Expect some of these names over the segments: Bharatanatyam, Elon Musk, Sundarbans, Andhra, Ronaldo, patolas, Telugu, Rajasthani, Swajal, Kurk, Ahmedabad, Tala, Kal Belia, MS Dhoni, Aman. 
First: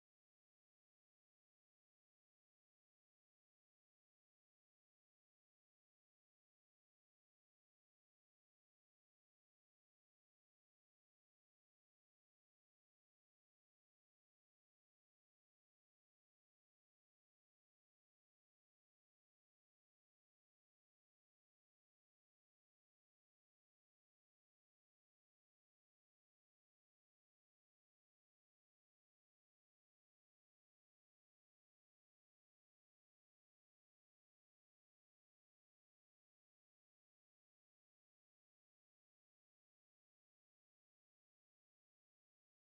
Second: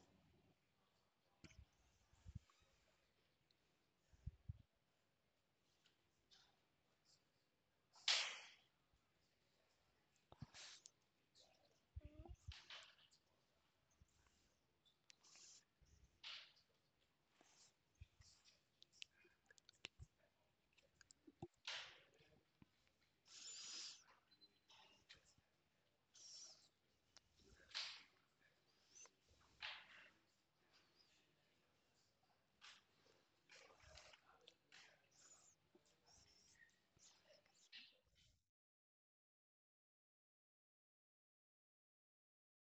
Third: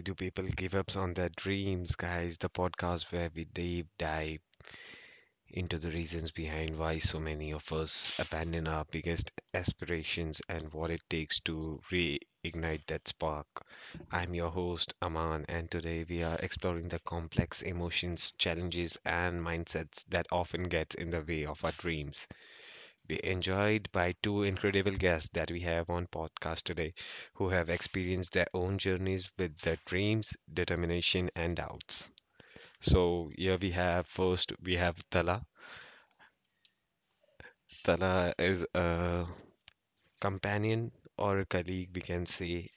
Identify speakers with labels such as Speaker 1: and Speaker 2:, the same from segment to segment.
Speaker 1: Do People Give Up on Their Dreams, guys, the podcast where we deep dive into the reasons behind why so many of us abandon our biggest aspirations and what it takes to reignite that spark. I'm your host, Aman, and today we are exploring the complex emotions, challenges, and mindsets that often get in the way of our dreams be enjoyed by two incredible guests that we have on podcast today who have experienced their own journeys with their dreams, determination, and doubts. So here we have first we have Tala. Tala is a companion or a colleague we can say,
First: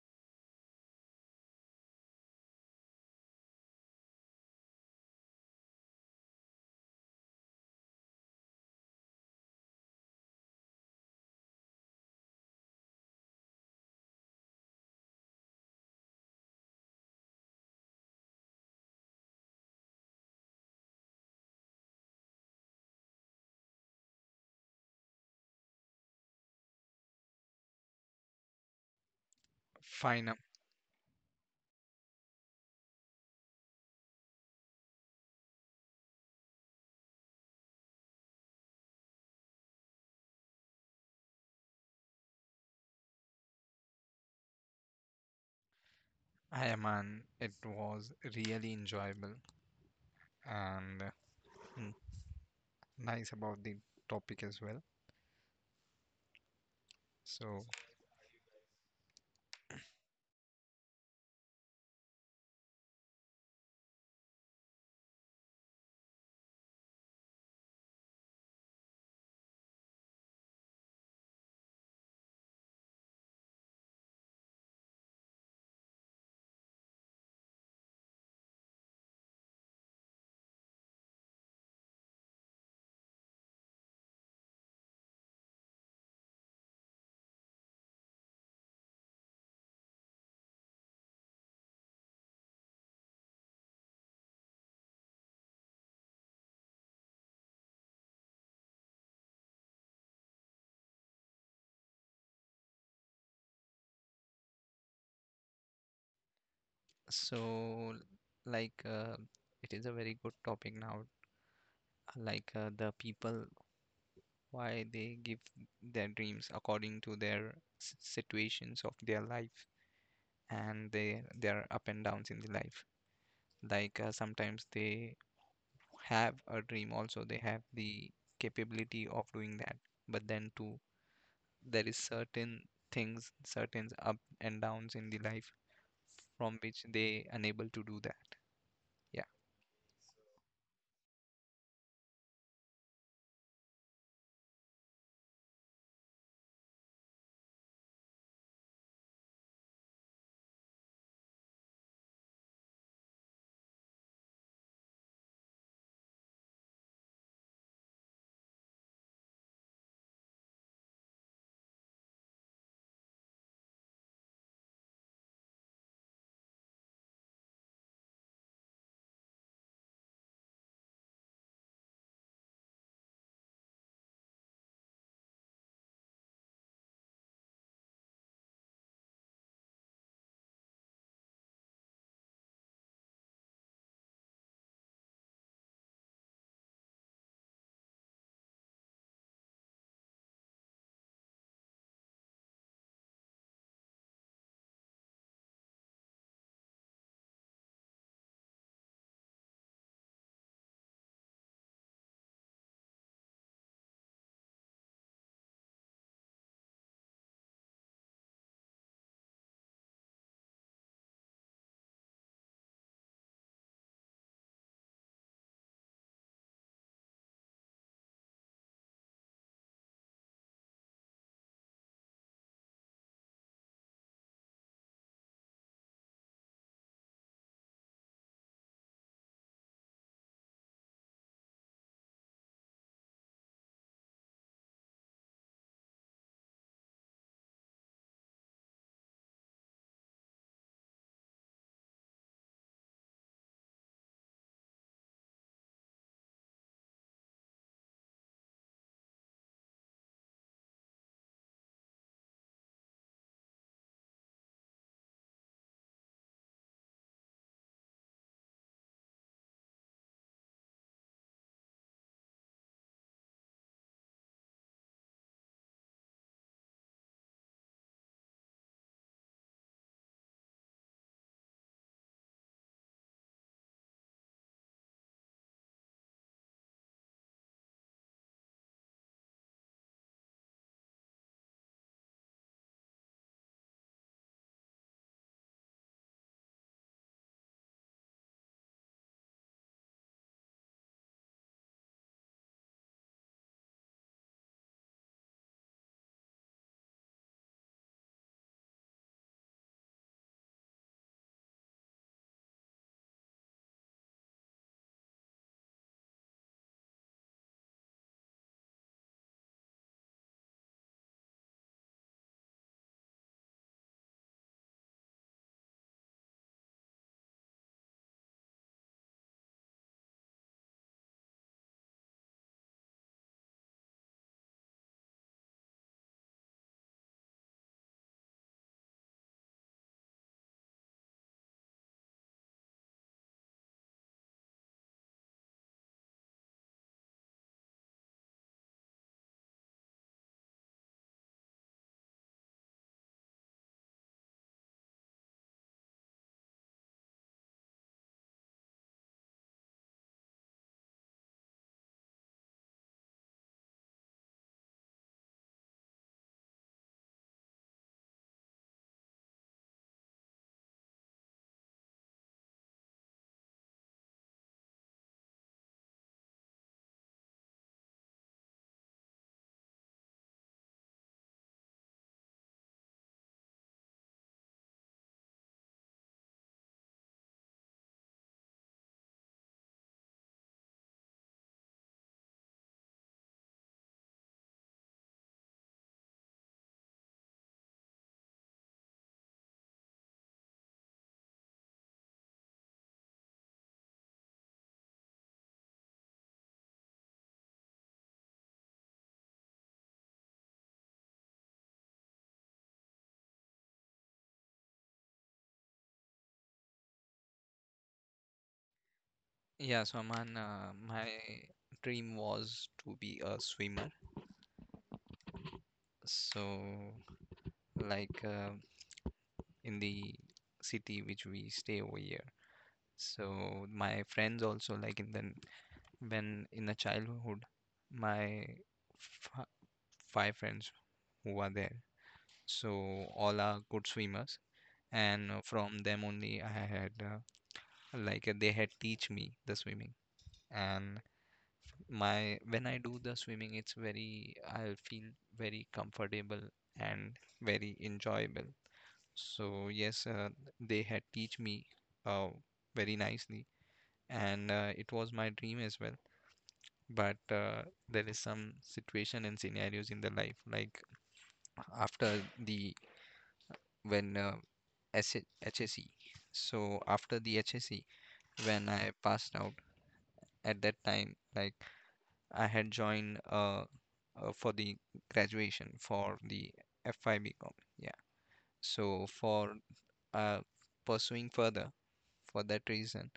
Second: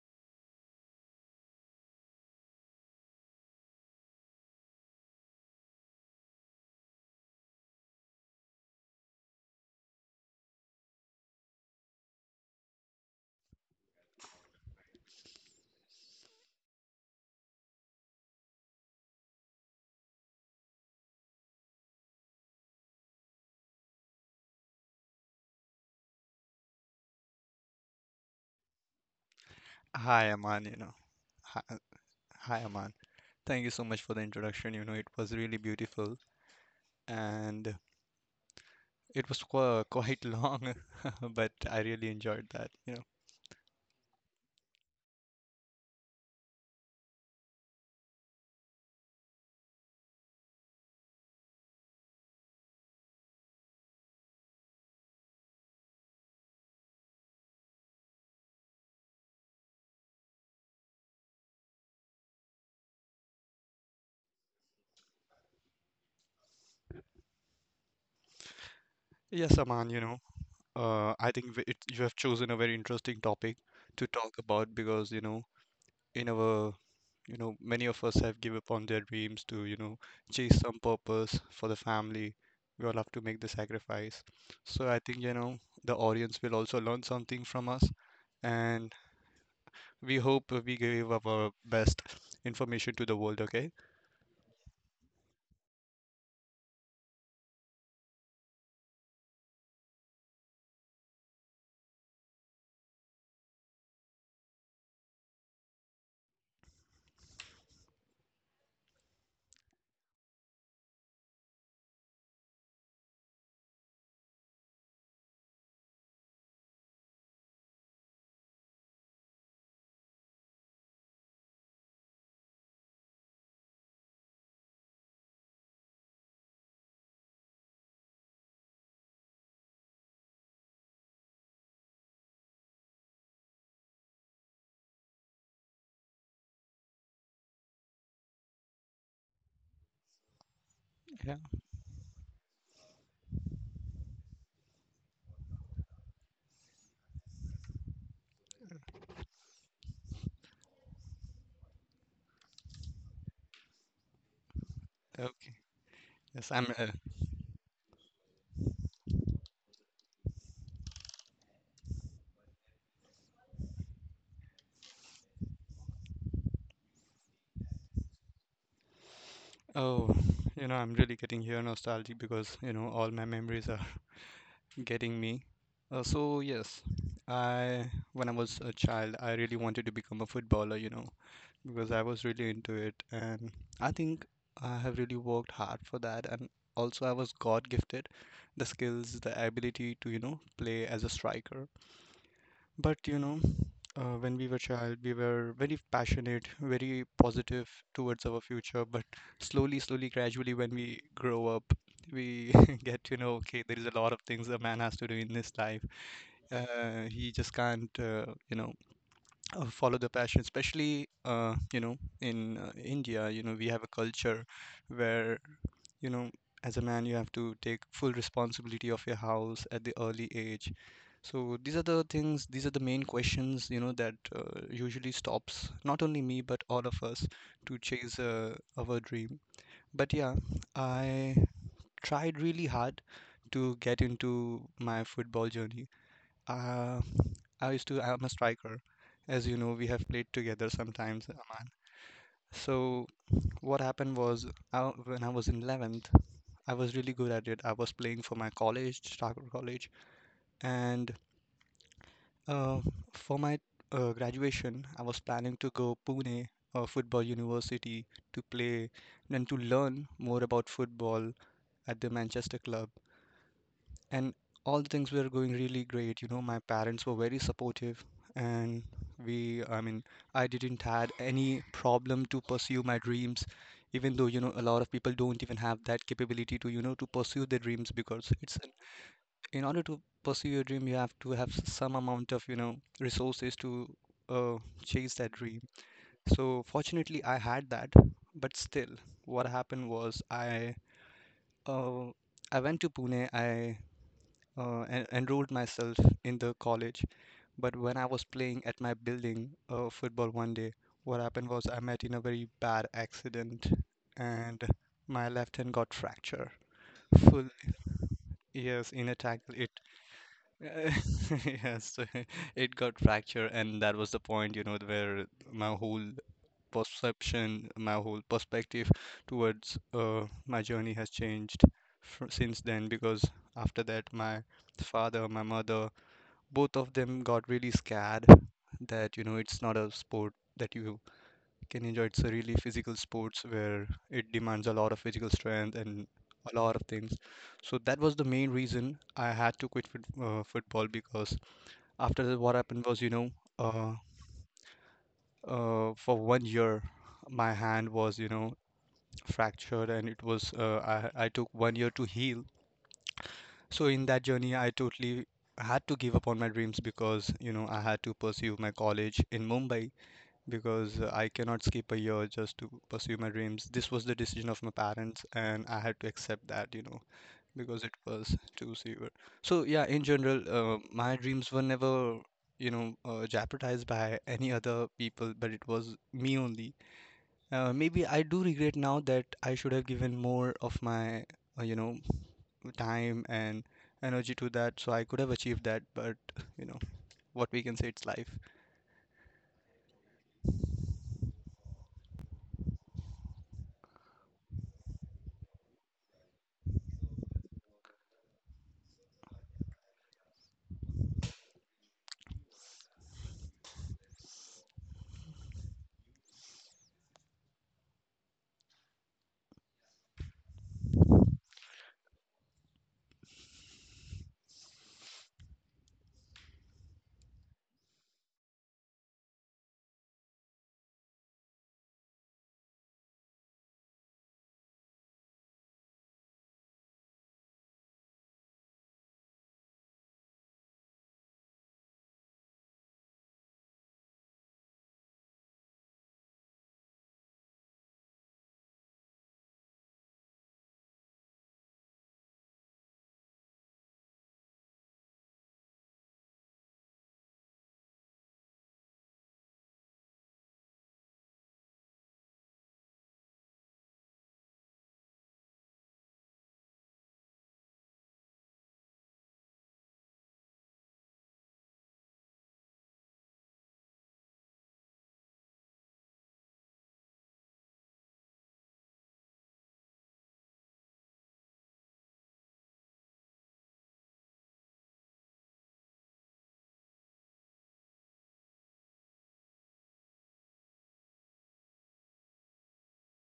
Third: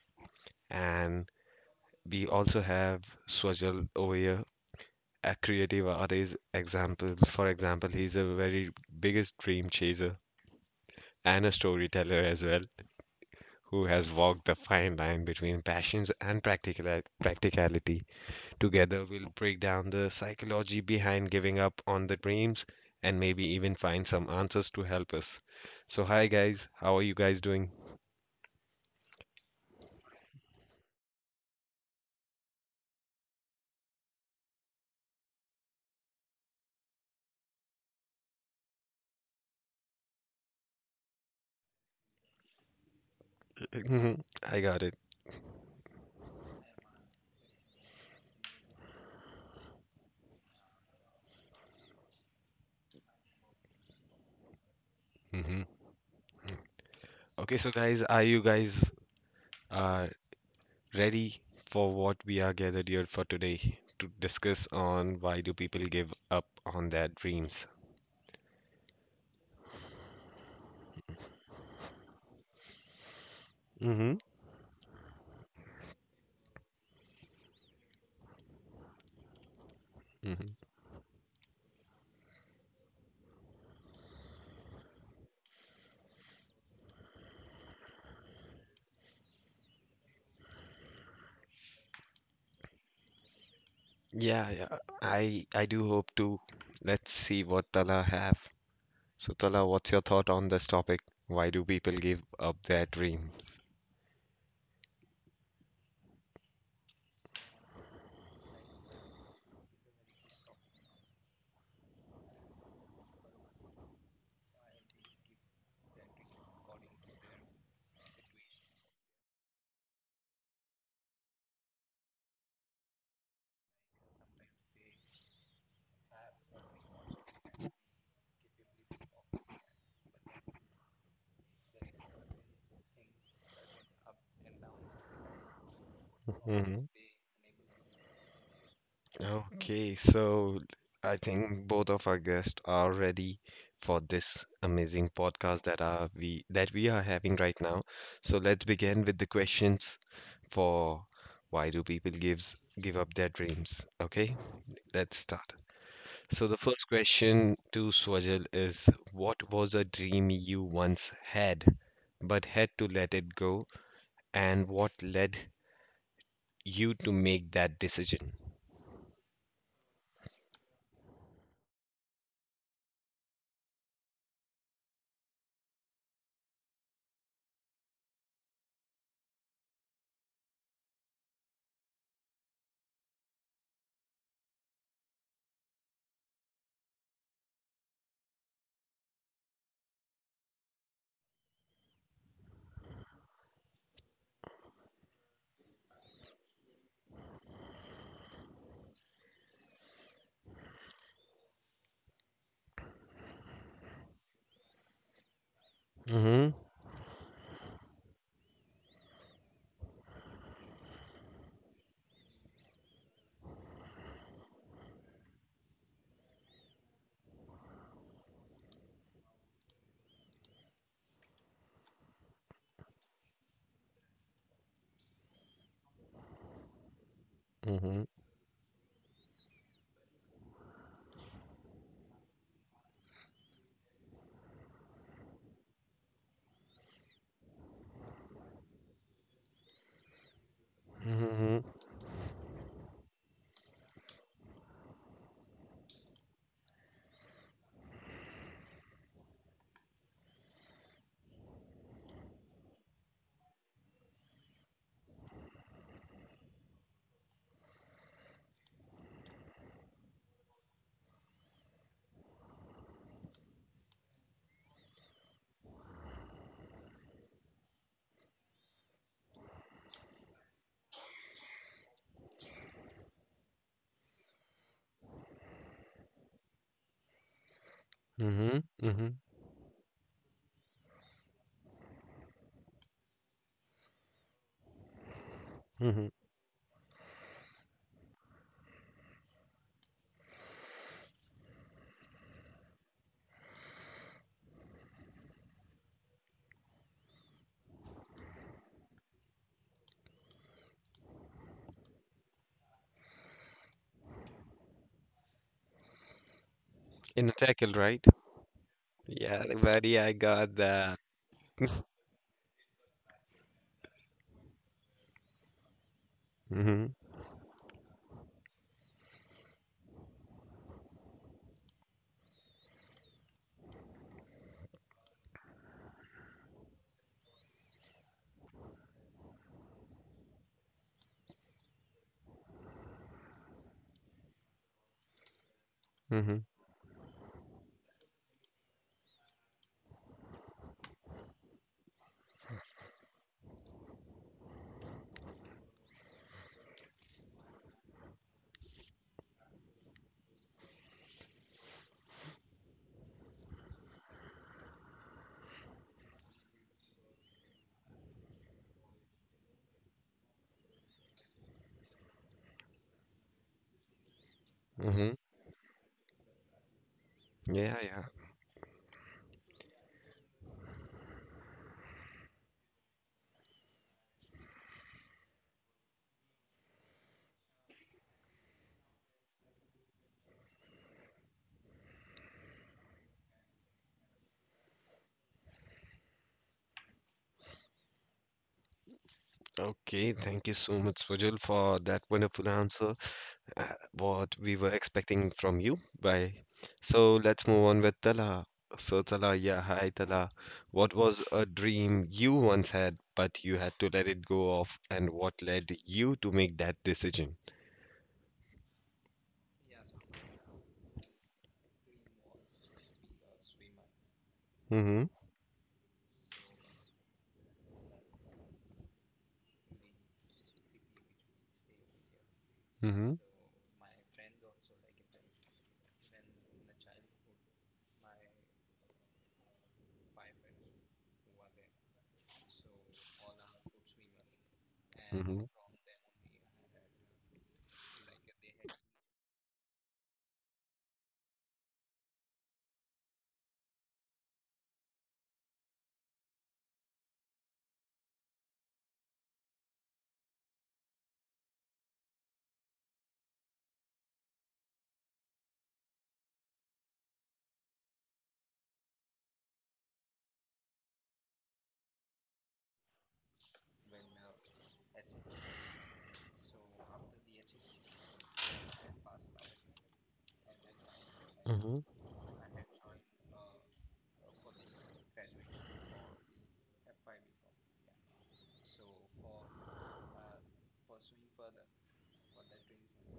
Speaker 1: and we also have Swajal over here, a creative artist example. For example, he's a very biggest dream chaser and a storyteller as well. Who has walked the fine line between passions and practical practicality. Together, we'll break down the psychology behind giving up on the dreams and maybe even find some answers to help us. So, hi guys, how are you guys doing?
Speaker 2: Hi,
Speaker 3: Fine,
Speaker 2: Aman, Hi, hi, Aman. Thank you so much for the introduction. You know, it was really beautiful and it was qu quite long, but I really enjoyed that, you know.
Speaker 1: I got it.
Speaker 3: I am, it was really enjoyable and mm, nice about the topic as well.
Speaker 1: hmm Okay,
Speaker 3: So,
Speaker 1: so guys, are you guys uh, ready for what we are gathered here for today to discuss on why do people give up on their dreams?
Speaker 2: Yes, Aman, you know, I think you have chosen a very interesting topic to
Speaker 1: Mm-hmm.
Speaker 2: talk about because, you know, in our you know many of us have give up on their dreams to you know chase some purpose for the family. We all have to make the sacrifice, so I think you know the audience will also learn something from us, and we hope we gave up our best information to the world. Okay.
Speaker 1: Yeah, yeah. I do hope to. Let's see what Tala have. So Tala, what's your thought on this topic? Why do people give up their dream?
Speaker 3: So, like, it is a very good topic now. Like, the people, why they give their dreams according to their situations of their life and their up and downs in the life. Like, sometimes they have a dream, also they have the capability of doing that, but then to there is certain things, certain up and downs in the life from which
Speaker 1: hmm
Speaker 3: they unable to do that. Yeah.
Speaker 1: Okay, so I
Speaker 2: Yeah.
Speaker 1: think both of our guests are ready for this amazing podcast that are we that we are having right now. So let's begin with the questions for why do people give up their dreams? Okay, let's
Speaker 2: Okay.
Speaker 1: start. So
Speaker 2: Yes,
Speaker 1: the
Speaker 2: I'm
Speaker 1: first question to Swajal is, what was a dream you once had but had to let it go, and what led you to make that decision?
Speaker 2: oh, you know I'm really getting here nostalgic because you know all my memories are getting me. So yes, I when I was a child, I really wanted to become a footballer, you know, because I was really into it, and I think I have really worked hard for that. And also, I was God gifted the skills, the ability to, you know, play as a striker. But you know, when we were child, we were very passionate, very positive towards our future. But slowly, slowly, gradually, when we grow up, we get to know, okay, there is a lot of things a man has to do in this life.
Speaker 1: Mhm.
Speaker 2: He just can't, you know, follow the passion, especially you know in India. You know, we have a culture where you know as a man you have to take full responsibility of your house at the early age. So these are the things, these are the main questions, you know, that usually stops not only me but all of us to
Speaker 1: Mhm.
Speaker 2: chase our dream. But yeah, I tried really hard to get into my football journey. uh, I'm a striker. As you know, we have played together sometimes,
Speaker 1: Mhm.
Speaker 2: Aman. So what happened was, when I was in 11th, I was really good at it. I was playing for my college, Striker College, and uh, for my graduation, I was planning to go Pune Football University, to play and to learn more about football at the Manchester club. And all the things were going really great. You know, my parents were very supportive, and I mean, I didn't had any problem to pursue my dreams, even though, you know, a lot of people don't even have that capability to, you know, to pursue their dreams, because
Speaker 1: Mhm. Mhm.
Speaker 2: in order to pursue your dream, you have to have some amount of, you know, resources to uh, chase that dream.
Speaker 1: Mhm.
Speaker 2: So fortunately, I had that, but still, what happened was uh, I went to Pune. I enrolled myself in the college. But when I was playing at my building football one day, what happened was I met in a very bad accident, and my left hand got fracture.
Speaker 1: In a
Speaker 2: Full.
Speaker 1: tackle, right?
Speaker 2: Yes, in a
Speaker 1: Yeah,
Speaker 2: tackle it.
Speaker 1: buddy, I got
Speaker 2: Uh,
Speaker 1: that.
Speaker 2: yes, it got fracture, and that was the point, you know, where my whole
Speaker 1: Mhm.
Speaker 2: perception, my whole perspective towards my journey has changed fr since then. Because after that, my father, my mother, both of them got really scared that you know it's not a sport that you can enjoy. It's a really physical sports where it demands a lot of physical strength and
Speaker 1: Mhm.
Speaker 2: a lot of things. So that was the main reason I had to quit football, because after that what happened was you know uh, for 1 year my hand was you know fractured, and it was I took 1 year to heal. So in that journey, I totally had to give up on my dreams because, you know, I had to pursue my college in Mumbai, because I cannot skip a year just to pursue my dreams. This was the decision of my
Speaker 1: Mhm.
Speaker 2: parents, and I had to accept that, you know,
Speaker 1: Yeah,
Speaker 2: because it
Speaker 1: yeah.
Speaker 2: was too severe. So yeah, in general, my dreams were never, you know, jeopardized by any other people, but it was me only. Maybe I do regret now that I should have given more of my, you know, time and energy to that, so I could have achieved that. But you know, what we can say, it's life.
Speaker 1: Okay, thank you so much, Swajal, for that wonderful answer. uh, what we were expecting from you. Bye. So let's move on with Tala. So Tala, yeah, hi Tala. What was a dream you once had, but you had to let it go of, and what led you to make that decision?
Speaker 3: Yeah, so Aman, my dream was to be a swimmer.
Speaker 1: Mm-hmm.
Speaker 3: So, like in the city which we stay over here.
Speaker 1: Mm-hmm.
Speaker 3: So my friends also, like in the when in the childhood, my f five friends who are there. So all are good swimmers, and
Speaker 1: Mm-hmm.
Speaker 3: from them only I had, like they had teach me the swimming, and my when I do the swimming, it's very, I feel very comfortable and very enjoyable. So yes, they had teach me uh, very nicely, and it was my dream as well. But there is some situation and scenarios in the life, like after the when HSE. So after the HSC, when I passed out, at that time, like,
Speaker 1: Mm-hmm.
Speaker 3: I had joined for the graduation for the FIBCom. Yeah. So for uh pursuing further, for that reason,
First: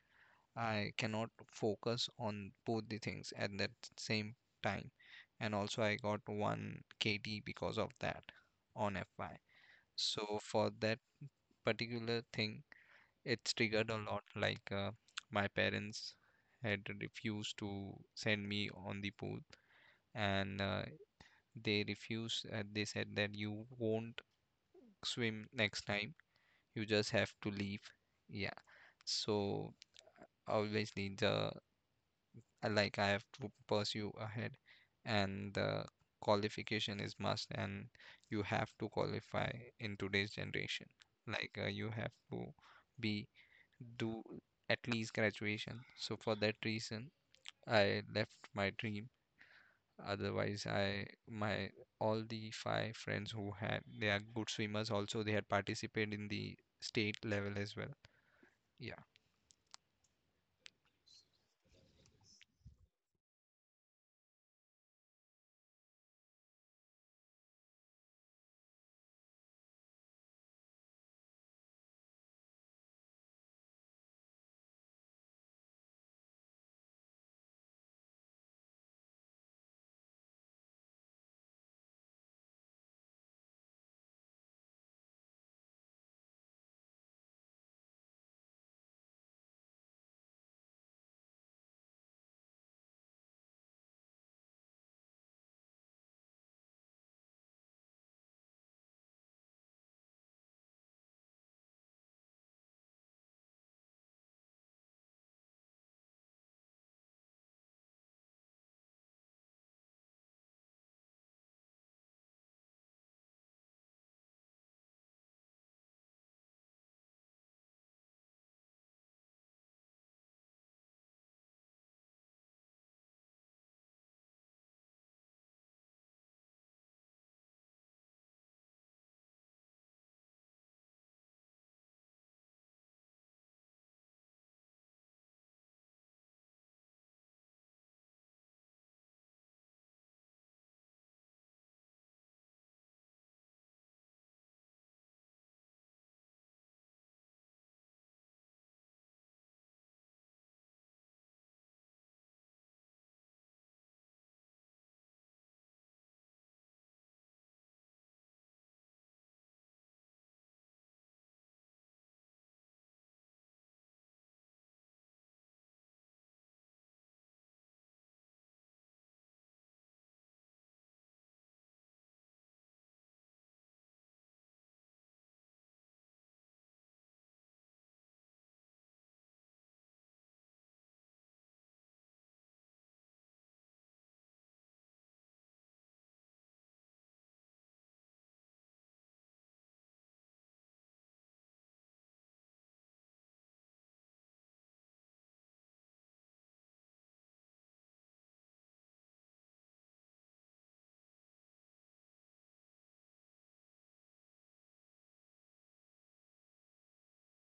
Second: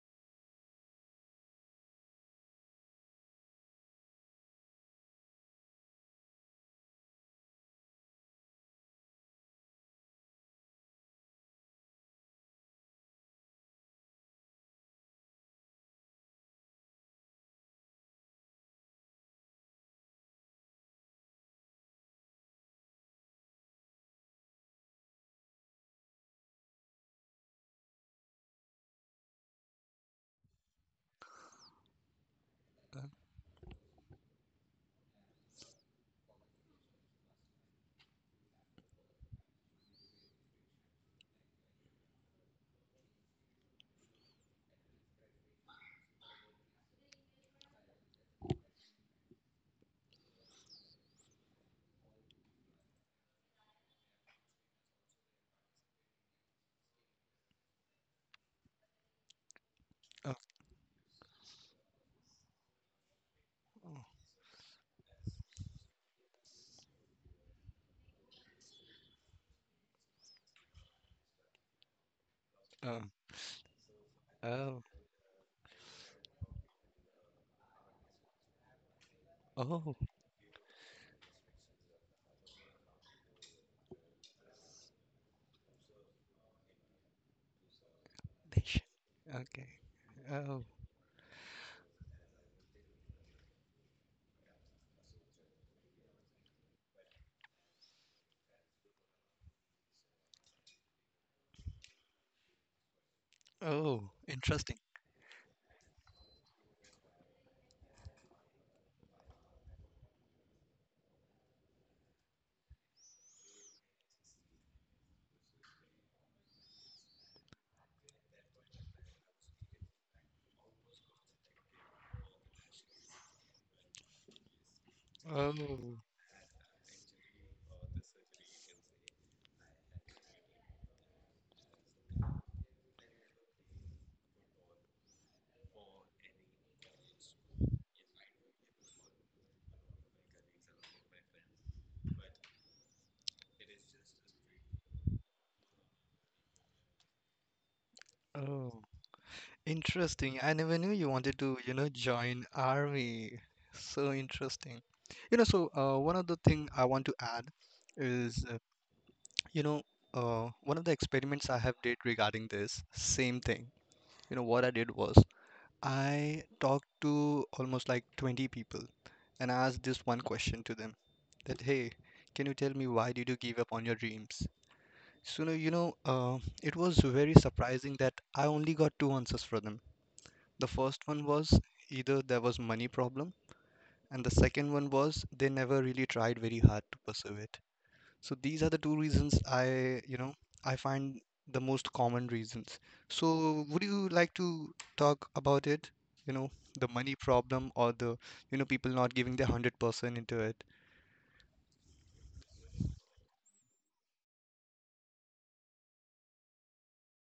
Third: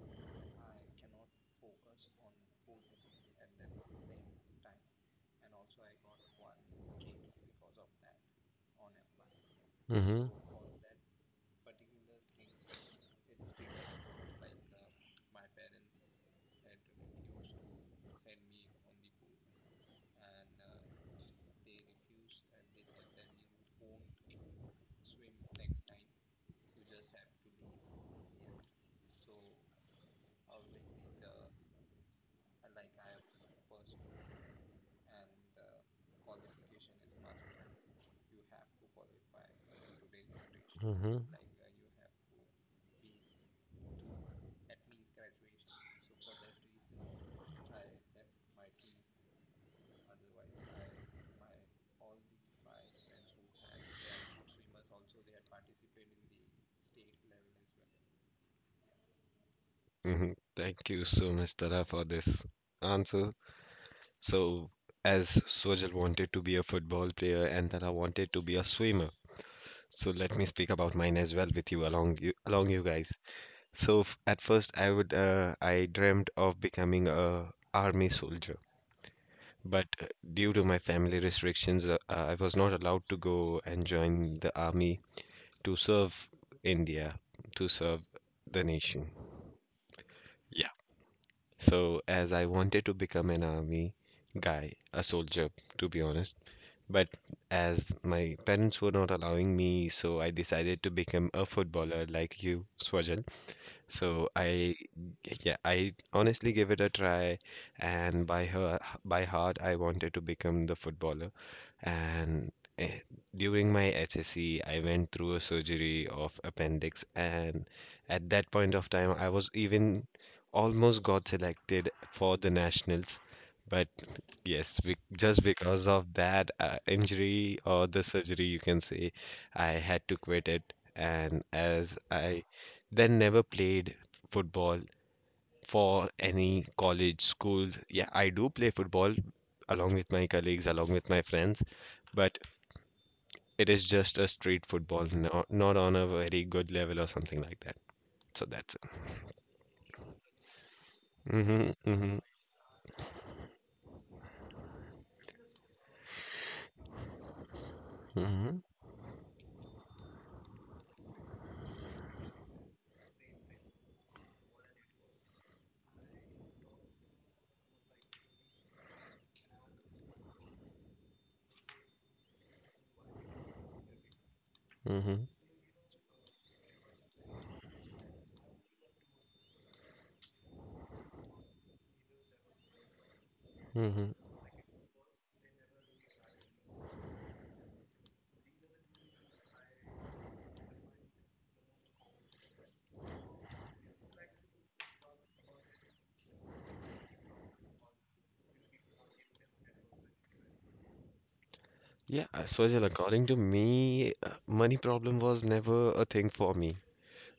Speaker 3: I cannot focus on both the things at that same time. And also I got one KT because of that on FI.
Speaker 1: Mm-hmm.
Speaker 3: So for that particular thing, it's triggered a lot, like my parents had refused to send me on the pool, and they refused. They said that you won't swim next time. You just have to leave. Yeah. So obviously, the like, I have to pursue ahead, and the qualification is must, and you have to qualify in today's generation.
Speaker 1: Mm-hmm.
Speaker 3: Like, you have to be do at least graduation. So for that reason, I left my dream. Otherwise, I my all the five friends who had, they are good swimmers, also they had participated in the state level as well. Yeah.
Speaker 1: Mm-hmm.
Speaker 2: Oh.
Speaker 1: Thank you so much, Tala, for this answer.
Speaker 2: Oh.
Speaker 1: So, as Sojal wanted to be a football player and Tara wanted to be a swimmer, so let me speak about mine as well with you along you
Speaker 2: um,
Speaker 1: guys. So at first
Speaker 2: oh.
Speaker 1: I would I dreamt of becoming a army soldier, but
Speaker 2: Oh,
Speaker 1: due to my family restrictions, I was not allowed to go and join the army to serve India, to serve
Speaker 2: they
Speaker 1: the nation.
Speaker 2: okay. Oh.
Speaker 1: Yeah. So as I wanted to become an army guy, a soldier, to be honest. But as my parents were not allowing me, so I decided to become a footballer like you, Swajal.
Speaker 2: Oh,
Speaker 1: So I,
Speaker 2: interesting.
Speaker 1: yeah, I honestly gave it a try, and by her, by heart, I wanted to become the footballer. And eh, during my HSC, I went through a surgery of appendix, and at that point of time, I was even almost got selected for the nationals. But yes, be just
Speaker 2: Oh.
Speaker 1: because of that injury or the surgery, you can say, I had to quit it. And as I then never played football for any college, school. Yeah, I do play football along with my colleagues, along with my friends, but it is just a street football, not, not on a very good level or something like that. So
Speaker 2: Oh,
Speaker 1: that's it.
Speaker 2: interesting. I never knew you wanted to,
Speaker 1: Mm-hmm,
Speaker 2: you know,
Speaker 1: mm-hmm.
Speaker 2: join army. So interesting. You know, so one other thing I want to add is,
Speaker 1: hmm
Speaker 2: you know, one of the experiments I have did regarding this same thing. You know, what I did was I talked to almost like 20 people, and I asked this one question to them, that, hey, can you tell me why did you give up on your dreams?
Speaker 1: hmm
Speaker 2: So, no, you know, it was very surprising that I only got two answers for them. The first one was either there was money problem,
Speaker 1: hmm
Speaker 2: and the second one was they never really tried very hard to pursue it. So these are the two reasons I, you know, I find the most common reasons. So would you like to talk about it? You know, the money problem, or the, you know, people not giving their 100% into it.
Speaker 1: Yeah, Swajal, according to me, money problem was never a thing for me.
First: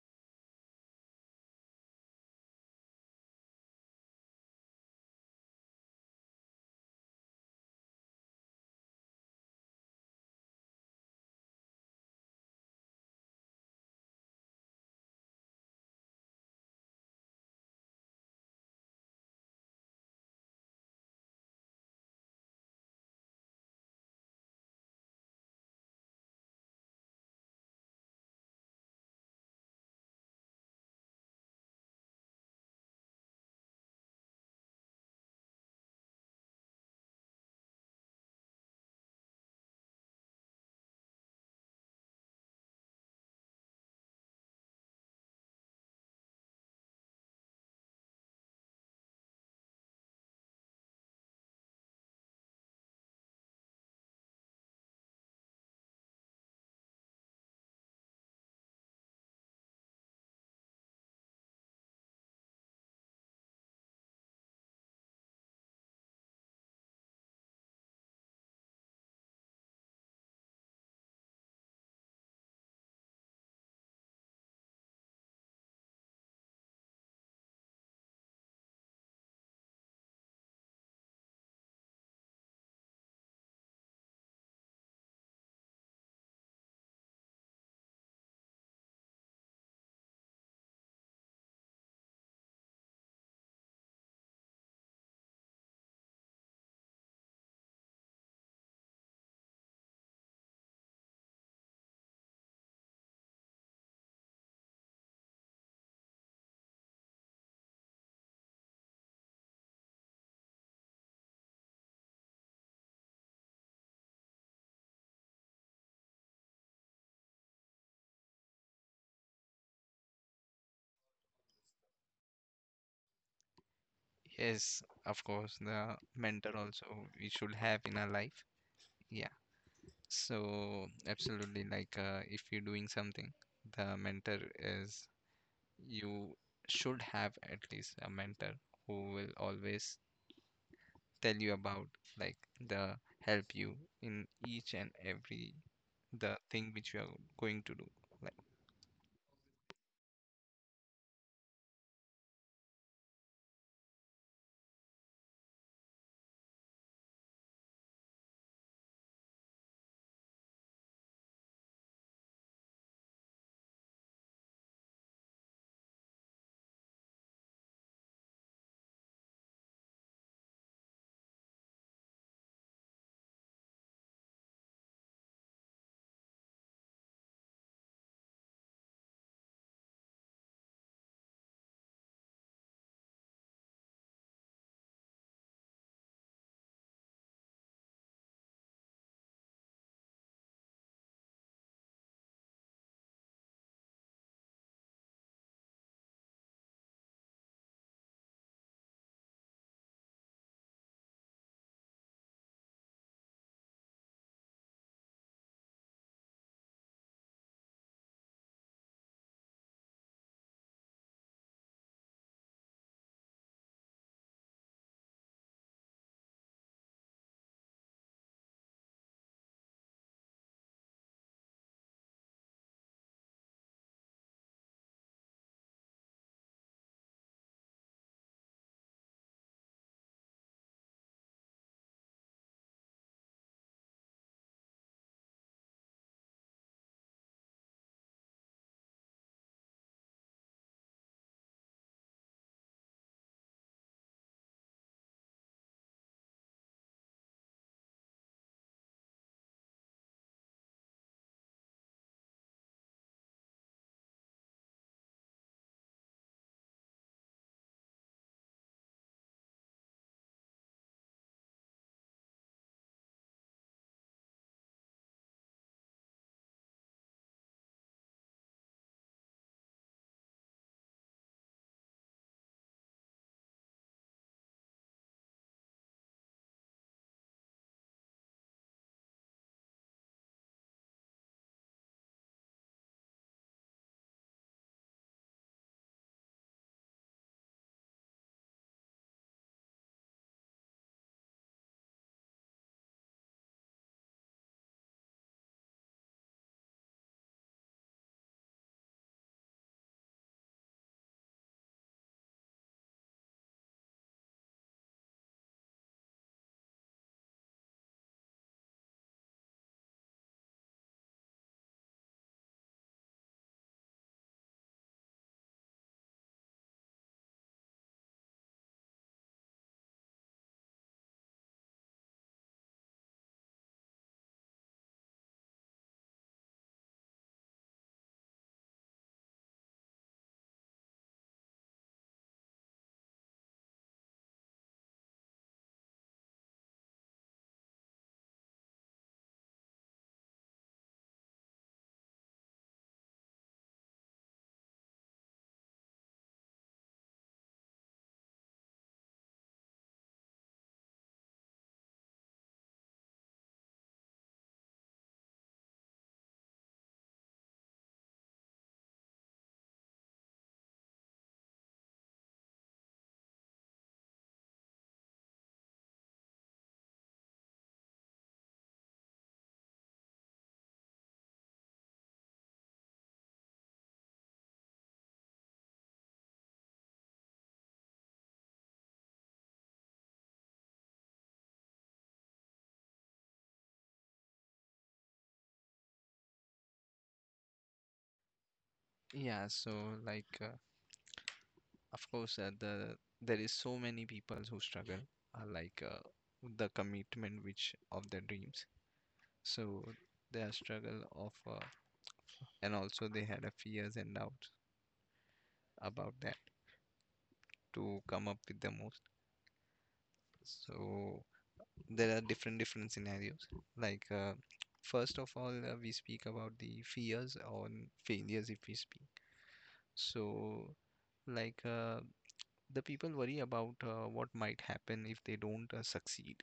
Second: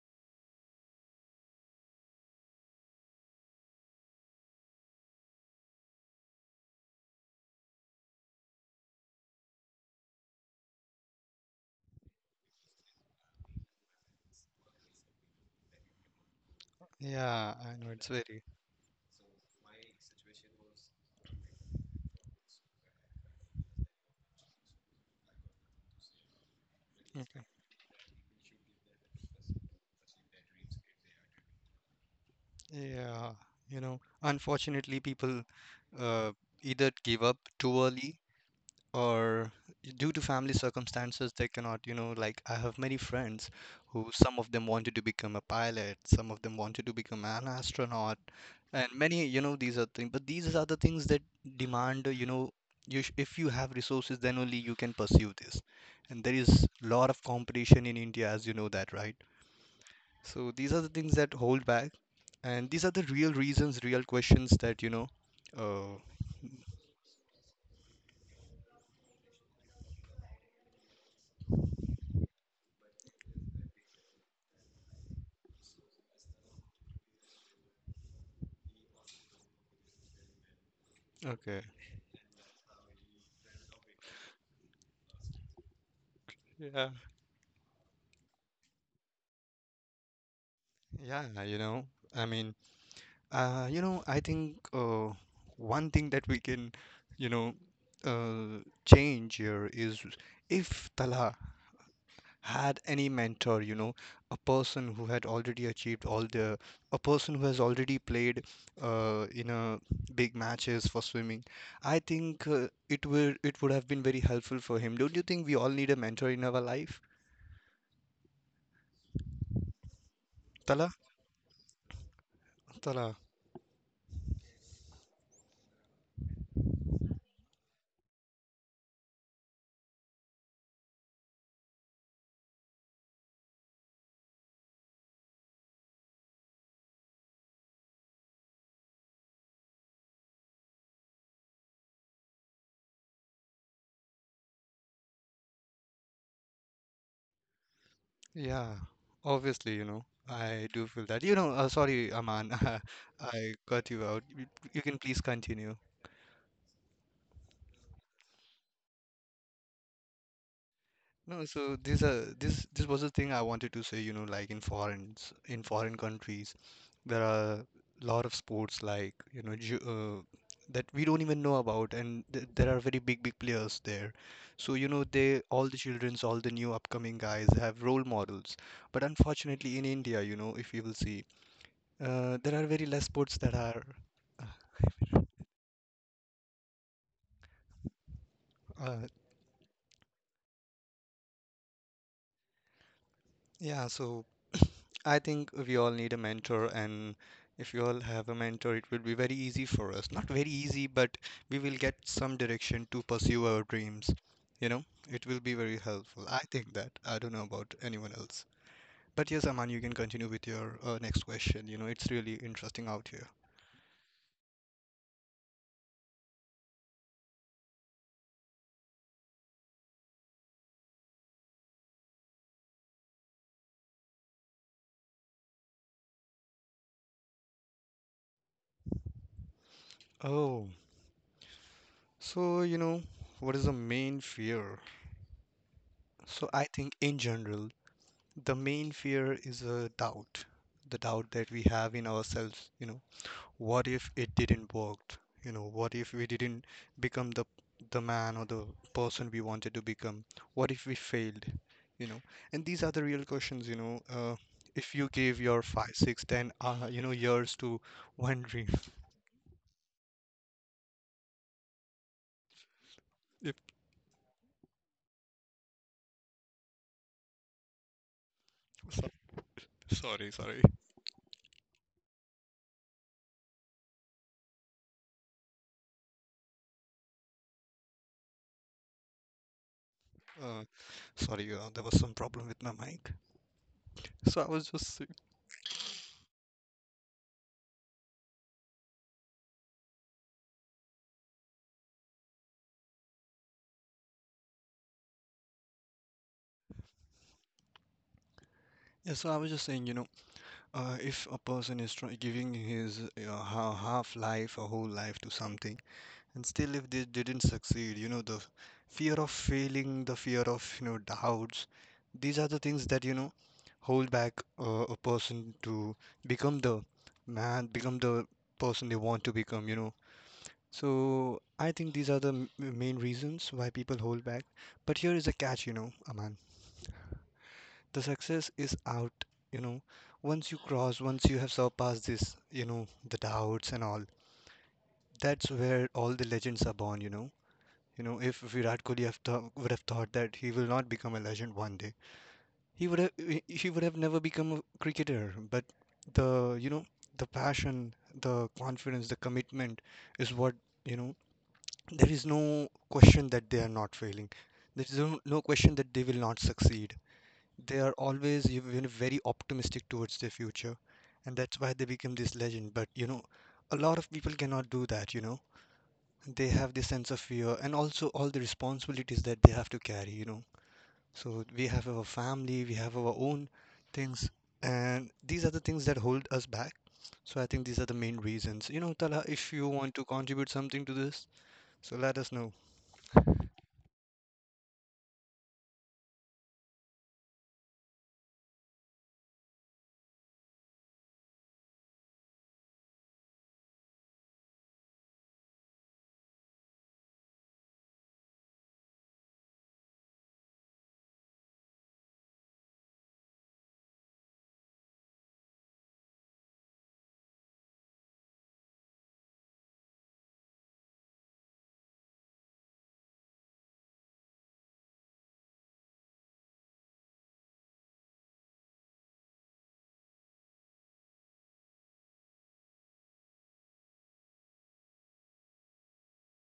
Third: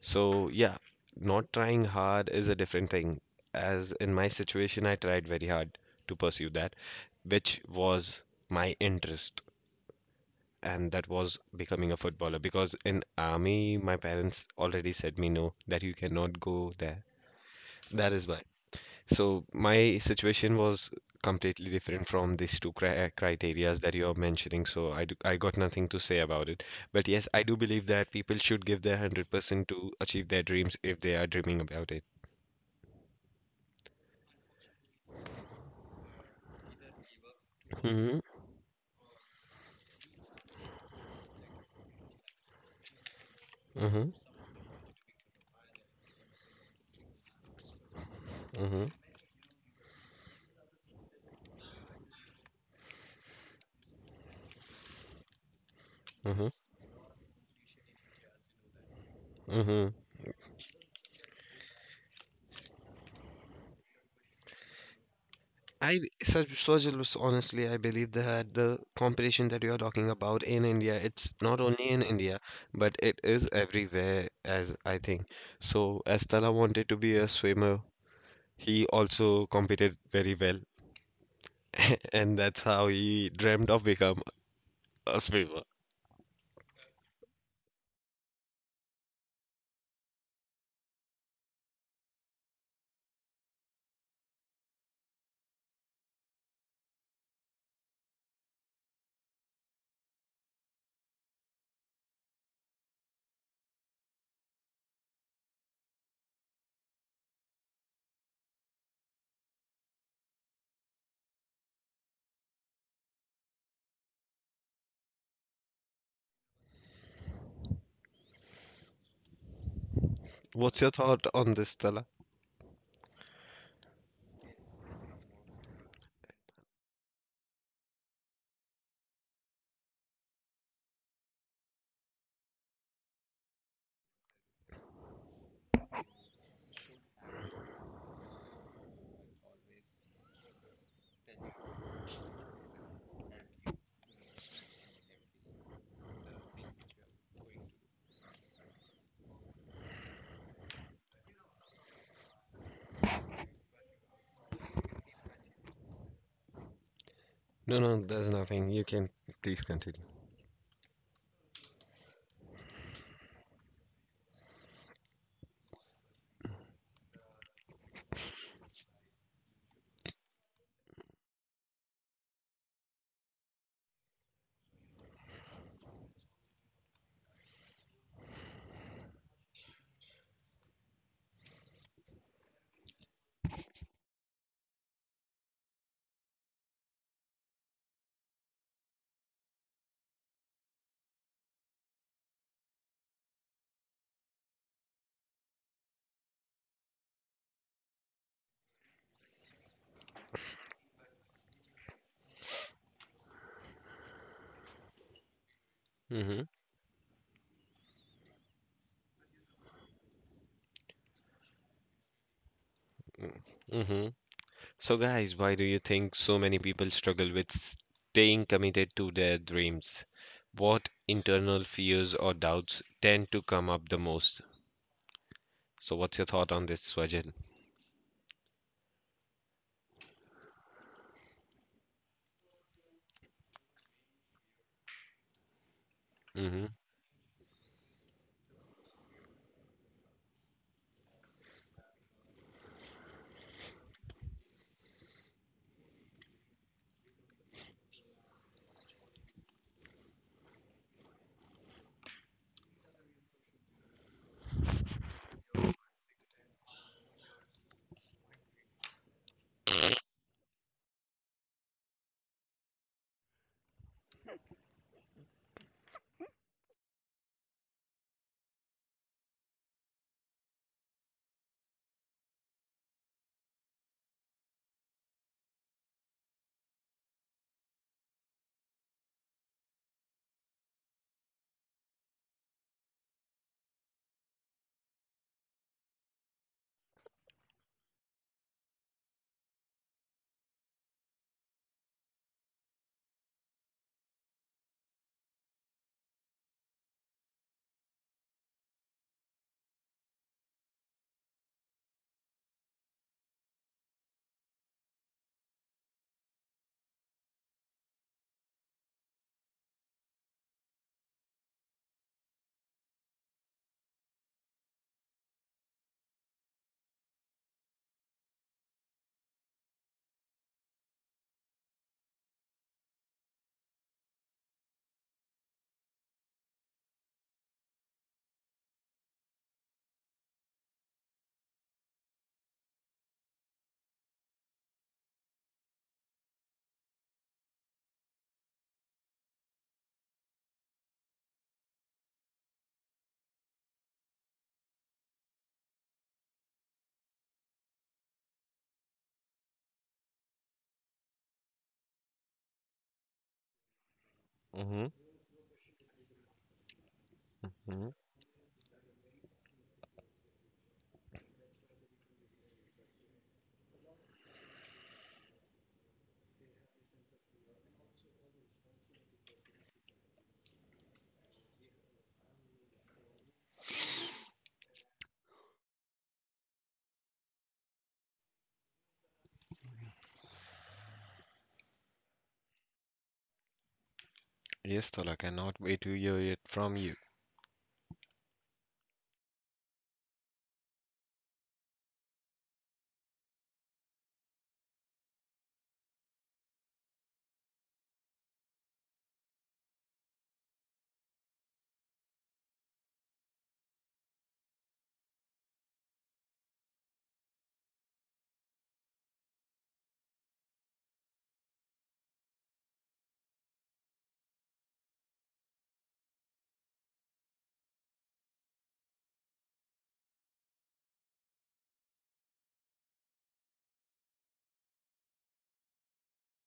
Speaker 1: So, yeah, not trying hard is a different thing. As in my situation, I tried very hard to pursue that, which was my interest, and that was becoming a footballer. Because in army, my parents already said me no, that you cannot go there.
Speaker 2: Yeah, I know it's
Speaker 1: That is why.
Speaker 2: very.
Speaker 1: So my situation was completely different from these two criterias that you're mentioning. So I got nothing to say about it. But yes,
Speaker 2: Okay.
Speaker 1: I do believe that people should give their 100% to achieve their dreams if they are dreaming about it.
Speaker 2: Yeah, you know, unfortunately, people uh, either give up too early
Speaker 1: Mm-hmm.
Speaker 2: or due to family circumstances they cannot, you know. Like I have many friends who
Speaker 1: Mm-hmm.
Speaker 2: some of them wanted to become a pilot, some of them wanted to become an astronaut,
Speaker 1: Mm-hmm.
Speaker 2: and many, you know, these are things. But these are the things that demand you know, you if you have resources then only you can pursue this, and there
Speaker 1: Mm-hmm.
Speaker 2: is lot of competition in india as you know that, right?
Speaker 1: Mm-hmm.
Speaker 2: So these are the things that hold back, and these are the real reasons, real questions, that you know. Oh.
Speaker 1: I such Swajil, honestly, I believe that the competition that you are talking about in India, it's not only in India, but it is everywhere, as I think. So, as Tala wanted to be a swimmer, he also competed very well,
Speaker 2: Okay.
Speaker 1: and that's how he dreamed of become a swimmer.
Speaker 2: Yeah. Yeah, you know, I mean, you know, I think one thing that we can, you know, change here is if Tala had any mentor, you know, a person who had already achieved a person who has already played in a big matches for swimming, I think it would have been very helpful for him. Don't you think we all need a mentor in our life?
Speaker 1: What's your
Speaker 2: Tala,
Speaker 1: thought on this, Stella?
Speaker 2: Tala.
Speaker 3: Yes, of course, the mentor also we should have in our life. Yeah. So absolutely, like if you're doing something, the mentor is, you should have at least a mentor who will always tell you about, like, the, help you in each and every the thing which you are going to do, like.
Speaker 2: Yeah, obviously, you know, I do feel that. You know, sorry, Aman, I cut you out. You can please continue.
Speaker 1: No, no, there's nothing. You can please continue.
Speaker 2: No, so this this was the thing I wanted to say, you know, like in foreign countries, there are a lot of sports like, you know, ju that we don't even know about, and th there are very big players there. So, you know, they all the childrens, all the new upcoming guys have role models. But unfortunately in India, you know, if you will see there are very less sports that are, uh, uh, yeah, so I think we all need a mentor, and if you all have a mentor, it will be very easy for us. Not very easy, but we will get some direction to pursue our dreams. You know, it will be very helpful. I
Speaker 1: Mm-hmm.
Speaker 2: think that. I don't know about anyone else. But yes, Aman, you can continue with your next question. You know, it's really interesting out here.
Speaker 1: Mm-hmm. So, guys, why do you think so many people struggle with staying committed to their dreams? What internal fears or doubts tend to come up the most? So, what's your thought on this, Swajil?
Speaker 2: Oh, so you know, what is the main fear? So
Speaker 1: Mm-hmm.
Speaker 2: I think in general, the main fear is a doubt, the doubt that we have in ourselves, you know. What if it didn't work? You know, what if we didn't become the man or the person we wanted to become? What if we failed? You know, and these are the real questions, you know. If you gave your five, six, ten, you know, years to one dream, if, so- sorry, sorry, uh, sorry, there was some problem with my mic. So I was just, saying- yeah, so I was just saying, you know, if a person is giving his you half life, a whole life to something, and still if they didn't succeed, you know, the fear of failing, the fear of, you know, doubts, these are the things that, you know, hold back a person to become the man, become the person they want to become, you know. So I think these are the main reasons why people hold back. But here is a catch, you know, Aman, the success is out, you know. Once you cross, once you have surpassed this, you know, the doubts and all, that's where all the legends are born, you know. You know, if Virat Kohli would have thought that he will not become a legend one day, he would have, he would have never become a cricketer. But the, you know, the passion, the confidence, the commitment is what, you know, there is no question that they are not failing. There
Speaker 1: Mm-hmm.
Speaker 2: is no question that they will not succeed. They
Speaker 1: Mm-hmm.
Speaker 2: are always, you know, very optimistic towards their future, and that's why they become this legend. But you know, a lot of people cannot do that, you know. They have this sense of fear and also all the responsibilities that they have to carry, you know. So we have our family, we have our own things, and these are the things that hold us back. So I think these are the main reasons. You know, Tala, if you want to contribute something to this, so let us know.
Speaker 1: Yes, Tolak, I cannot wait to hear it from you.
Speaker 3: Yeah, so like of course, the there is so many people who struggle, like the commitment which of their dreams, so their struggle of, and also they had a fears and doubts about that, to come up with the most. So there are different scenarios, like first of all, we speak about the fears on failures, if we speak. So like the people worry about what might happen if they don't succeed.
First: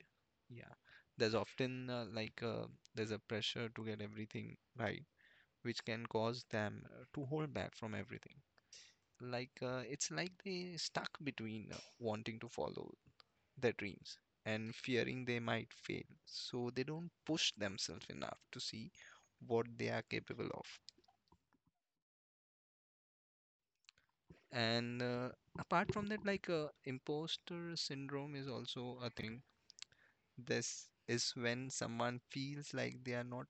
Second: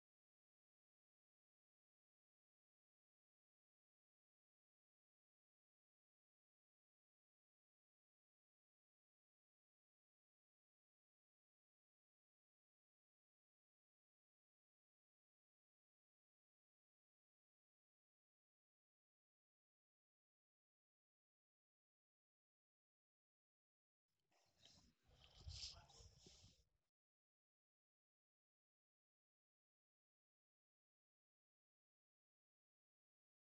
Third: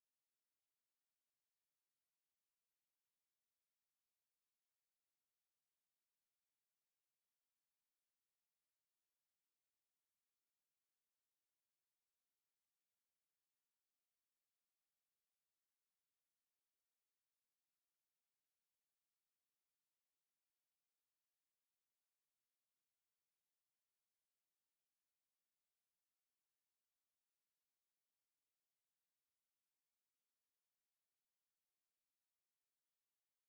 Speaker 3: Yeah. There's often, like there's a pressure to get everything right, which can cause them to hold back from everything, like it's like they stuck between wanting to follow their dreams and fearing they might fail. So they don't push themselves enough to see what they are capable of. And apart from that, like imposter syndrome is also a thing. This is when someone feels like they are not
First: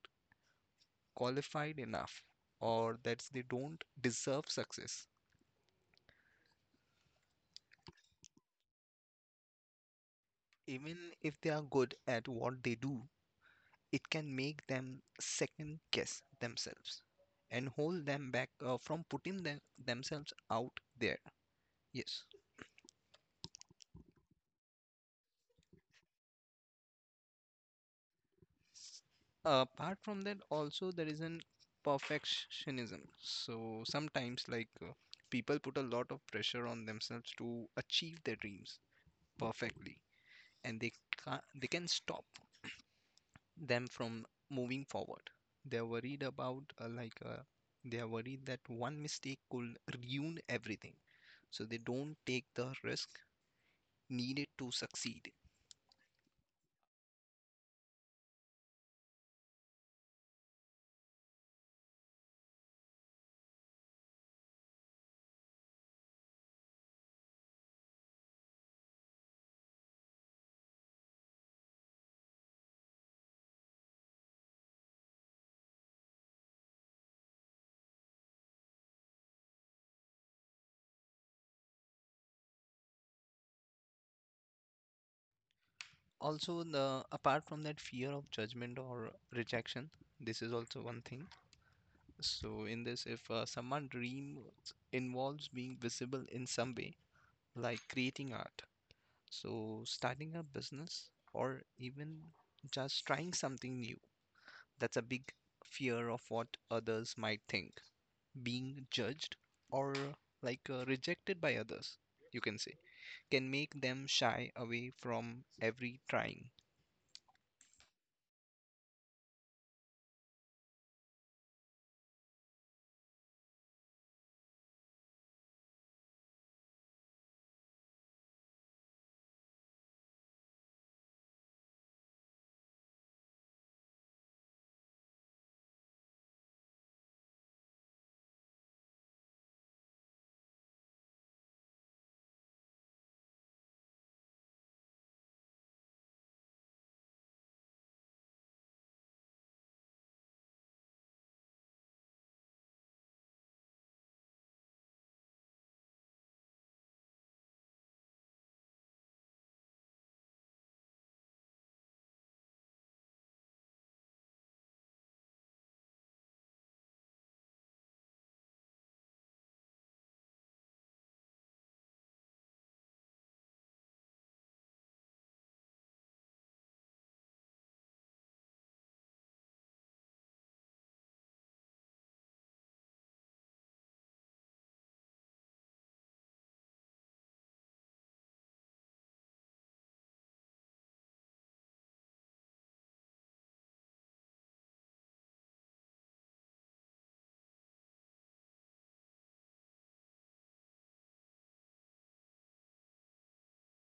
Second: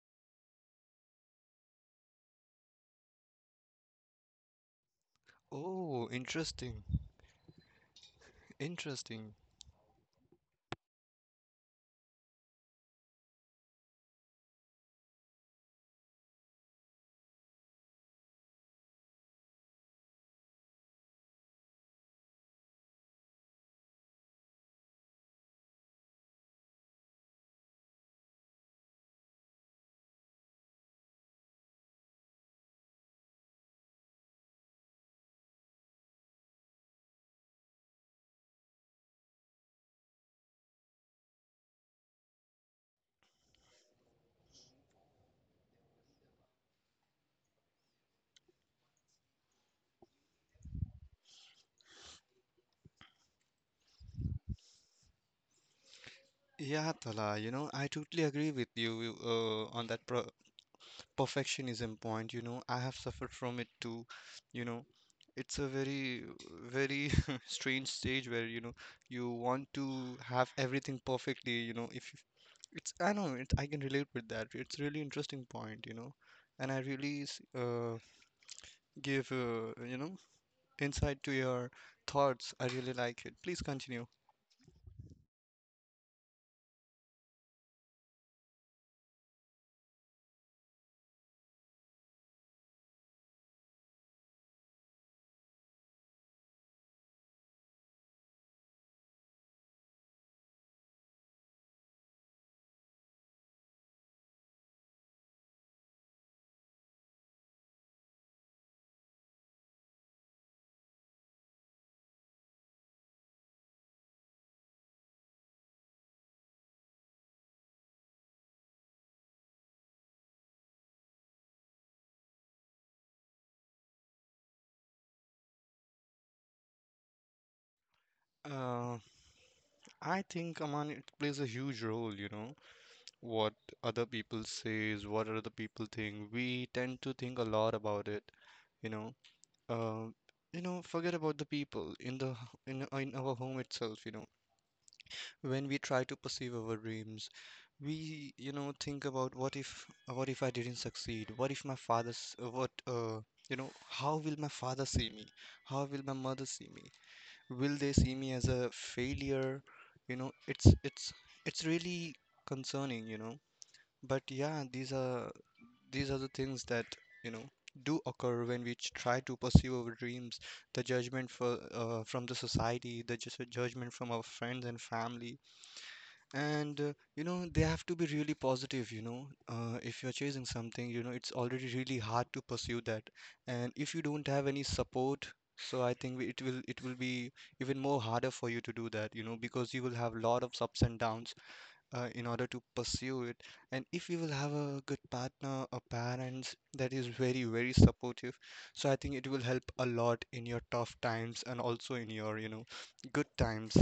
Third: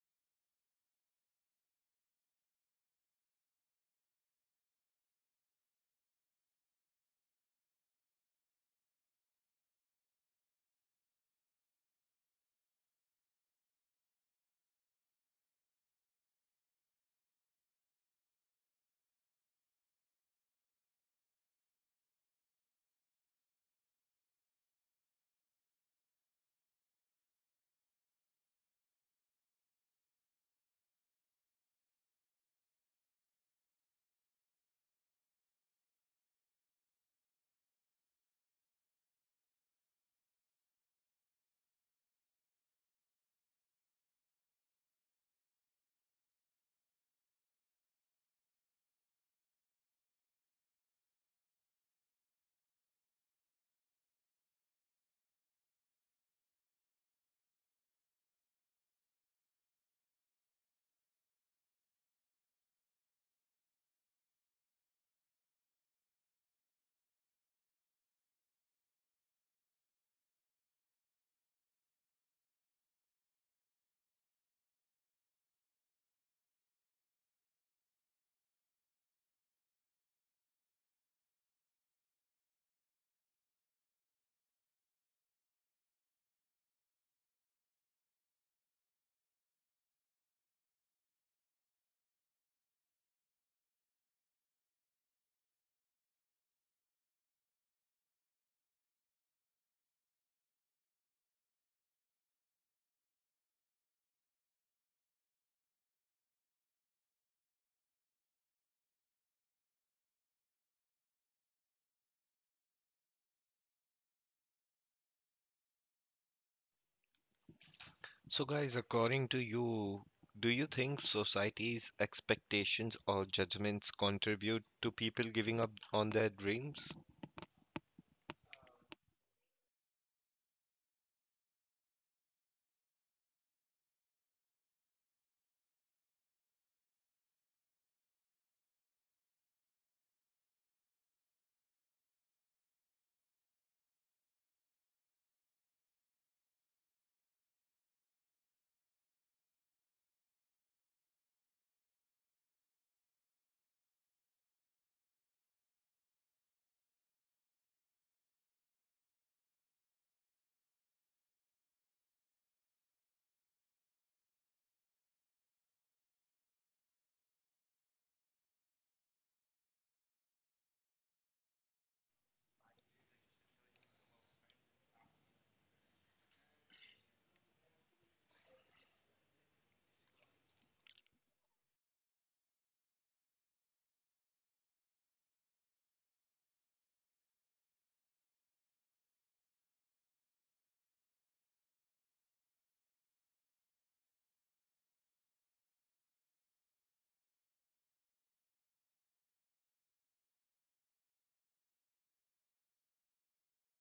Speaker 3: qualified enough or that they don't deserve success,
Speaker 2: Oh, interesting. Interesting.
Speaker 3: even if they are good at what they do. It can make them second guess themselves and hold them back, from putting themselves out there. Yes. Apart from that, also there is an perfectionism. So sometimes, like, people put a lot of pressure on themselves to achieve their dreams perfectly, and they can stop them from moving forward. They're worried about, like they are worried that one mistake could ruin everything, so they don't take the risk needed to succeed.
Speaker 2: Yeah, Tala, you know, I totally agree with you on that pro perfectionism point. You know, I have suffered from it too. You know, it's a very, very strange stage where, you know, you want to have everything perfectly. You know, if you, it's, I know, it, I can relate with that. It's really interesting point, you know, and I really give, you know, insight to your thoughts. I really like it. Please continue.
Speaker 3: Also, the apart from that fear of judgment or rejection, this is also one thing. So in this, if someone dream involves being visible in some way, like creating art, so starting a business or even just trying something new. That's a big fear of what others might think, being judged or like rejected by others, you can say, can make them shy away from every trying.
Speaker 1: So, guys, according to you, do you think society's expectations or judgments contribute to people giving up on their dreams?
Speaker 2: Uh, I think, Aman, it plays a huge role, you know. What other people says, what other people think. We tend to think a lot about it, you know. Um, you know, forget about the people in the in our home itself, you know. When we try to pursue our dreams, we, you know, think about what if, what if I didn't succeed? What if my father's what you know, how will my father see me? How will my mother see me? Will they see me as a failure? You know, it's it's really concerning, you know. But yeah, these are, these are the things that, you know, do occur when we try to pursue our dreams. The judgment for from the society, the just judgment from our friends and family, and you know, they have to be really positive. You know, if you're chasing something, you know, it's already really hard to pursue that, and if you don't have any support. So I think it will be even more harder for you to do that, you know, because you will have a lot of ups and downs in order to pursue it. And if we will have a good partner or parents that is very, very supportive, so I think it will help a lot in your tough times and also in your, you know, good times.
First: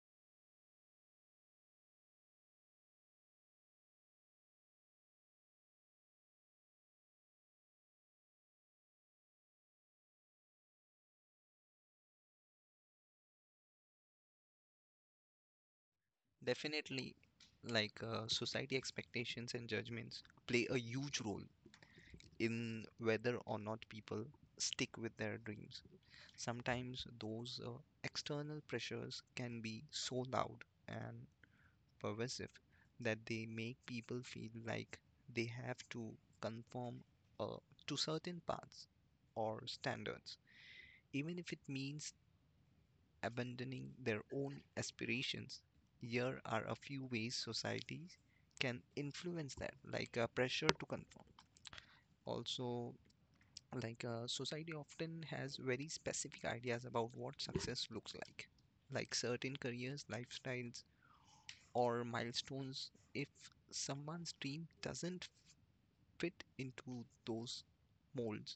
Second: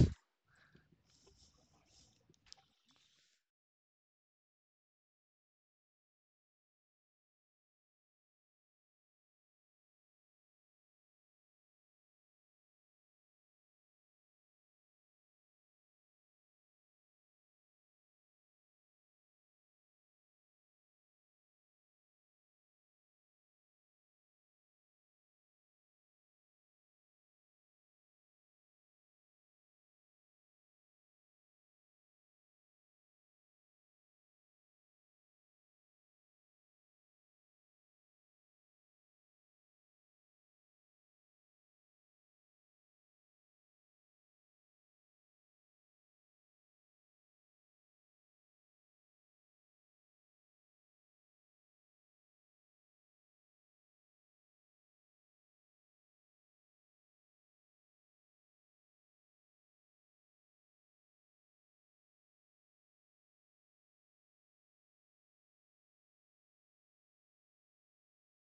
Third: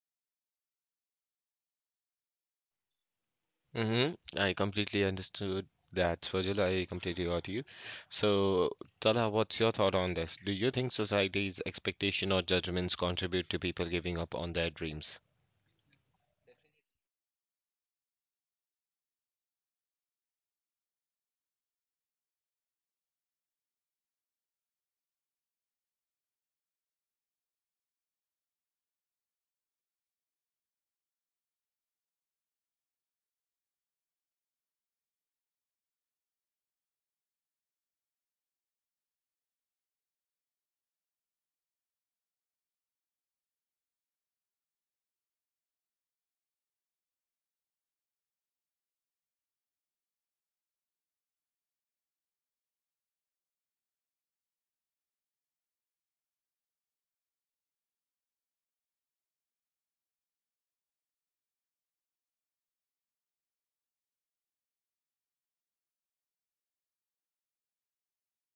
Speaker 1: Mm-hmm. I completely understood that, Virgil. I completely got you. So, Tala, what's your thought on this? Do you think society's expectation or judgments contribute to people giving up on their dreams?
Speaker 3: Definitely, like society expectations and judgments play a huge role in whether or not people stick with their dreams. Sometimes those external pressures can be so loud and pervasive that they make people feel like they have to conform uh, to certain paths or standards, even if it means abandoning their own aspirations. Here are a few ways societies can influence that, like pressure to conform. Also, like society often has very specific ideas about what success looks like certain careers, lifestyles, or milestones. If someone's dream doesn't fit into those molds,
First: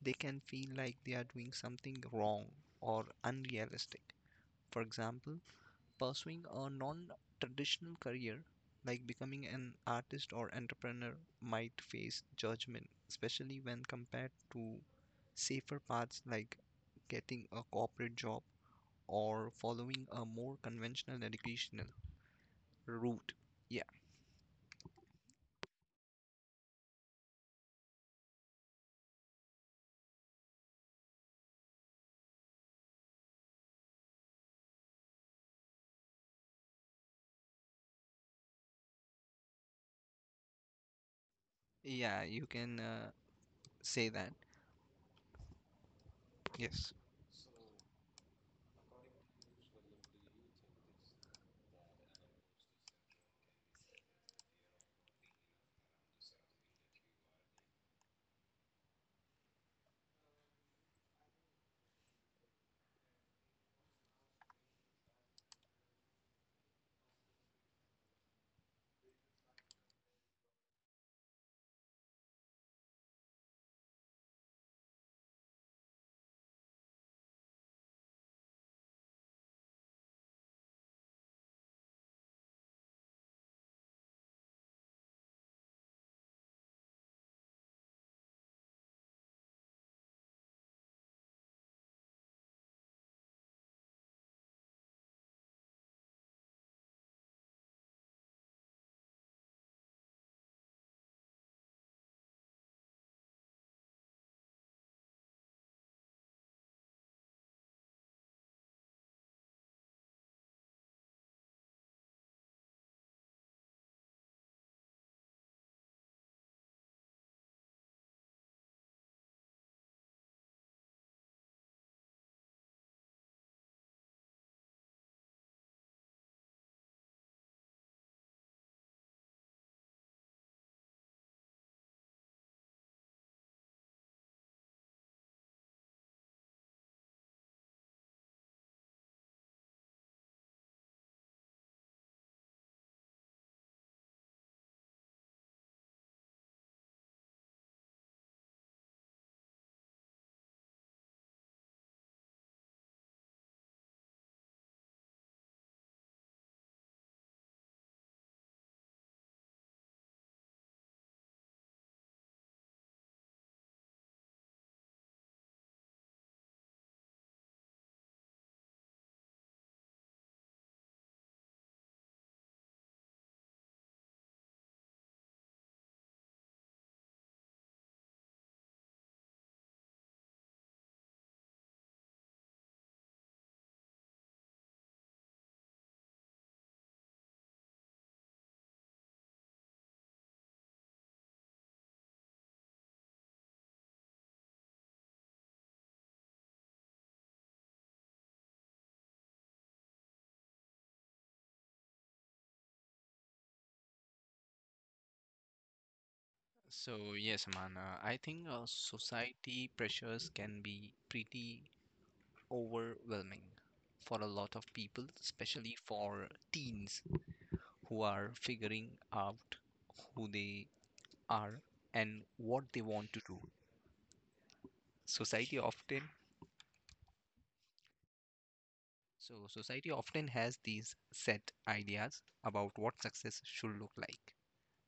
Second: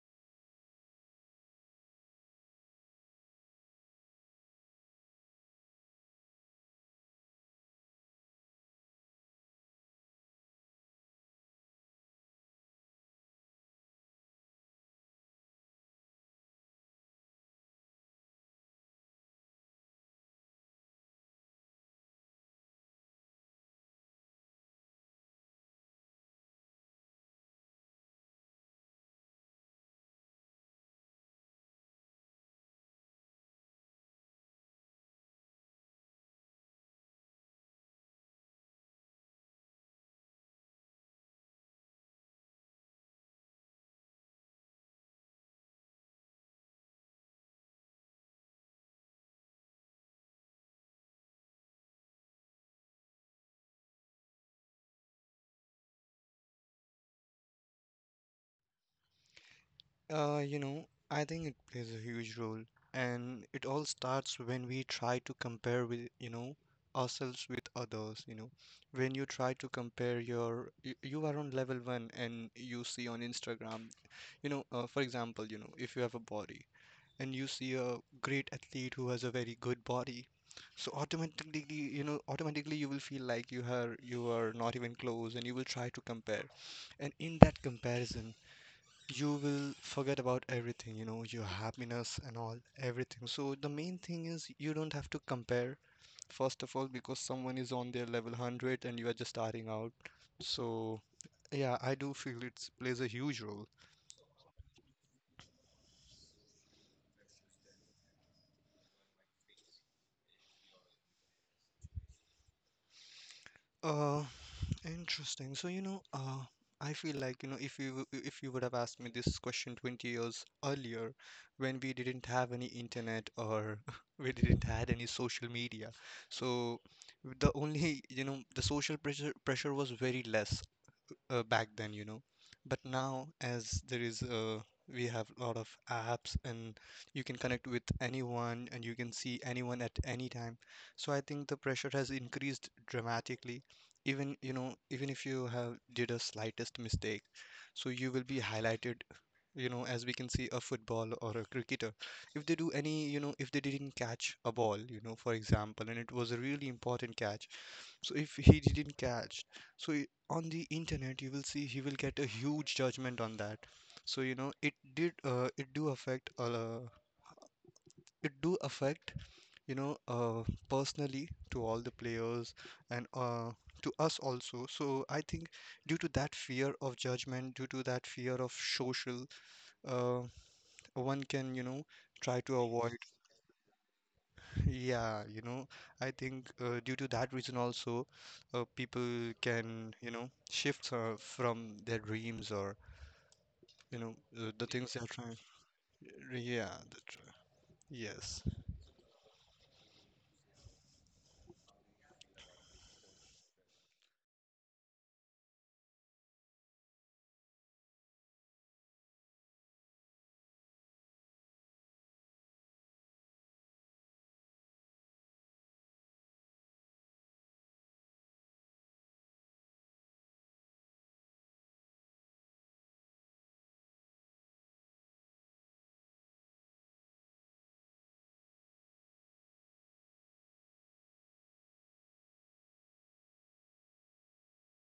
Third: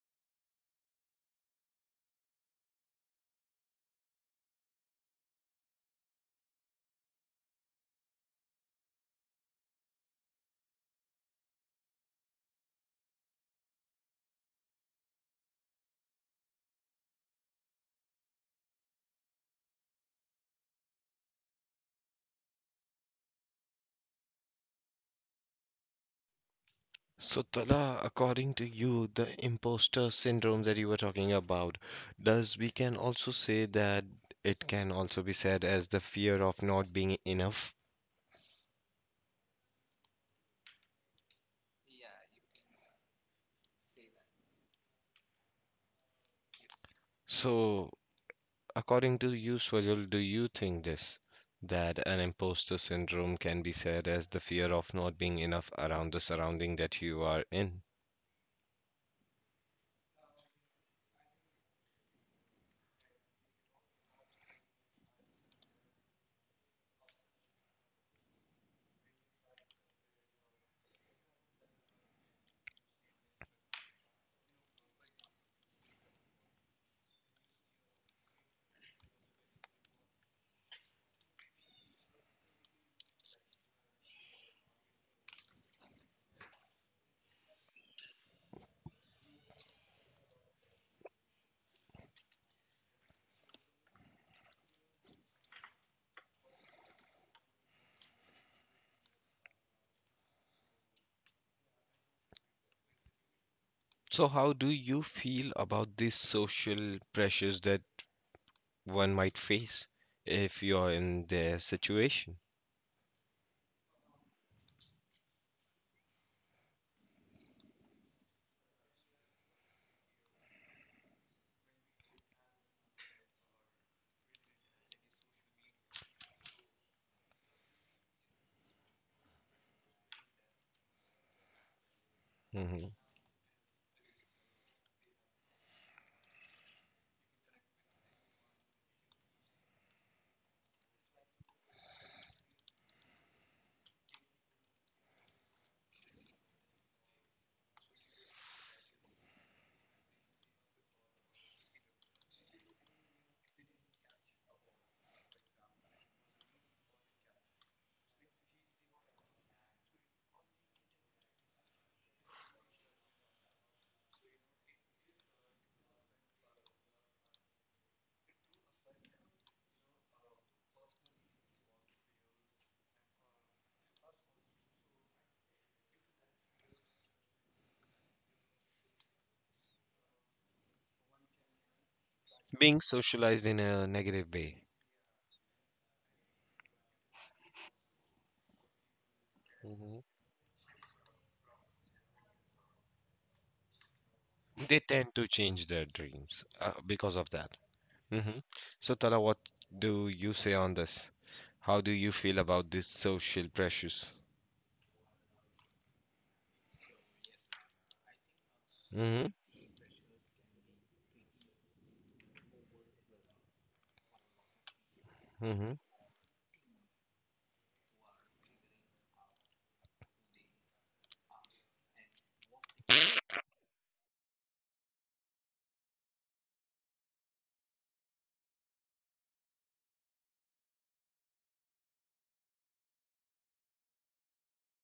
Speaker 3: they can feel like they are doing something wrong or unrealistic. For example, pursuing a non-traditional career, like becoming an artist or entrepreneur, might face judgment, especially when compared to safer paths, like getting a corporate job or following a more conventional educational route.
Speaker 1: So, Tala, according to you, the imposter syndrome that you were talking about, does we can also say that it can also be said as the fear of not being enough?
Speaker 3: Yeah, you can, say that. Yes.
Speaker 1: So, according to you, Swajal, do you think this that an imposter syndrome can be said as the fear of not being enough around the surrounding that you are in?
Speaker 2: You know, I think it plays a huge role, and it all starts when we try to compare with, you know, ourselves with others, you know. When you try to compare your, you are on level one and you see on Instagram, you know, for example, you know, if you have a body and you see a great athlete who has a very good body, so automatically, you know, automatically you will feel like you are not even close and you will try to compare. And in that comparison, you will forget about everything, you know, your happiness and all, everything. So the main thing is you don't have to compare, first of all, because someone is on their level 100 and you are just starting out. So yeah, I do feel it plays a huge role.
Speaker 1: So, how do you feel about these social pressures that one might face if you're in their situation?
Speaker 2: Uh, Interesting. So, you know, I feel like, you know, if you would have asked me this question 20 years earlier, when we didn't have any internet or we didn't had any social media, so the only, you know, the social pressure was very less back then, you know. But
Speaker 1: Mhm.
Speaker 2: now, as there is we have a lot of apps and you can connect with anyone and you can see anyone at any time. So I think the pressure has increased dramatically. Even, you know, even if you have did a slightest mistake, so you will be highlighted, you know, as we can see a football or a cricketer. If they do any, you know, if they didn't catch a ball, you know, for example, and it was a really important catch. So if he didn't catch, so on the internet you will see he will get a huge judgment on that. So you know it did, it do affect, it do affect, you know, personally, to all the players and to us also. So I think due to that fear of judgment, due to that fear of social, uh, one can, you know, try to
Speaker 1: Being
Speaker 2: avoid.
Speaker 1: socialized in a negative way,
Speaker 2: Yeah, you know, I think, due to that reason also, people can,
Speaker 1: Mhm.
Speaker 2: you know, shift, from their dreams or, you know, the
Speaker 1: they
Speaker 2: things they're
Speaker 1: tend to
Speaker 2: trying.
Speaker 1: change their dreams
Speaker 2: Yeah,
Speaker 1: because of that. hmm
Speaker 2: yes.
Speaker 1: So, Tala, what do you say on this? How do you feel about these social pressures?
Speaker 3: So, yes, Amana, I think
Speaker 1: hmm
Speaker 3: society pressures can be pretty overwhelming for a lot of people, especially
Speaker 1: hmm
Speaker 3: for teens who are figuring out who they are and what they want to do. Society often so society often has these set ideas about what success should look like.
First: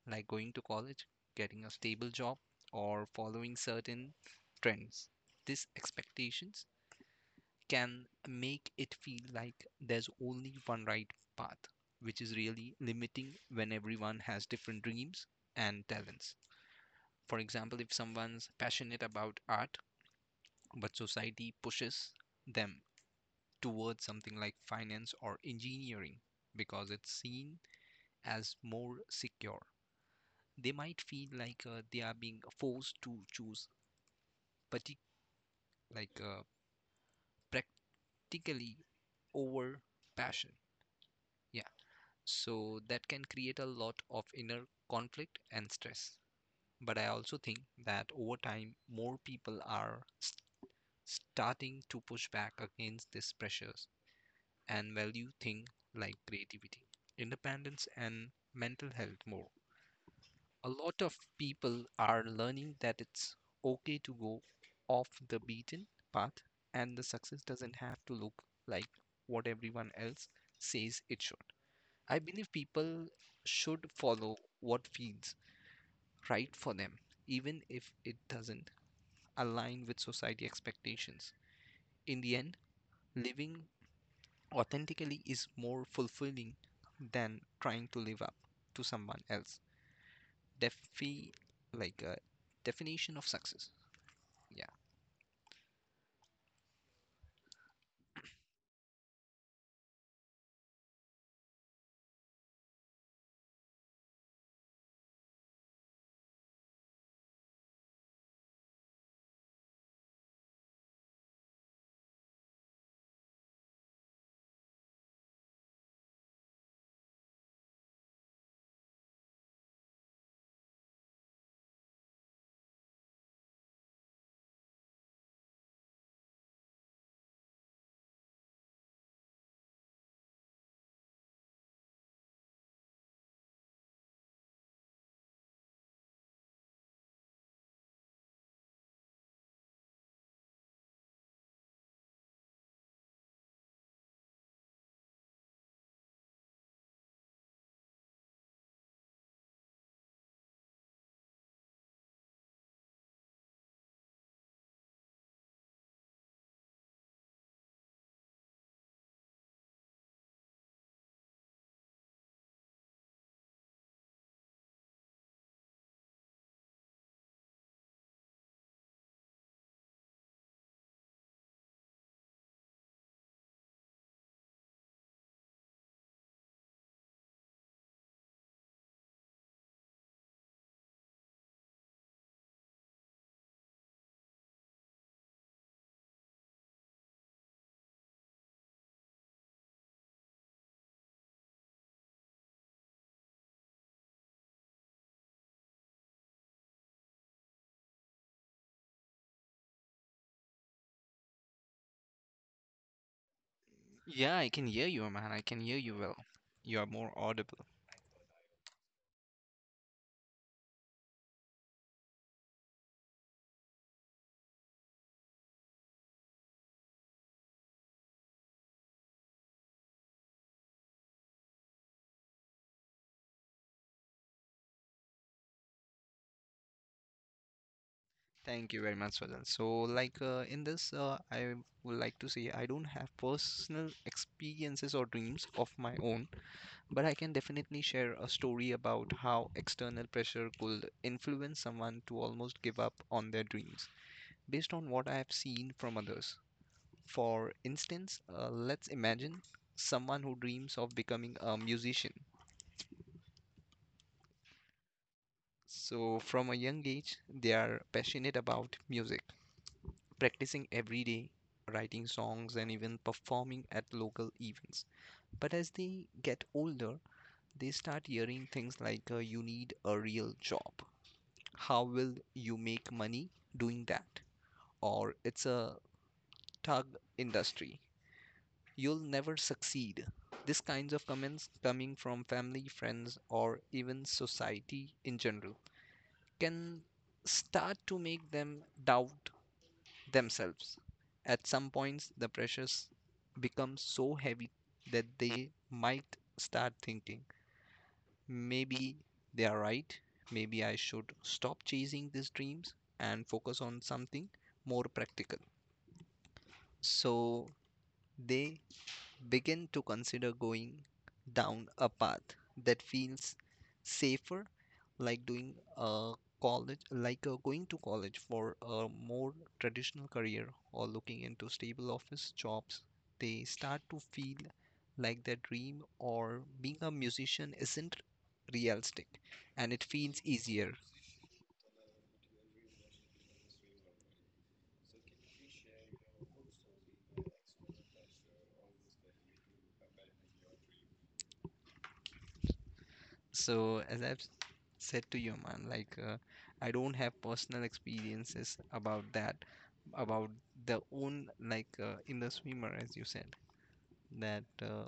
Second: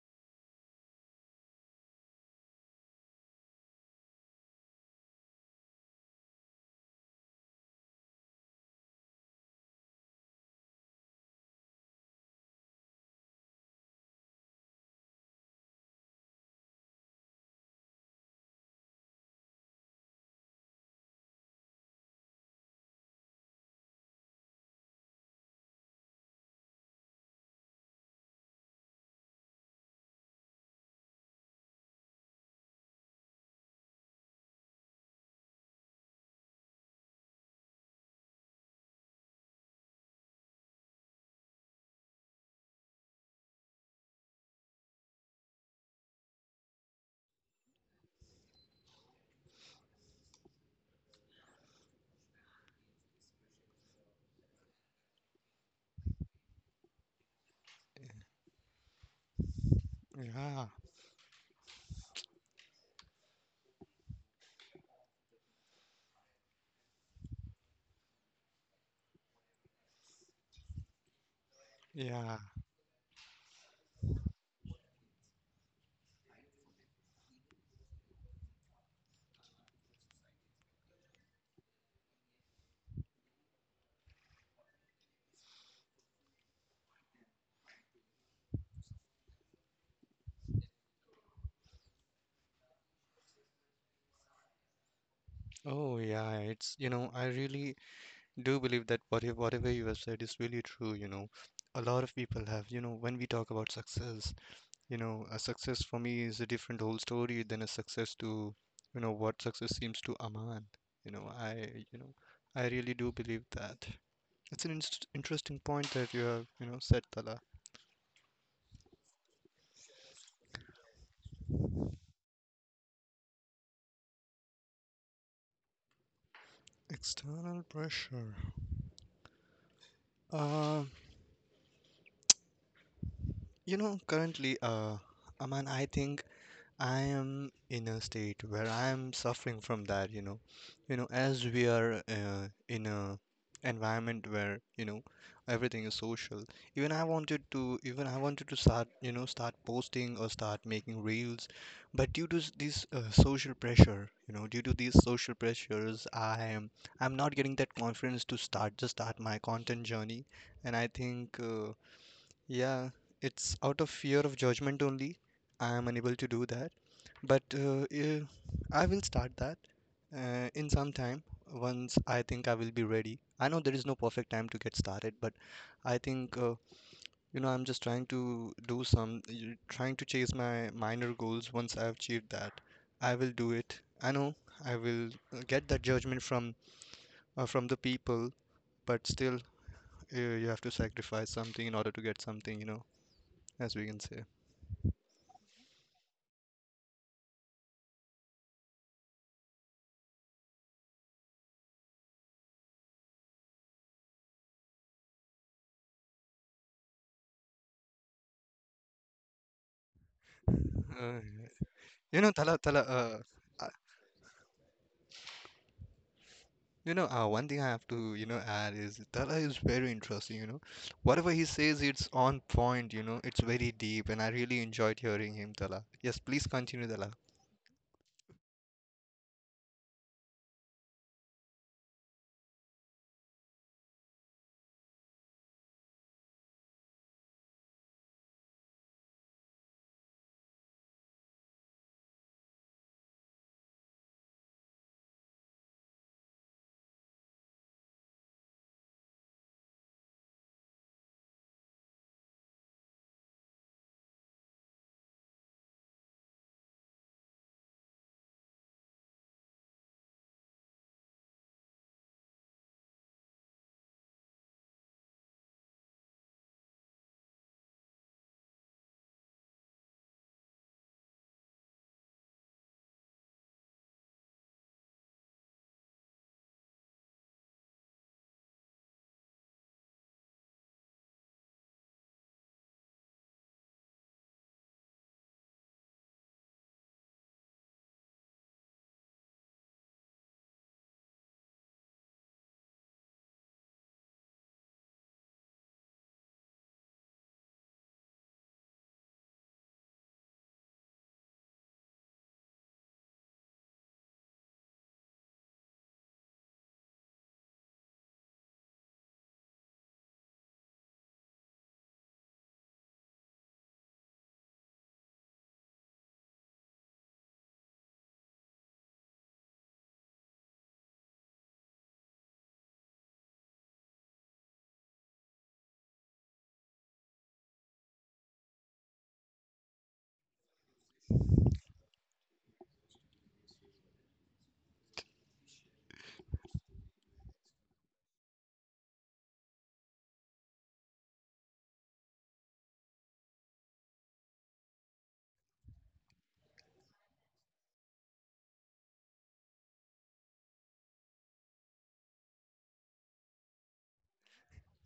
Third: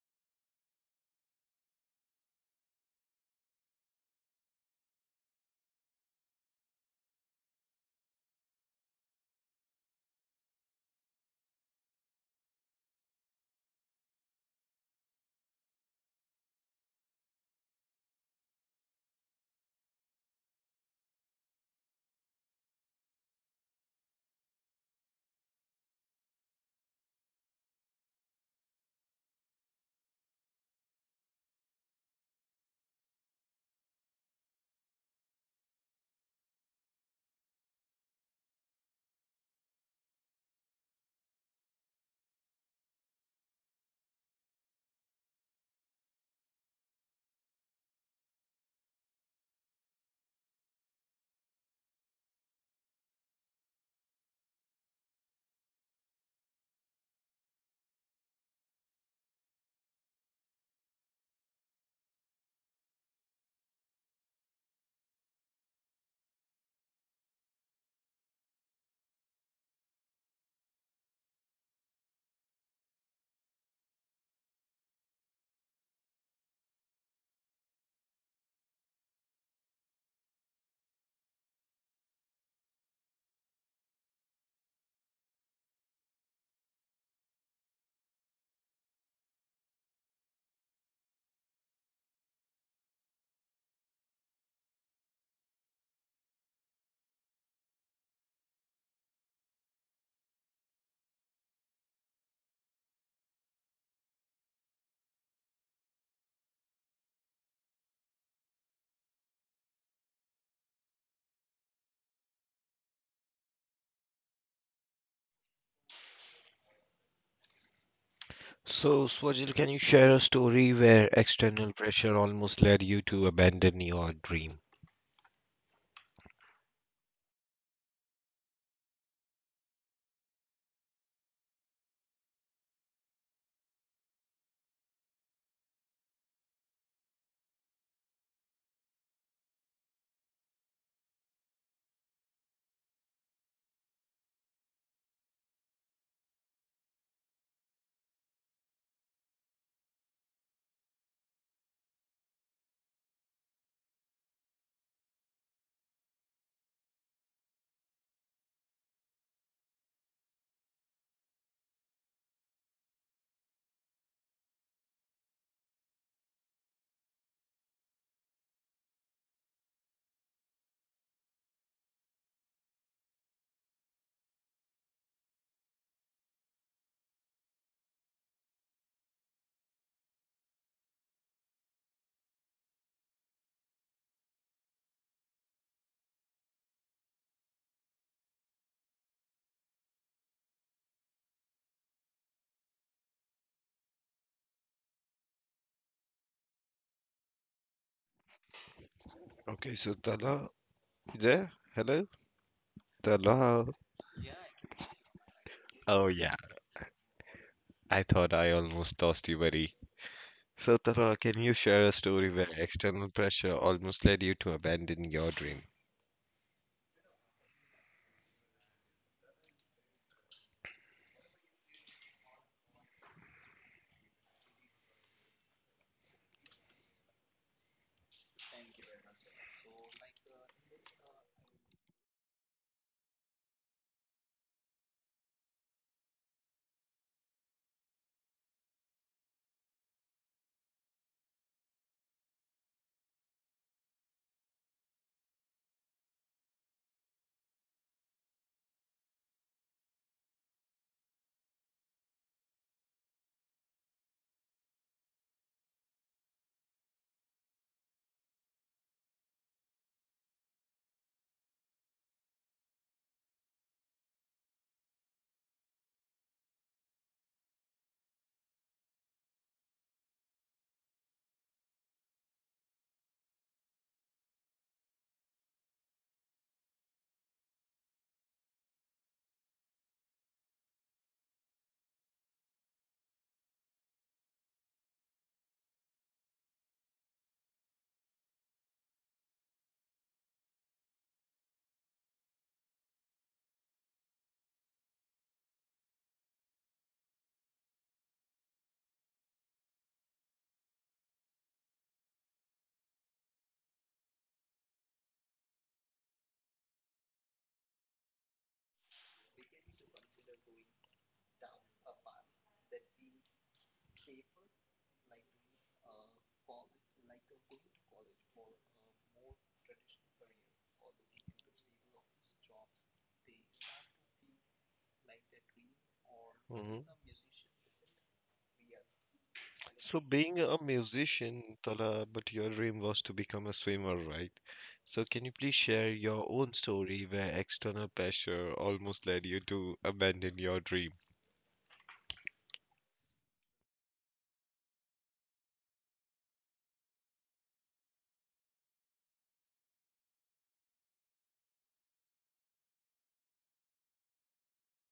Speaker 3: like going to college, getting a stable job, or following certain trends. These expectations can make it feel like there's only one right path, which is really limiting when everyone has different dreams and talents. For example, if someone's passionate about art, but society pushes them towards something like finance or engineering because it's seen as more secure, they might feel like they are being forced to choose, partic- like practically over passion. Yeah. So that can create a lot of inner conflict and stress. But I also think that over time, more people are starting to push back against these pressures and value things like creativity, independence, and mental health more.
Speaker 2: Yeah,
Speaker 3: A lot of people are learning that it's okay to go off the beaten path, and the success doesn't have to look like what everyone else says it should. I
Speaker 2: yeah.
Speaker 3: believe people should follow what feels right for them, even if it doesn't align with society expectations. In the end, living authentically is more fulfilling than trying to live up to someone else. Defi Like a definition of success. Yeah.
Speaker 2: Oh yeah, it's, you know, I really do believe that whatever you have said is really true, you know. A lot of people have, you know, when we talk about success, you know, a success for me is a different whole story than a success to, you know, what success seems to Aman. You know, I you know, I really do believe that it's an inst interesting point that you have, you know, said, Tala.
Speaker 1: So, Swajil, can you share a story where external pressure almost led you to abandon your dream?
Speaker 2: External pressure, uh you know, currently, Aman, I think I am in a state where I am suffering from that, you know. You know, as we are in a environment where, you know, everything is social. Even I wanted to start, you know, start posting or start making reels, but due to this social pressure, you know, due to these social pressures, I am, I'm not getting that confidence to start, just start my content journey. And I think. Yeah, it's out of fear of judgment only. I am unable to do that. But I will start that in some time, once I think I will be ready. I know there is no perfect time to get started, but I think, you know, I'm just trying to do some trying to chase my minor goals. Once I've achieved that, I will do it. I know I will get that judgment from the people, but still, you have to sacrifice something in order to get something, you know, as we can say.
Speaker 1: Okay, so Tala, you there? Hello? Tala.
Speaker 3: Yeah, I can hear you, man. I can hear you
Speaker 1: Oh
Speaker 3: well.
Speaker 1: yeah,
Speaker 3: You are more audible.
Speaker 1: I thought I almost lost you, buddy. So Tala,
Speaker 2: Uh,
Speaker 1: can you share a
Speaker 2: you
Speaker 1: story
Speaker 2: know,
Speaker 1: where external pressure
Speaker 2: Uh,
Speaker 1: almost led you to abandon your dream?
Speaker 2: you know, one thing I have to, you know, add is Tala is very interesting, you know. Whatever he says, it's on point, you know, it's very deep, and I really enjoyed hearing him, Tala. Yes, please continue, Tala.
Speaker 3: Thank you very much, Swajal. So, like in this, I would like to say I don't have personal experiences or dreams of my own, but I can definitely share a story about how external pressure could influence someone to almost give up on their dreams based on what I have seen from others. For instance, let's imagine someone who dreams of becoming a musician. So from a young age, they are passionate about music, practicing every day, writing songs, and even performing at local events. But as they get older, they start hearing things like, you need a real job. How will you make money doing that? Or it's a tug industry. You'll never succeed. These kinds of comments coming from family, friends, or even society in general can start to make them doubt themselves. At some points, the pressures become so heavy that they might start thinking maybe they are right, maybe I should stop chasing these dreams and focus on something more practical. So they begin to consider going down a path that feels safer, like doing a college, like going to college for a more traditional career or looking into stable office jobs. They start to feel like their dream or
Speaker 1: hmm
Speaker 3: being a musician isn't realistic, and it
Speaker 1: So
Speaker 3: feels
Speaker 1: being a
Speaker 3: easier.
Speaker 1: musician, Tala, but your dream was to become a swimmer, right? So can you please share your own story where external pressure almost led you to abandon your dream?
Speaker 3: So, as I've said to you, man, like I don't have personal experiences about that, about the own, like in the swimmer, as you said, that,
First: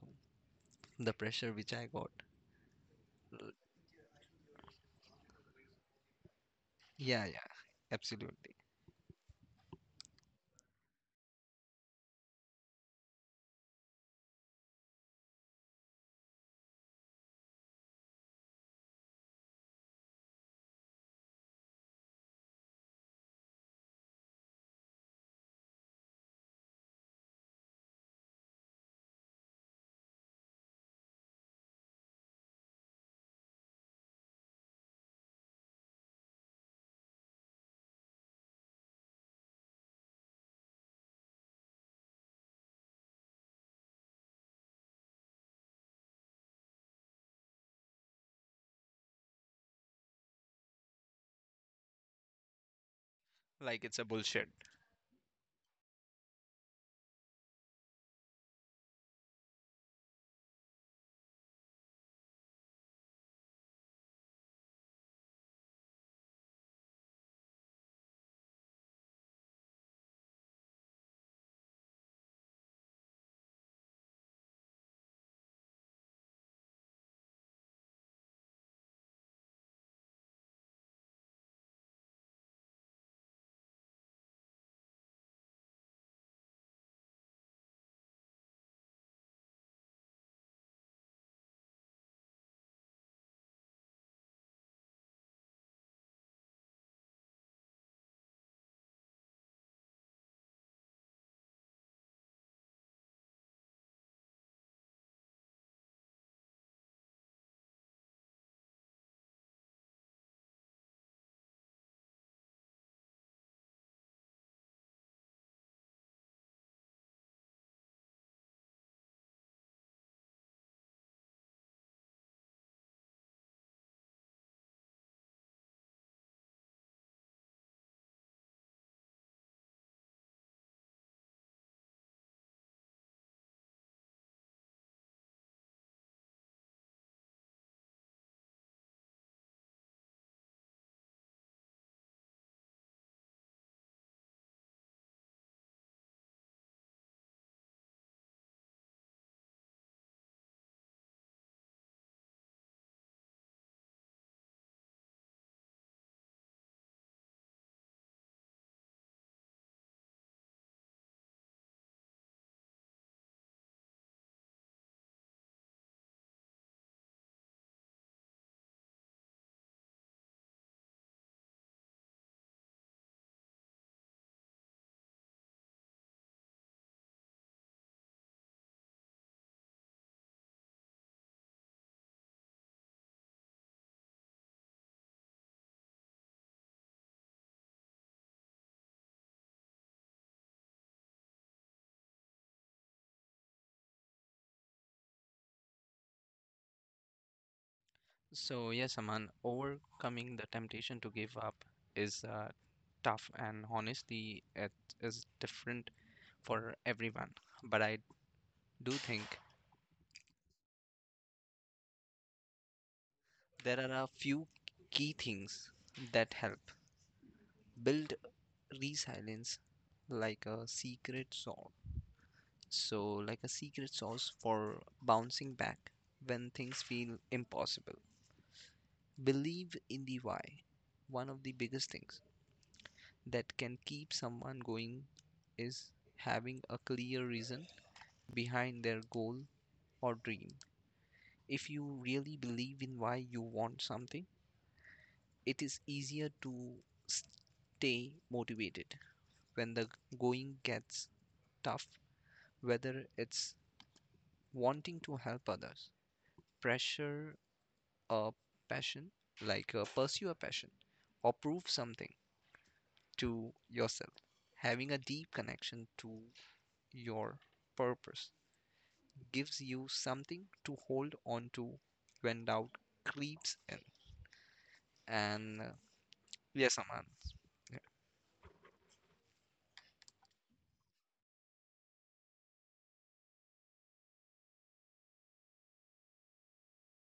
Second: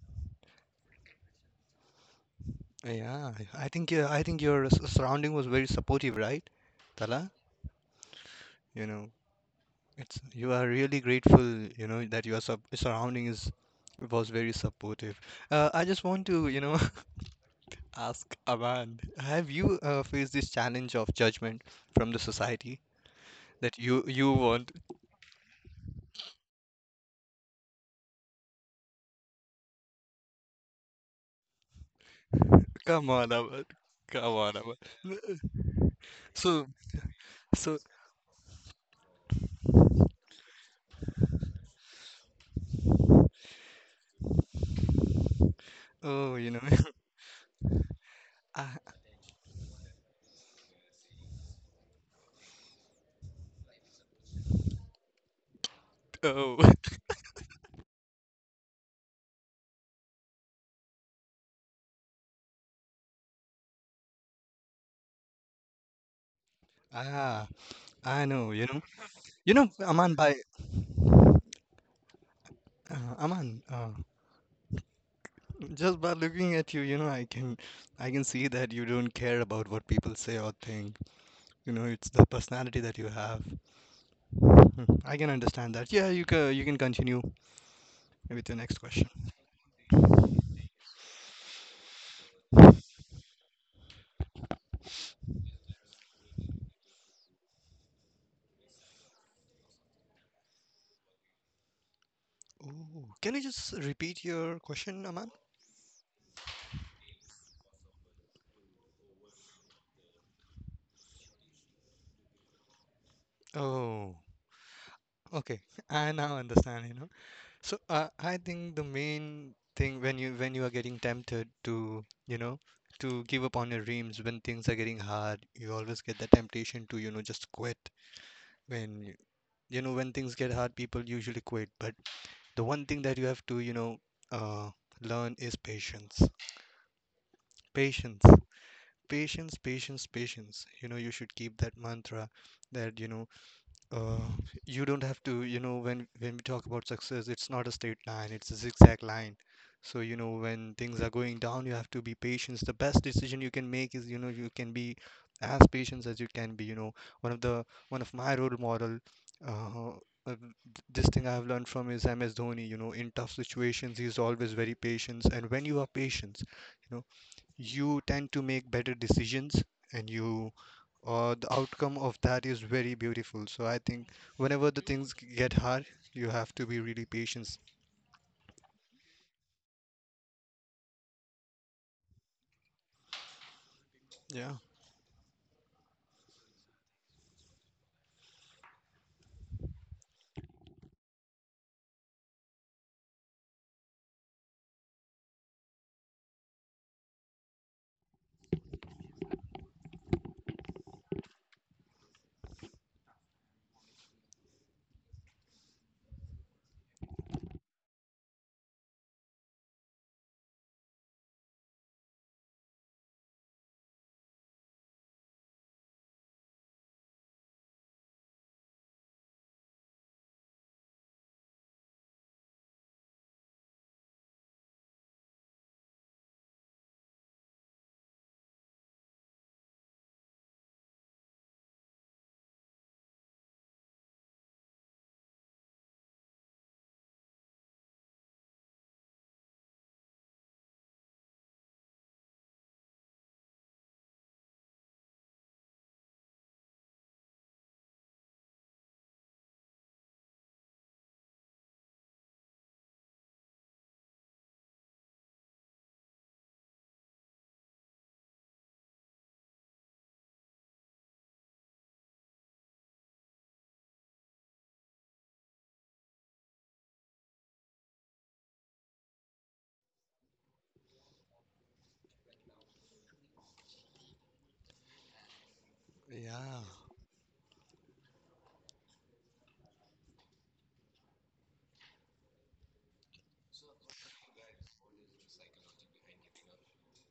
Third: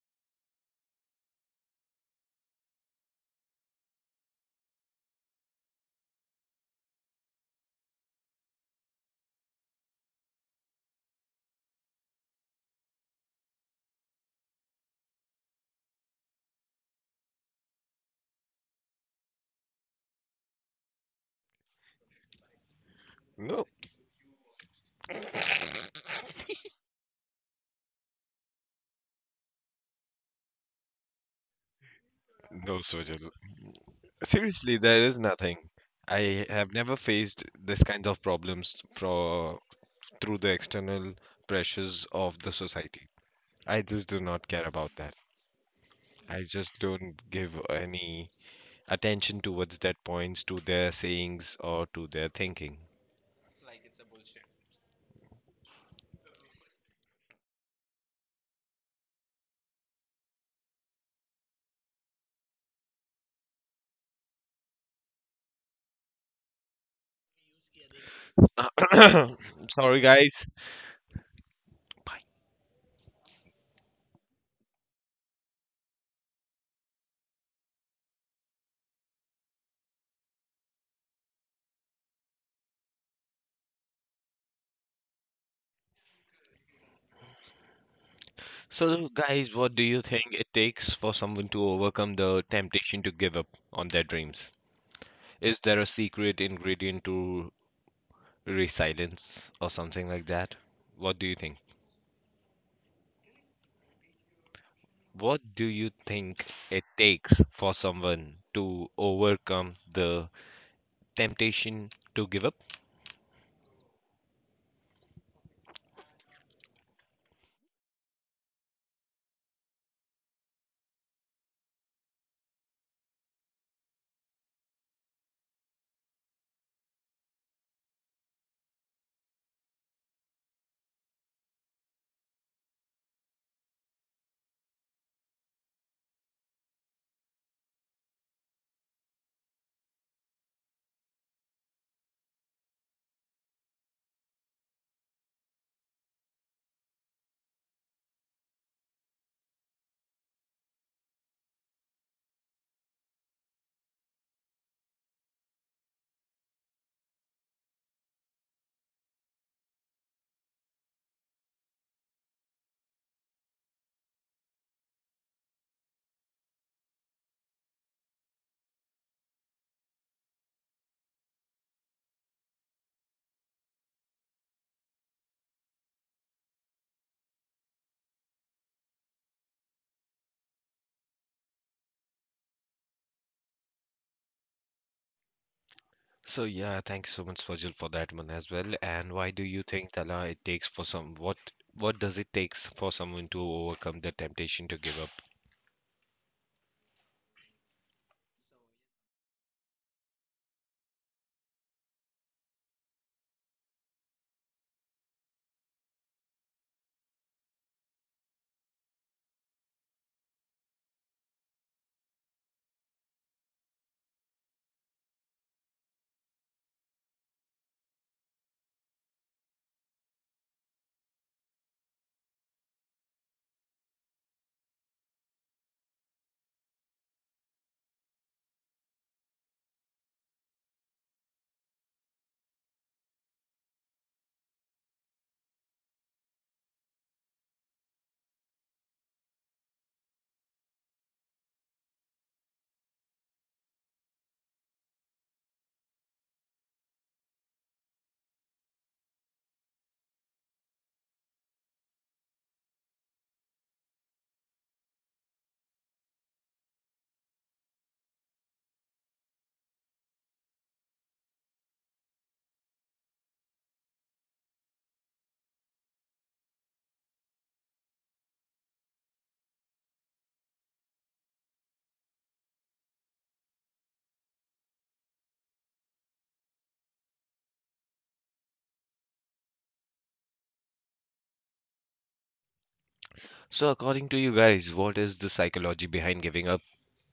Speaker 3: the pressure which I got.
Speaker 2: Yeah,
Speaker 3: Uh,
Speaker 2: I think your surrounding was very supportive, right,
Speaker 3: Yeah,
Speaker 2: Tala?
Speaker 3: yeah, absolutely.
Speaker 2: You know, it's, you are really grateful, you know, that your sub surrounding is, was very supportive. I just want to, you know, ask Aman, have you faced this challenge of judgment from the society
Speaker 1: No.
Speaker 2: that you want?
Speaker 1: No,
Speaker 2: Come
Speaker 1: Swajal.
Speaker 2: on, Aman. Come on, Aman.
Speaker 1: Seriously, there is nothing. I
Speaker 2: So,
Speaker 1: have never faced
Speaker 2: so,
Speaker 1: this kind of problems for through the external pressures of the society. I just do not care about that.
Speaker 2: oh,
Speaker 1: I
Speaker 2: you know,
Speaker 1: just don't give any
Speaker 2: I,
Speaker 1: attention towards that points to their sayings or to their thinking.
Speaker 3: Like, it's a bullshit.
Speaker 2: oh, ah, I know, you know, you know,
Speaker 1: Sorry,
Speaker 2: Aman, by
Speaker 1: guys. Bye.
Speaker 2: Aman, just by looking at you, you know, I can see that you don't care about what people say or think. You know, it's the personality that you have. Hmm, I can understand that. Yeah, you can continue with your next question.
Speaker 1: So, guys, what do you think it takes for someone to overcome the temptation to give up on their dreams? Is there a secret ingredient to resilience or something like that? What do you think?
Speaker 2: Oh, can you just repeat your question, Aman?
Speaker 1: What do you think it takes for someone to overcome the temptation to give up?
Speaker 2: Oh, okay. I now understand, you know. So, I think the main thing, when you, when you are getting tempted to, you know, to give up on your dreams, when things are getting hard, you always get the temptation to, you know, just quit. When you know, when things get hard, people usually quit. But the one thing that you have to, you know, uh, learn is patience. Patience. Patience, patience, patience. You know, you should keep that mantra that, you know, Uh, you don't have to, you know, when we talk about success, it's not a straight line, it's a zigzag line. So, you know, when things are going down, you have to be patient. The best decision you can make is, you know, you can be as patient as you can be. You know, one of the one of my role model, uh, uh, this thing I've learned from is MS Dhoni. You know, in tough situations, he's always very patient. And when you are patient, you know, you tend to make better decisions and you the outcome of that is very beautiful, so I think whenever the things get hard, you have to be really patient. Yeah,
Speaker 1: So yeah, thank you so much, Fajal, for that one as well. And why do you think, Tala, it takes for some what does it takes for someone to overcome the temptation to give up?
Speaker 3: So, yes, Aman, overcoming the temptation to give up is, tough, and honestly, it is different for everyone. But I do think there are a few key things that help build resilience, like a secret sauce. So, like a secret sauce for bouncing back when things feel impossible. Believe in the why. One of the biggest things that can keep someone going is having a clear reason behind their goal or dream. If you really believe in why you want something, it is easier to stay motivated when the going gets tough, whether it's wanting to help others, pressure a passion, pursue a passion, or prove something to yourself. Having a deep connection to your purpose gives you something to hold on to when doubt creeps in. And
Speaker 2: yeah,
Speaker 3: Yes, Aman, yeah,
Speaker 1: So according to you guys, what is the psychology behind giving up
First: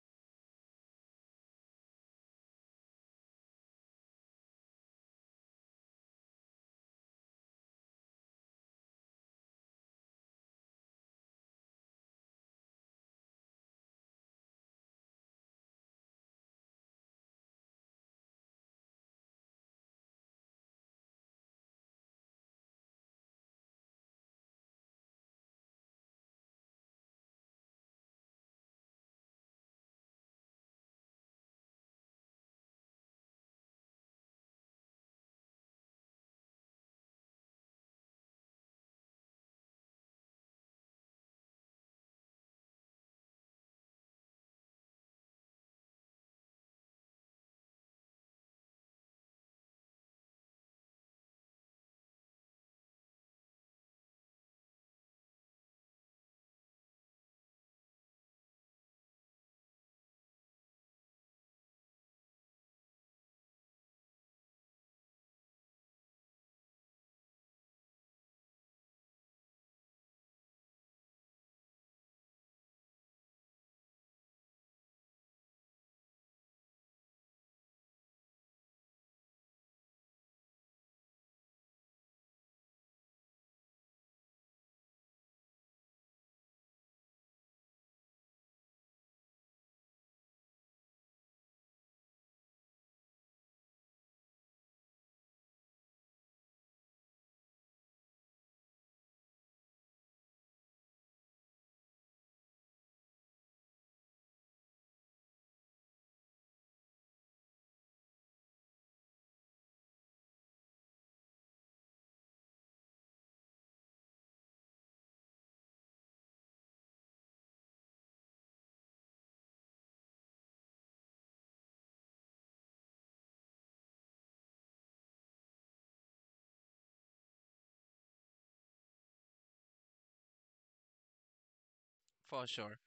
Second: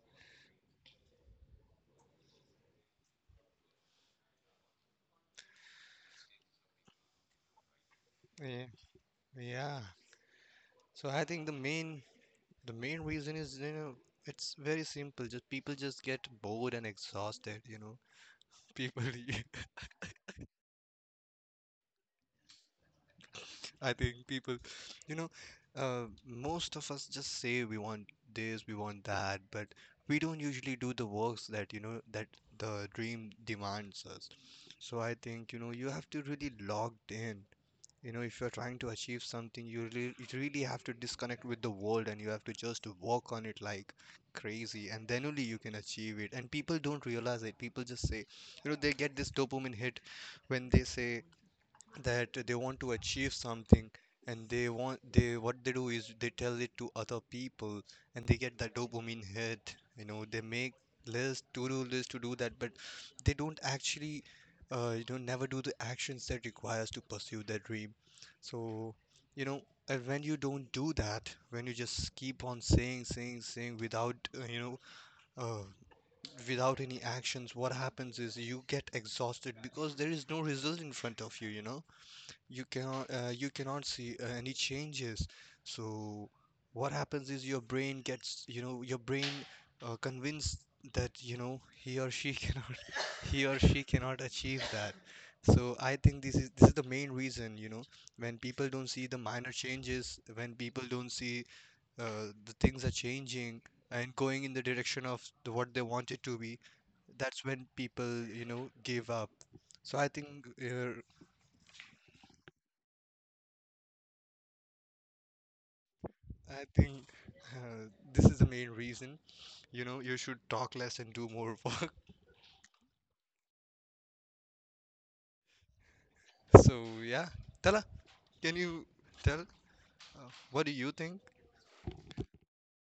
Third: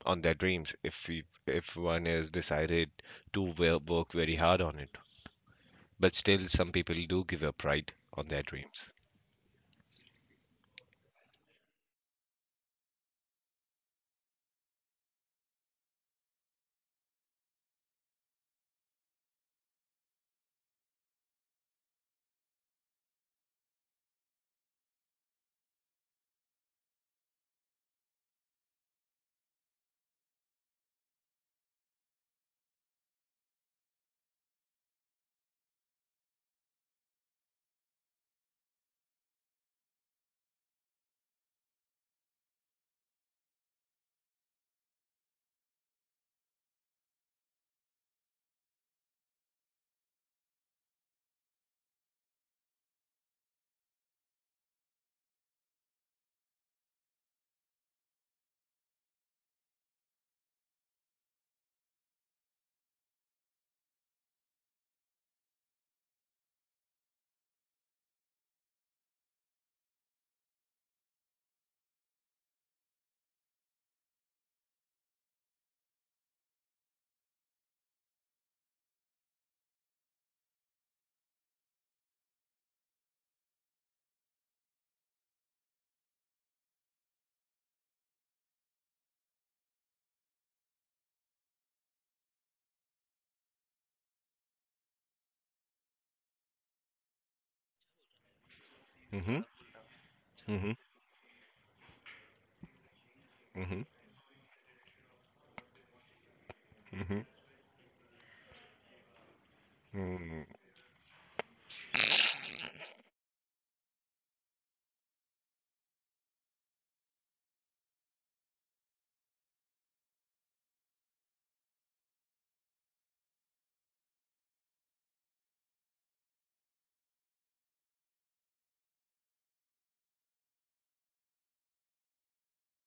Speaker 1: on their dreams if one has decided to work very hard on it? But still some people do give up, right, on their
Speaker 2: yeah,
Speaker 1: dreams.
Speaker 2: yeah. So I think the main reason is, you know, it's very simple. Just people just get bored and exhausted, you know. People I think people, you know, most of us just say we want this, we want that, but we don't usually do the works that, you know, that the dream demands us. So I think, you know, you have to really logged in. You know, if you're trying to achieve something, you really have to disconnect with the world and you have to just work on it like crazy, and then only you can achieve it. And people don't realize it. People just say, you know, they get this dopamine hit when they say that they want to achieve something, and they what they do is they tell it to other people, and they get that dopamine hit, you know. They make list to do that, but they don't actually you know never do the actions that requires to pursue their dream. So, you know, and when you don't do that, when you just keep on saying saying saying without you know uh, without any actions, what happens is you get exhausted because there is no result in front of you, you know. You cannot you cannot see any changes. So what happens is your brain gets, you know, your brain convinced that, you know, he or she cannot, he or she cannot achieve that. So I think this is the main reason, you know, when people don't see the
Speaker 1: hmm
Speaker 2: minor changes, when
Speaker 1: hmm
Speaker 2: people don't see the things are changing
Speaker 1: hmm
Speaker 2: and going in the direction of the, what they want it to be.
Speaker 1: hmm
Speaker 2: That's when people, you know, give up. So I
Speaker 1: Mm.
Speaker 2: think I think this is the main reason. You know, you should talk less and do more work. So yeah, Tala, can you tell what do you think?
Speaker 3: for sure.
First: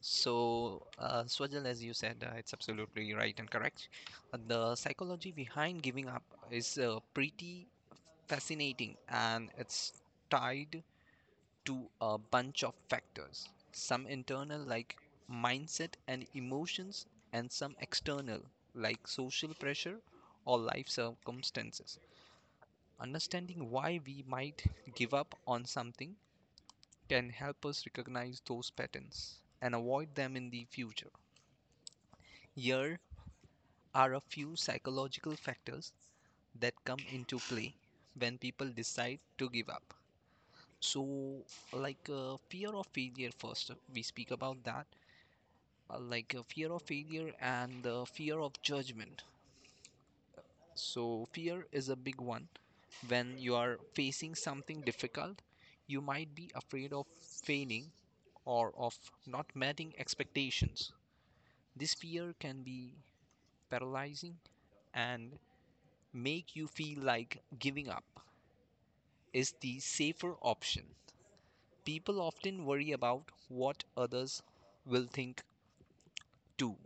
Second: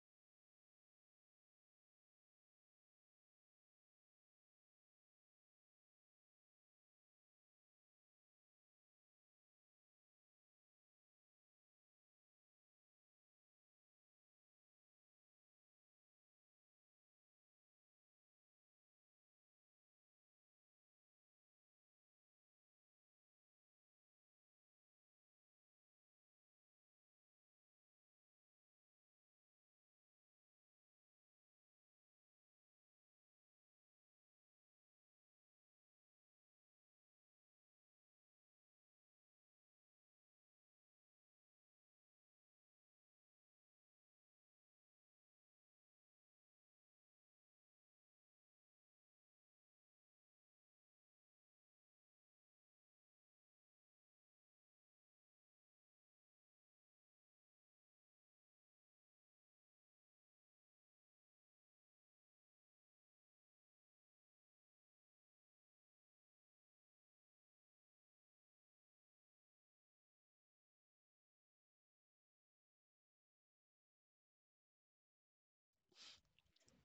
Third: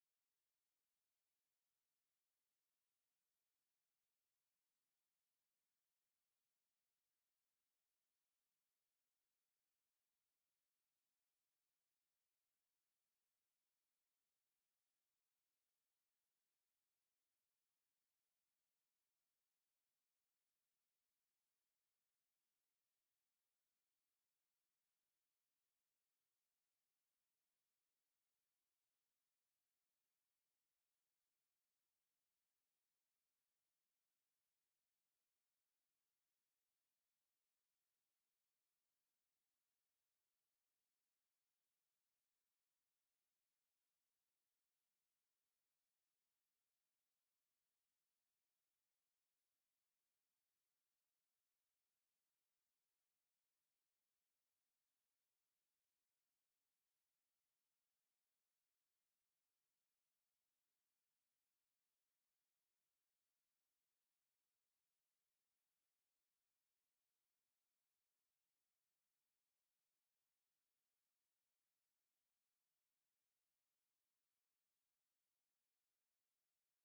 Speaker 3: So, Swajal, as you said, it's absolutely right and correct. The psychology behind giving up is pretty fascinating and it's tied to a bunch of factors, some internal, like mindset and emotions, and some external, like social pressure or life circumstances. Understanding why we might give up on something can help us recognize those patterns and avoid them in the future. Here are a few psychological factors that come into play when people decide to give up. So, fear of failure, first we speak about that, fear of failure and the fear of judgment. So, fear is a big one. When you are facing something difficult, you might be afraid of failing or of not meeting expectations. This fear can be paralyzing and make you feel like giving up is the safer option. People often worry about what others will think too.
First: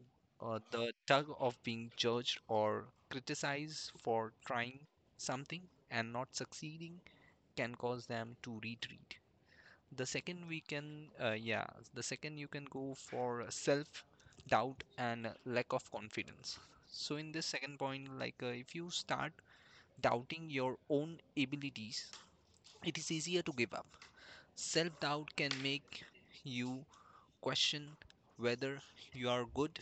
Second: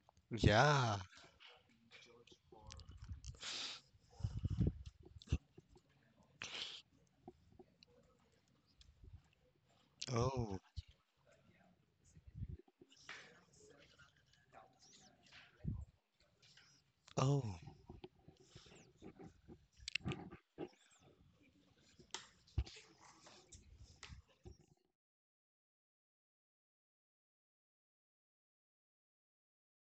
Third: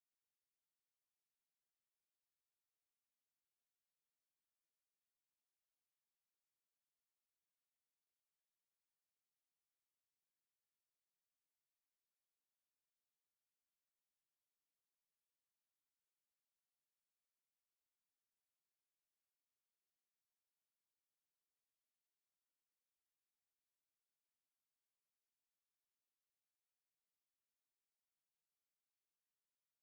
Speaker 3: The
Speaker 2: Yeah.
Speaker 3: tug of being judged or criticized for trying something and not succeeding can cause them to retreat. The second
Speaker 2: Oh.
Speaker 3: we can, uh, yeah, the second you can go for self doubt and lack of confidence. So, in
Speaker 2: Oh.
Speaker 3: this second point, if you start doubting your own abilities, it is easier to give up. Self doubt can make you question whether you are good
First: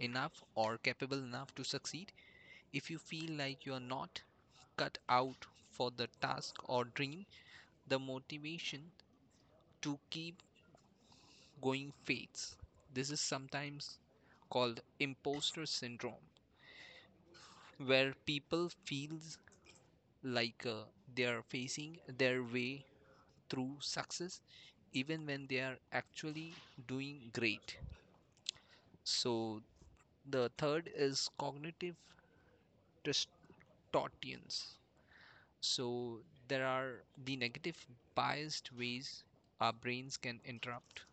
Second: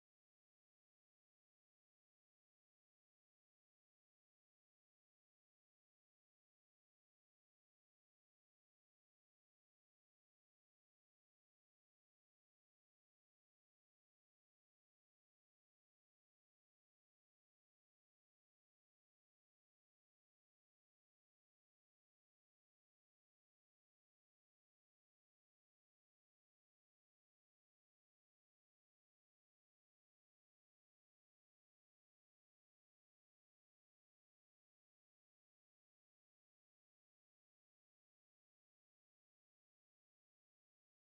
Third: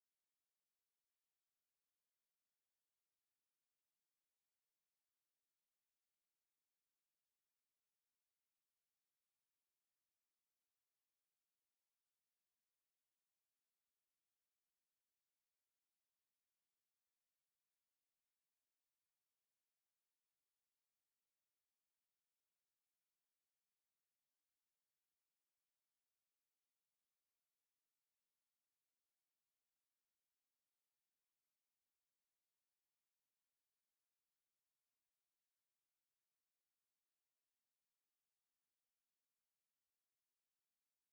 Speaker 3: enough or capable enough to succeed. If you feel like you are not cut out for the task or dream, the motivation to keep going fades. This is sometimes called imposter syndrome, where people feel like uh, they are facing their way through success even when they are actually doing great. So the third is cognitive distortions. So there are the negative biased ways our brains can interrupt,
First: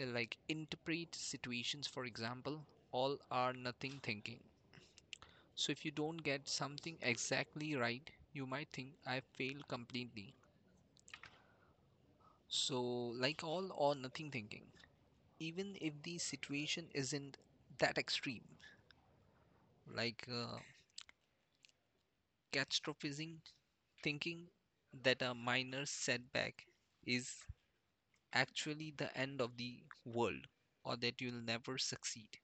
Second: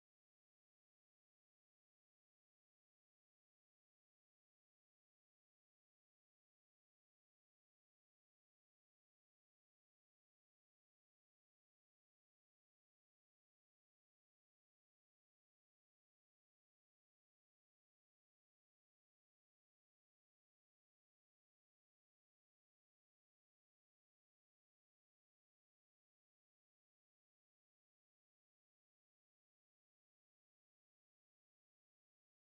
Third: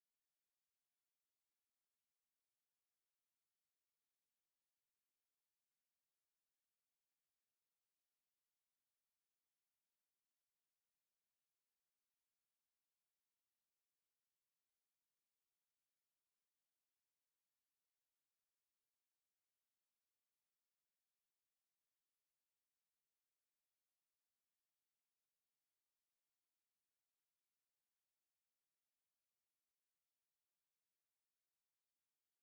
Speaker 3: interpret situations, for example, all or nothing thinking. So if you don't get something exactly right, you might think I failed completely. So like all or nothing thinking, even if the situation isn't that extreme, like uh, catastrophizing, thinking that a minor setback is actually the end of the world or that you'll never succeed.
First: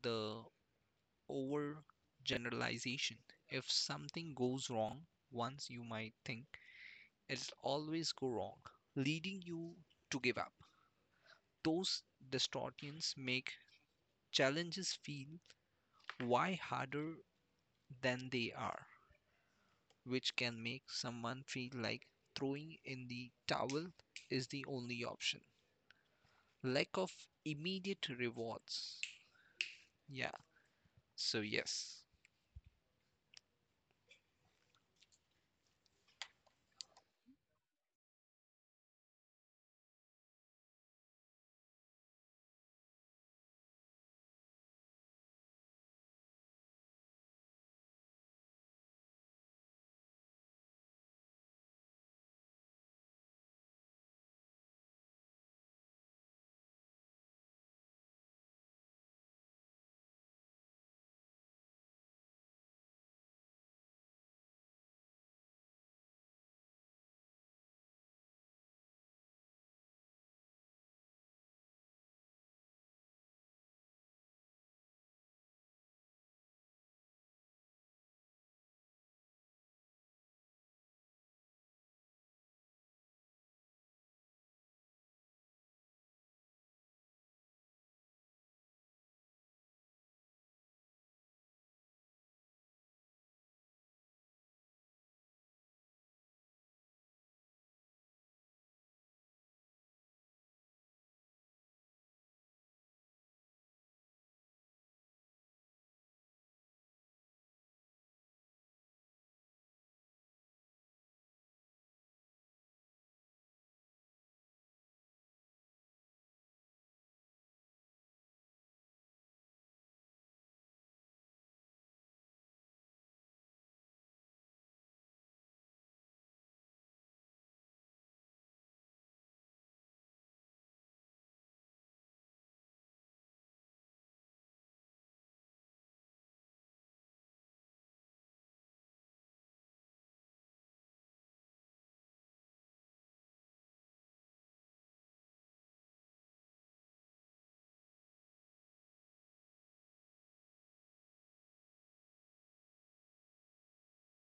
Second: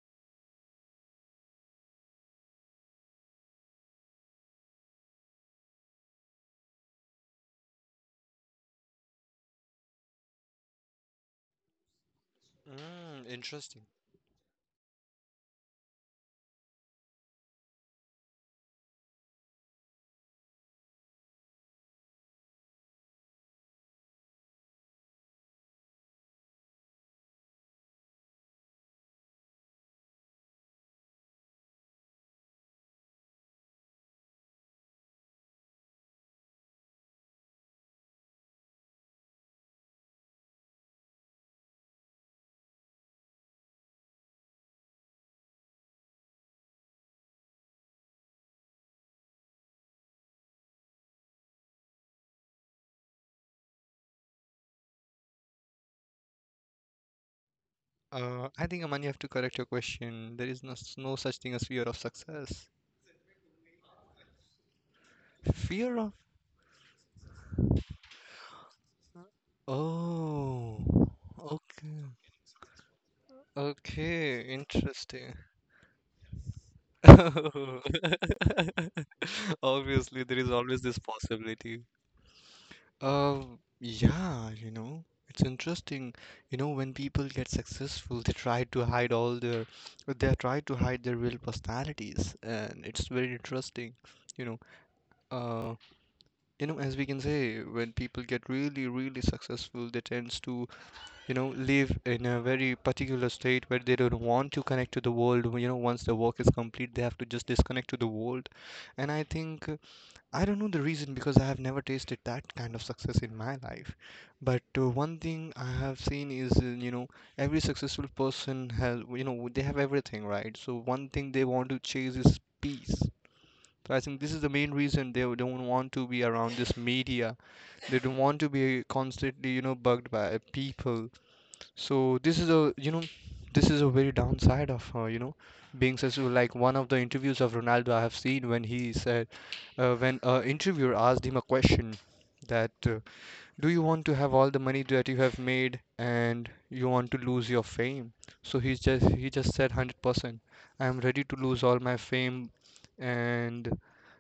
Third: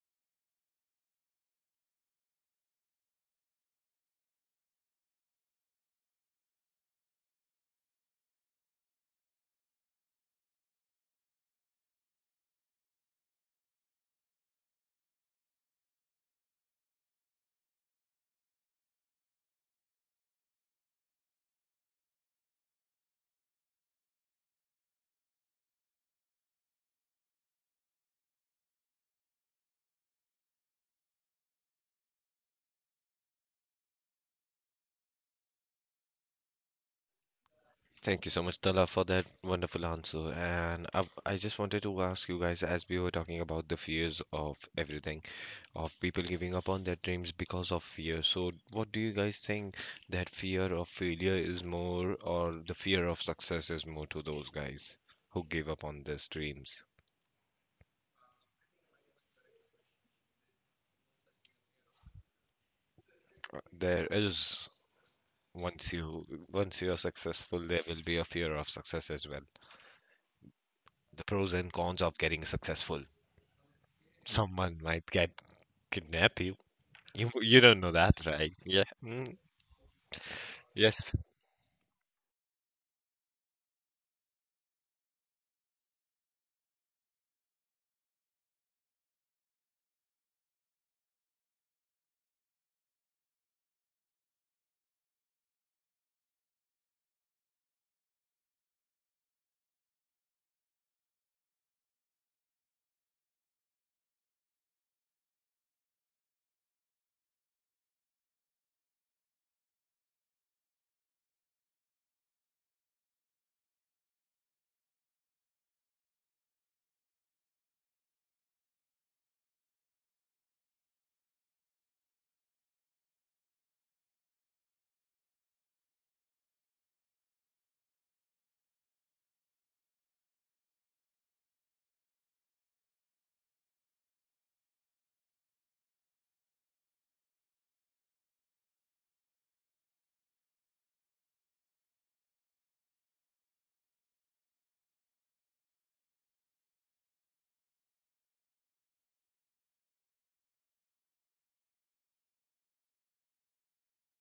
Speaker 3: The overgeneralization. If something goes wrong once, you might think it'll always go wrong, leading you to give up. Those distortions
Speaker 2: Mm,
Speaker 3: make
Speaker 2: interesting.
Speaker 3: challenges feel why harder than they are, which can make someone feel like throwing in the towel is the only option. Lack of immediate rewards. Yeah, so yes.
Speaker 1: Thank you so much, Tala, for that wonderful answer. And I just wanted to ask you guys, as we were talking about the fears of everything, of people giving up on their dreams because of fear. So, what do you guys think that fear of failure is more, or the fear of success is more to those guys who give up on their dreams?
Speaker 2: I think, Aman, you have to correct your question. There is no, no such thing as fear of success.
Speaker 1: There is Once
Speaker 2: Fear of.
Speaker 1: you once you are successful, there will be a fear of success as well.
Speaker 2: Oh.
Speaker 1: The pros and
Speaker 2: Okay.
Speaker 1: cons of getting successful.
Speaker 2: Okay.
Speaker 1: Someone might get
Speaker 2: Interesting.
Speaker 1: kidnap you. You don't know that, right? Yeah. Mm.
Speaker 2: Obviously, there is always this
Speaker 1: Yes.
Speaker 2: possibility. Uh, yeah, you know, it's interesting. You know, when people get successful, they try to hide all their, they try to hide their real personalities, and it's very interesting. You know, uh, you know, as we can say, when people get really, really successful, they tends to, you know, live in a very particular state where they don't want to connect to the world. You know, once the work is complete, they have to just disconnect to the world, and I think. I don't know the reason because I have never tasted that kind of success in my life. But one thing I have seen is, you know, every successful person has, you know, they have everything, right? So one thing they want to chase is peace. So I think this is the main reason they don't want to be around this media. They don't want to be constantly, you know, bugged by people. So this is a, you know, this is a very downside of you know being successful. Like one of the interviews of Ronaldo I have seen when he said when a interviewer asked him a question that do you want to have all the money that you have made and you want to lose your fame? So he just said 100%. I am ready to lose all my fame, and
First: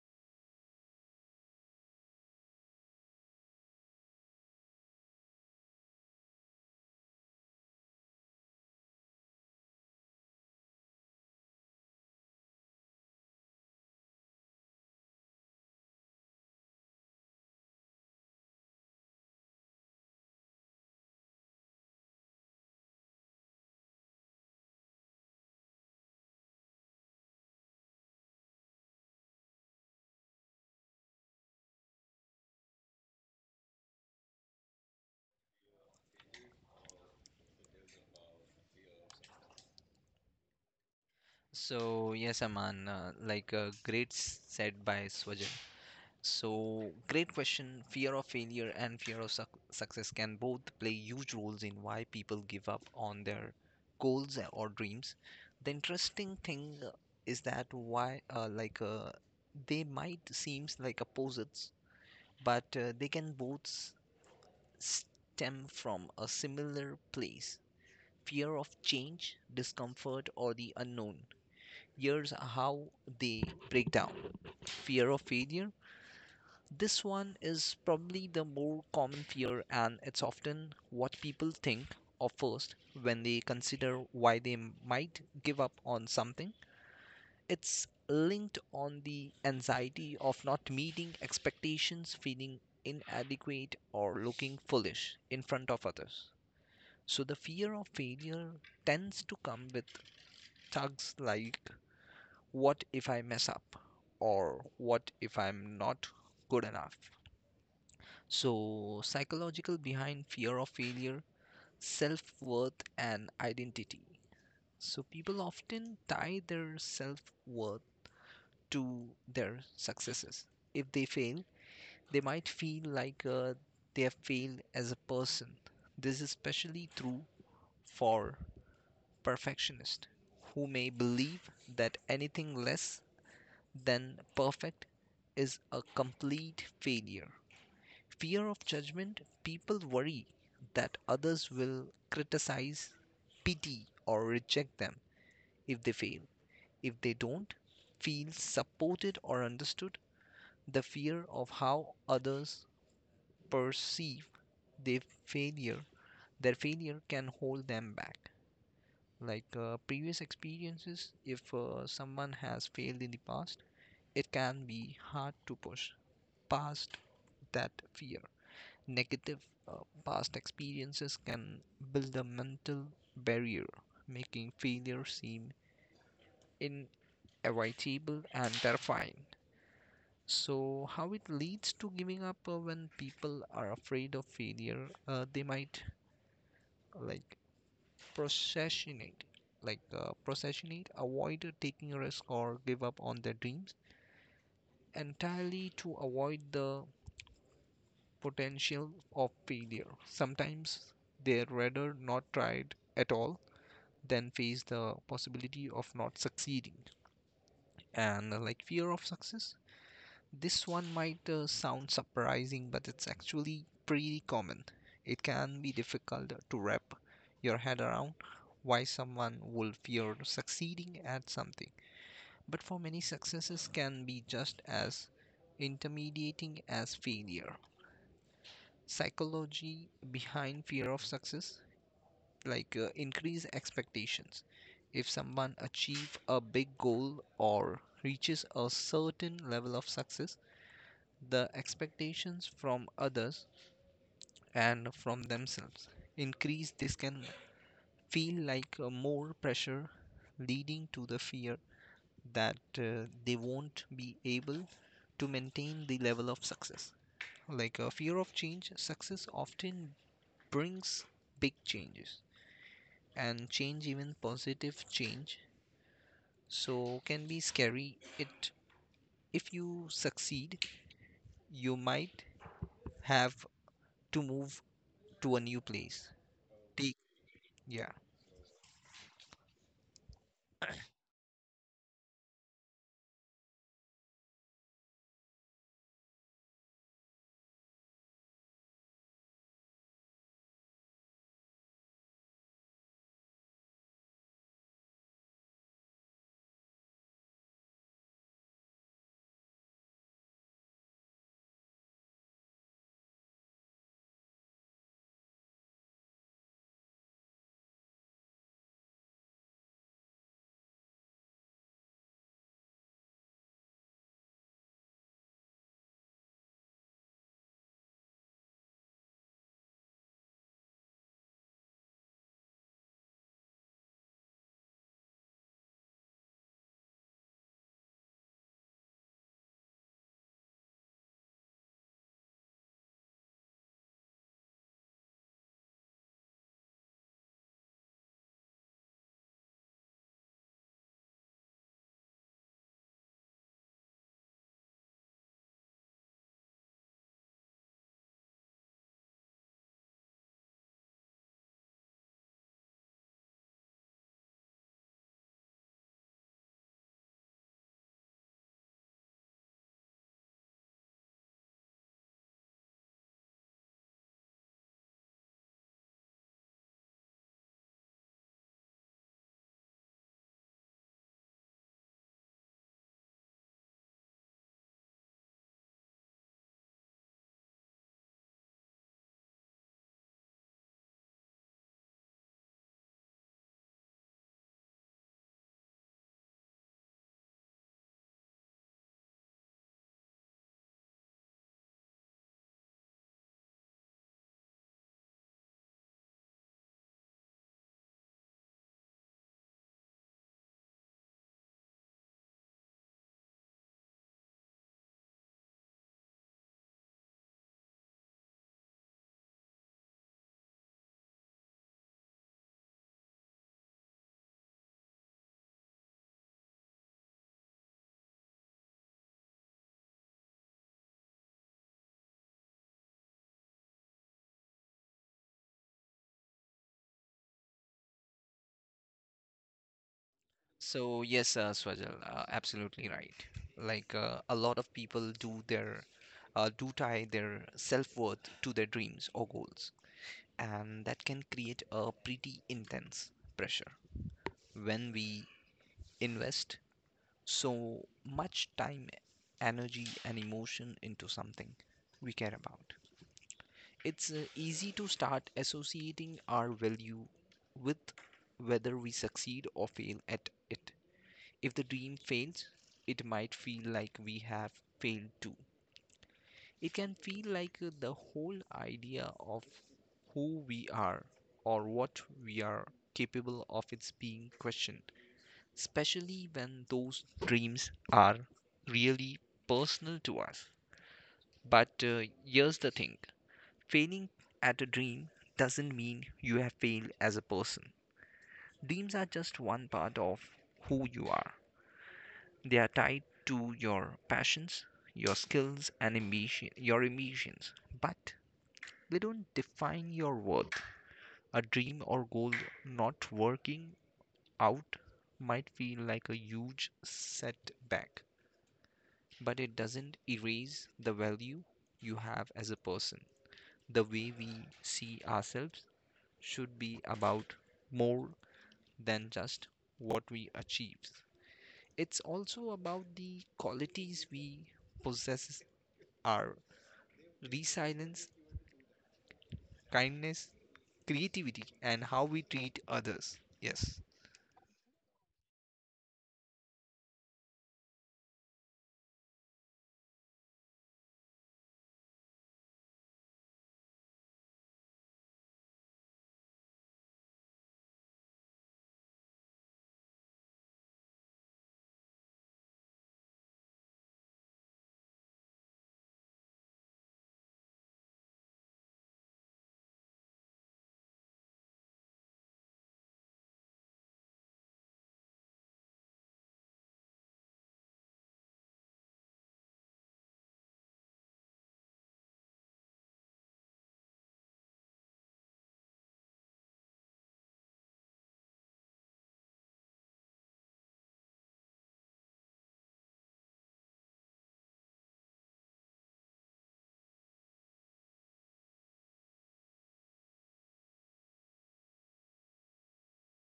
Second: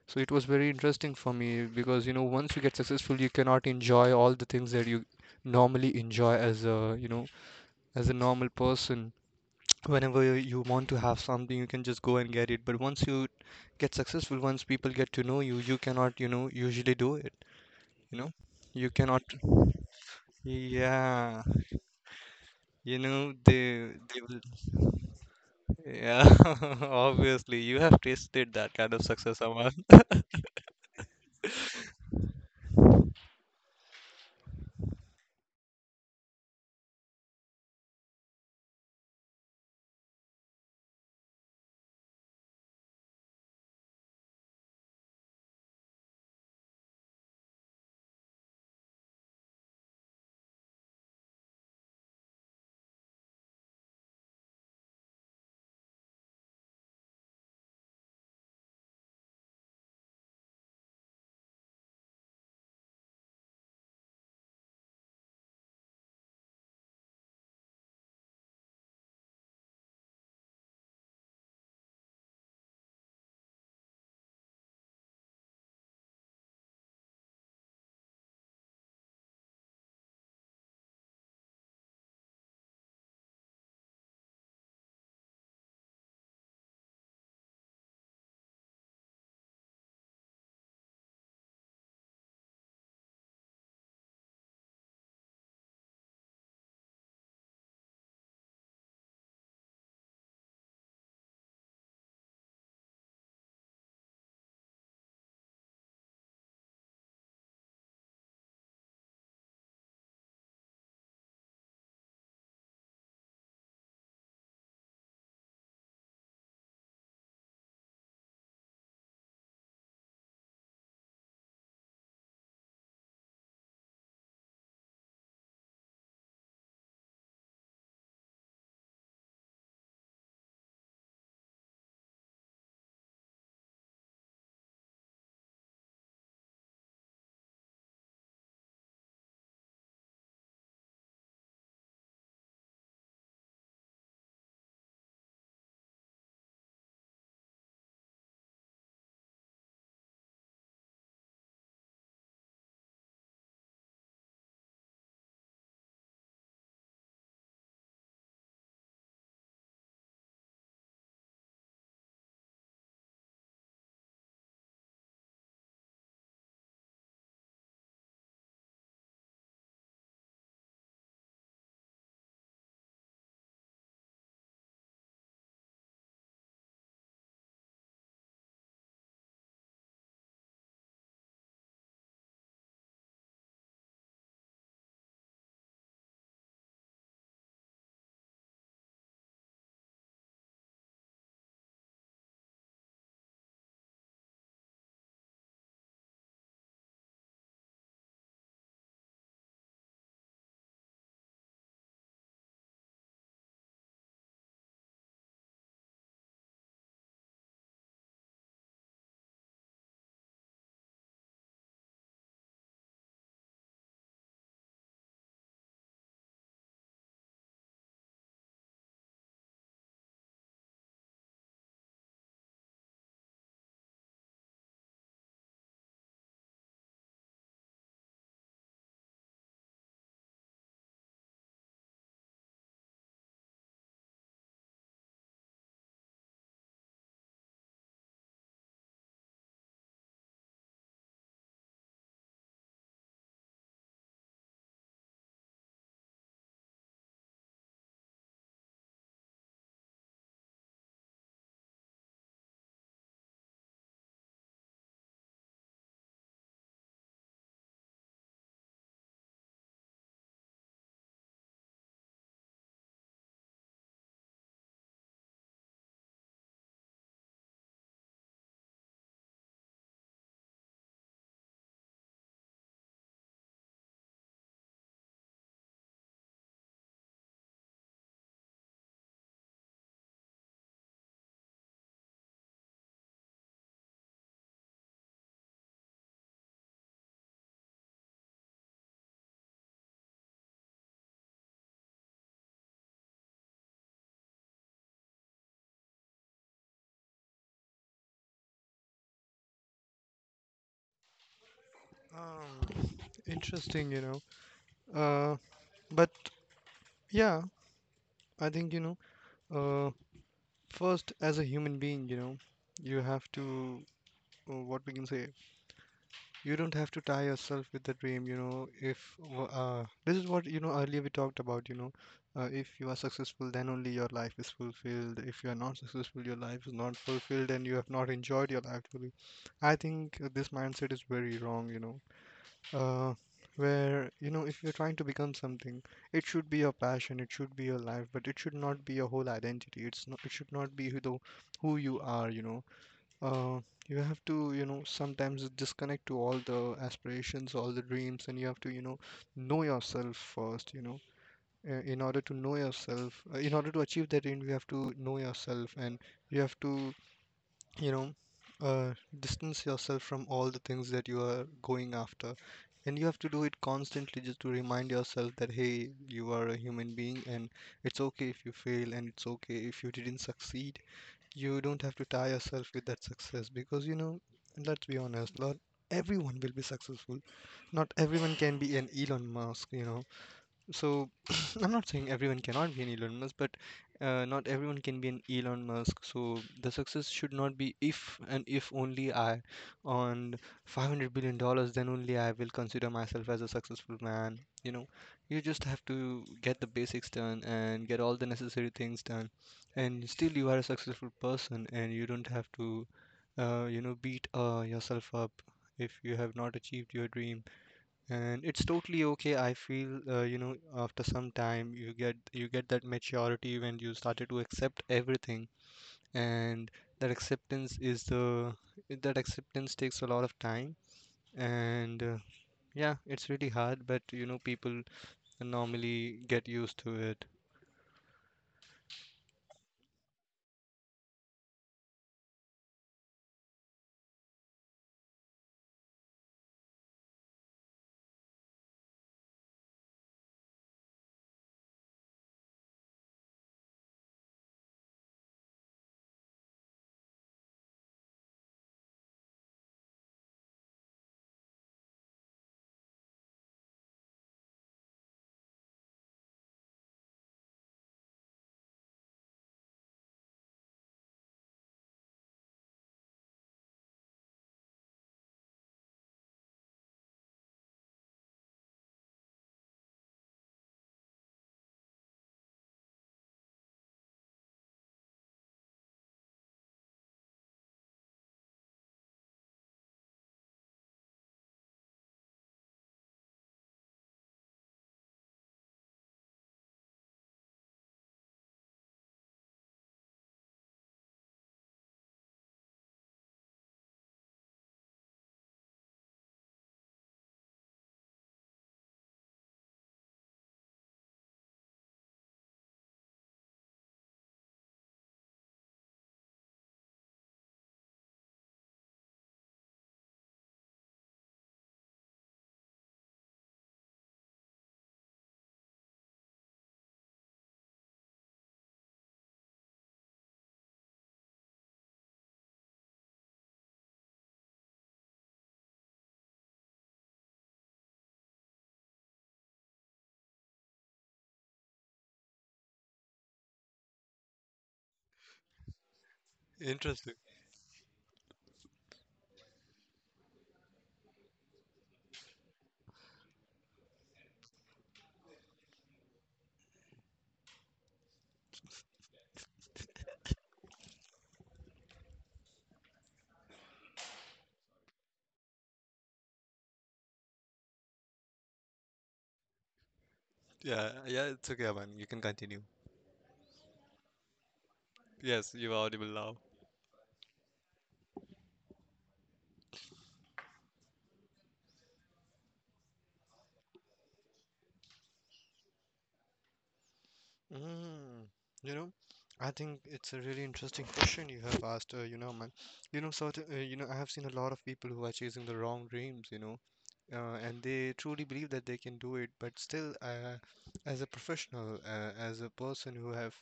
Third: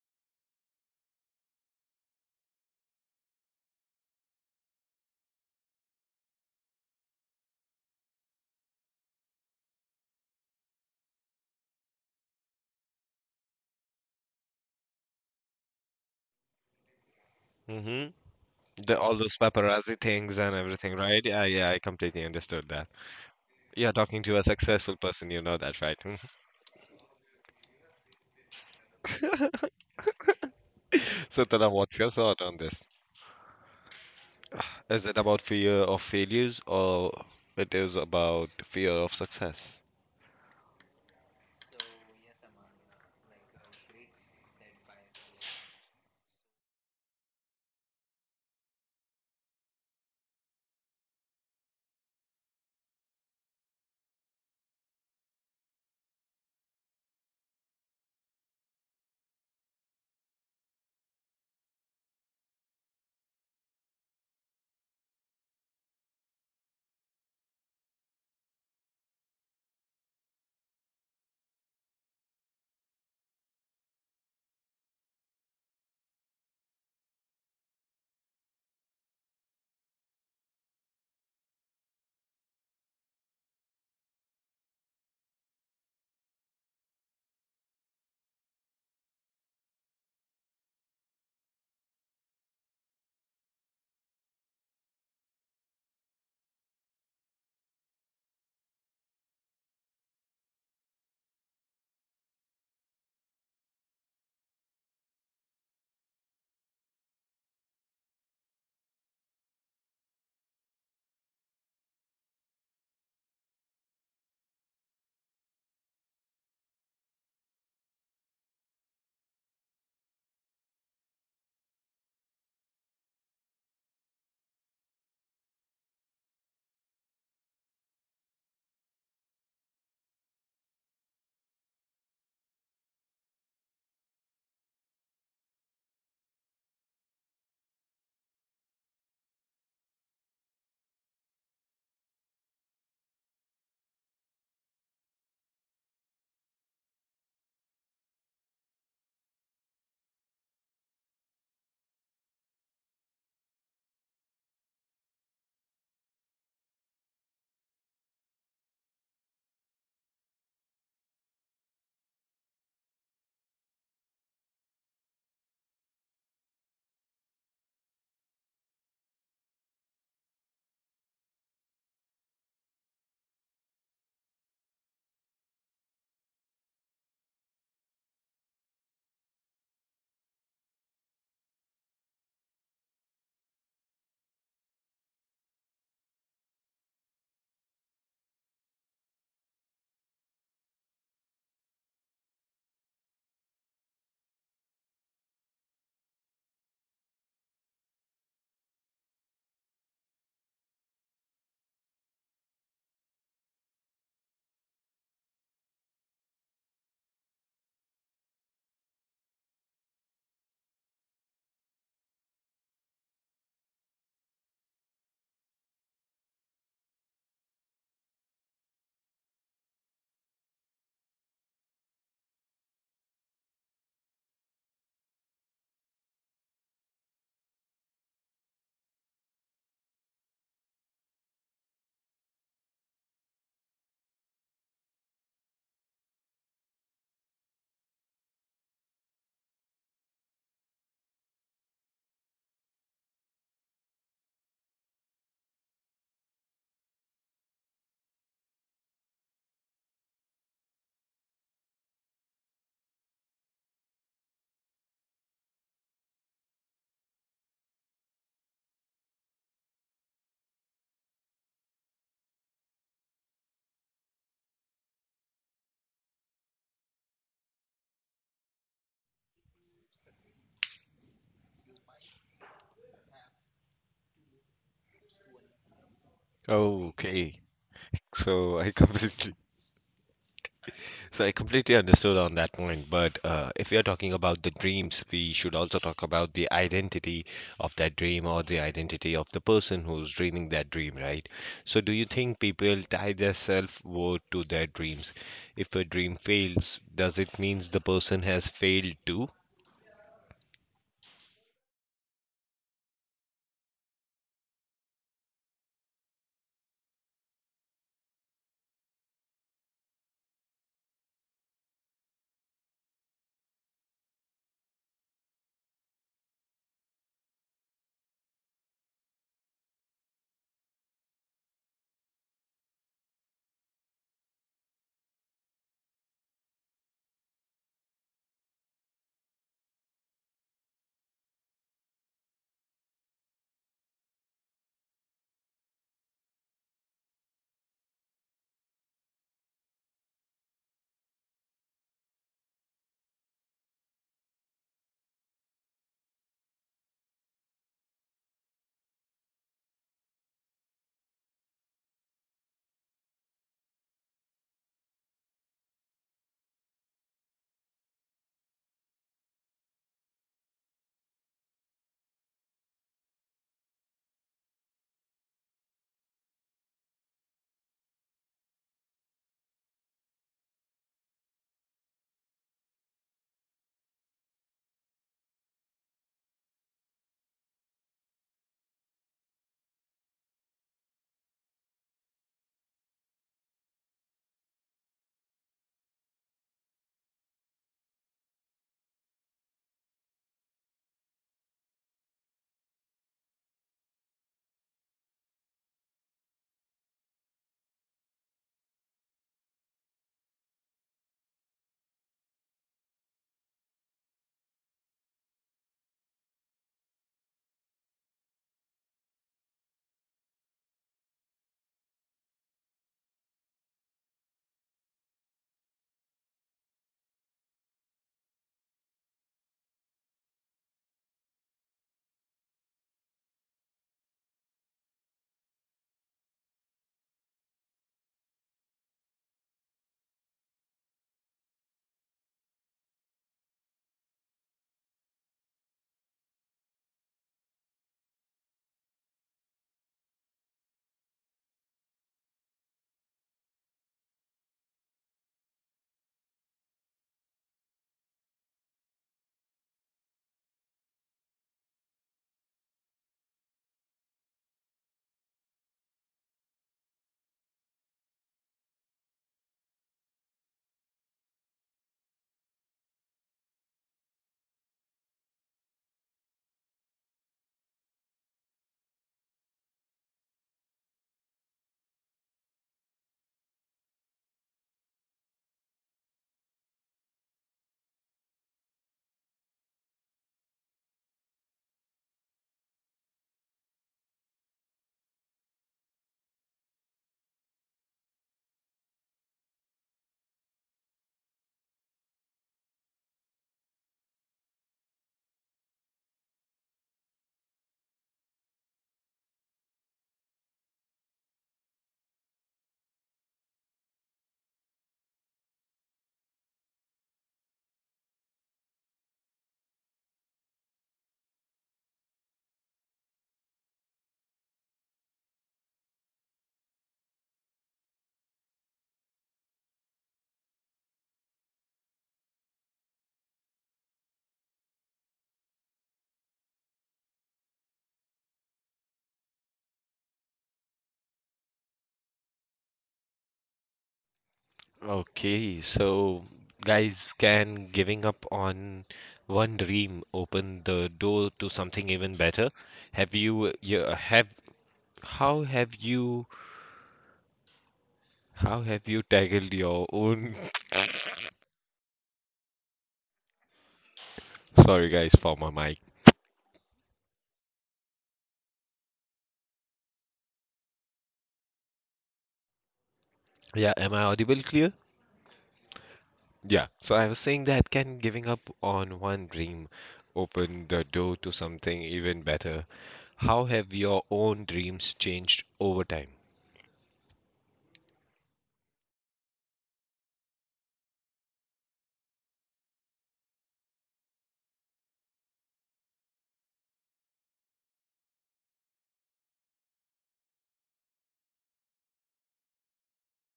Speaker 2: so it was very interesting for me because, you know, once you get successful, you cannot enjoy all the things that you normally enjoy as a, you know, as a normal person. Whenever you want to have something, you can just go and get it. But once you get successful, once people get to know you, you cannot, you know, usually do it,
Speaker 1: Mm-hmm.
Speaker 2: you know. You
Speaker 1: The all those
Speaker 2: cannot,
Speaker 1: paparazzi things and everything, right?
Speaker 2: yeah,
Speaker 1: Yeah, yeah, I completely understood that.
Speaker 2: you know, they
Speaker 1: You're
Speaker 2: they
Speaker 1: talking to
Speaker 2: will
Speaker 1: a successful person, you know that, right?
Speaker 2: yeah. Obviously you have tasted that kind of success, Aman.
Speaker 1: So, Tala, what's your thought on this? Is it about fear of failures or it is about fear of success?
Speaker 3: So, yes, Aman, great said by Swajan. So, great question. Fear of failure and fear of success can both play huge roles in why people give up on their goals or dreams. The interesting thing is that why, they might seems like opposites, but they can both stem from a similar place, fear of change, discomfort, or the unknown. Here's how they break down fear of failure. This one is probably the more common fear, and it's often what people think of first when they consider why they might give up on something. It's linked on the anxiety of not meeting expectations, feeling inadequate, or looking foolish in front of others. So the fear of failure tends to come with tugs like, what if I mess up? Or what if I'm not good enough? So, psychological behind fear of failure, self worth, and identity. So, people often tie their self worth to their successes. If they fail, they might feel they have failed as a person. This is especially true for perfectionists who may believe that anything less than perfect is a complete failure. Fear of judgment, people worry that others will criticize, pity, or reject them if they fail. If they don't feel supported or understood, the fear of how others perceive their failure their failure can hold them back. Previous experiences, if someone has failed in the past, it can be hard to push past that fear. Negative uh, past experiences can build a mental barrier, making failure seem inevitable and terrifying. So, how it leads to giving up, when people are afraid of failure, they might like procrastinate, like procrastinate, avoid taking a risk or give up on their dreams entirely to avoid the potential of failure. Sometimes they rather not try it at all than face the possibility of not succeeding. And like Fear of success. This one might sound surprising, but it's actually pretty common. It can be difficult to wrap your head around why someone would fear succeeding at something. But for many, successes can be just as intimidating as failure. Psychology behind fear of success, increased expectations. If someone achieves a big goal or reaches a certain level of success, the expectations from others and from themselves increase. This can feel more pressure, leading to the fear that they won't be able to maintain the level of success. Like a fear of change, success often brings big changes, and change, even positive change, so can be scary. It If you succeed, you might have to move to a new place, take.
Speaker 1: Okay.
Speaker 3: Yeah.
Speaker 1: So I completely So I completely understood on that point, but if we are talking about the dreams, we should also talk about the identity of that dream or the identity of the person who's dreaming that dream, right? So do you think people tie their self-worth to their dreams? If a dream fails, does it mean the person has failed too?
Speaker 2: Um, Interesting, you know. Uh, but yeah, I think, you know, uh, first as a human being, you know, you have to, what we can say, you don't have to tie yourself with the dream, you know. If this is what, you know, earlier we talked about, you know, if you are successful, then only your life is fulfilled. If you are not successful, your life is not fulfilled, and you have not enjoyed your life fully. I think this mindset is very wrong, you know. Uh, where, you know, if you're trying to become something, it should be your passion, it should be your life, but it should not be your whole identity. It's not, it should not be who the who you are, you know. Uh, you have to, you know, sometimes disconnect to all the aspirations, all the dreams, and you have to, you know yourself first, you know. In order to know yourself, in order to achieve that dream, you have to know yourself, and you have to, you know, uh, distance yourself from all the things that you are going after. And you have to do it constantly just to remind yourself that, hey, you are a human being, and it's okay if you fail, and it's okay if you didn't succeed. You don't have to tie yourself with that success because, you know, let's be honest, not everyone will be successful. Not everyone can be an Elon Musk, you know. So I'm not saying everyone cannot be an Elon Musk, but not everyone can be an Elon Musk. So the success should not be if and if only I on $500 billion, then only I will consider myself as a successful man. You know, you just have to get the basics done and get all the necessary things done, and still you are a successful person, and you don't have to, you know, beat yourself up if you have not achieved your dreams. And it's totally okay. I feel you know after some time you get that maturity when you started to accept everything. And that acceptance is the that acceptance takes a lot of time, and yeah, it's really hard, but you know, people normally get used to it.
Speaker 3: So yes, Swajal, absolutely right. A lot of people do their do tie their self-worth to their dreams or goals, and that can create a pretty intense pressure when we invest so much time, energy, and emotion into something we care about. It's easy to start associating our value with whether we succeed or fail at it. If the dream fails, it might feel like we have failed too. It can feel the whole idea of who we are or what we are capable of is being questioned, especially when those dreams are really personal to us. But here's the thing, failing at a dream doesn't mean you have failed as a person. Dreams are just one part of who you are. They are tied to your passions, your skills, and ambition, your ambitions. But they don't define your worth. A dream or goal not working out might feel like a huge setback, but it doesn't erase the value you have as a person. The way we see ourselves should be about more than just what we achieve. It's also about the qualities we possess are resilience, kindness, creativity, and how we treat others. Yes.
Speaker 1: Okay, so
Speaker 2: Interesting.
Speaker 1: guys, can giving up on one dream open the door to something even better? Have you, you have, how have you? How have you tackled your own? Sorry, guys, for my mic.
Speaker 2: Yeah, yeah, it's okay, man. You can continue.
Speaker 1: Yeah, am I audible clear?
Speaker 2: Yes, you're audible now.
Speaker 1: Yeah, so I was saying that can giving up on one dream open the door to something even better? How have your own dreams changed over time?
Speaker 2: Mm, you know, I think it's a really interesting question you have asked. You know, man, you know, certain, you know, I have seen a lot of people who are chasing the wrong dreams. You know, and they truly believe that they can do it, but still, as a professional, as a person who have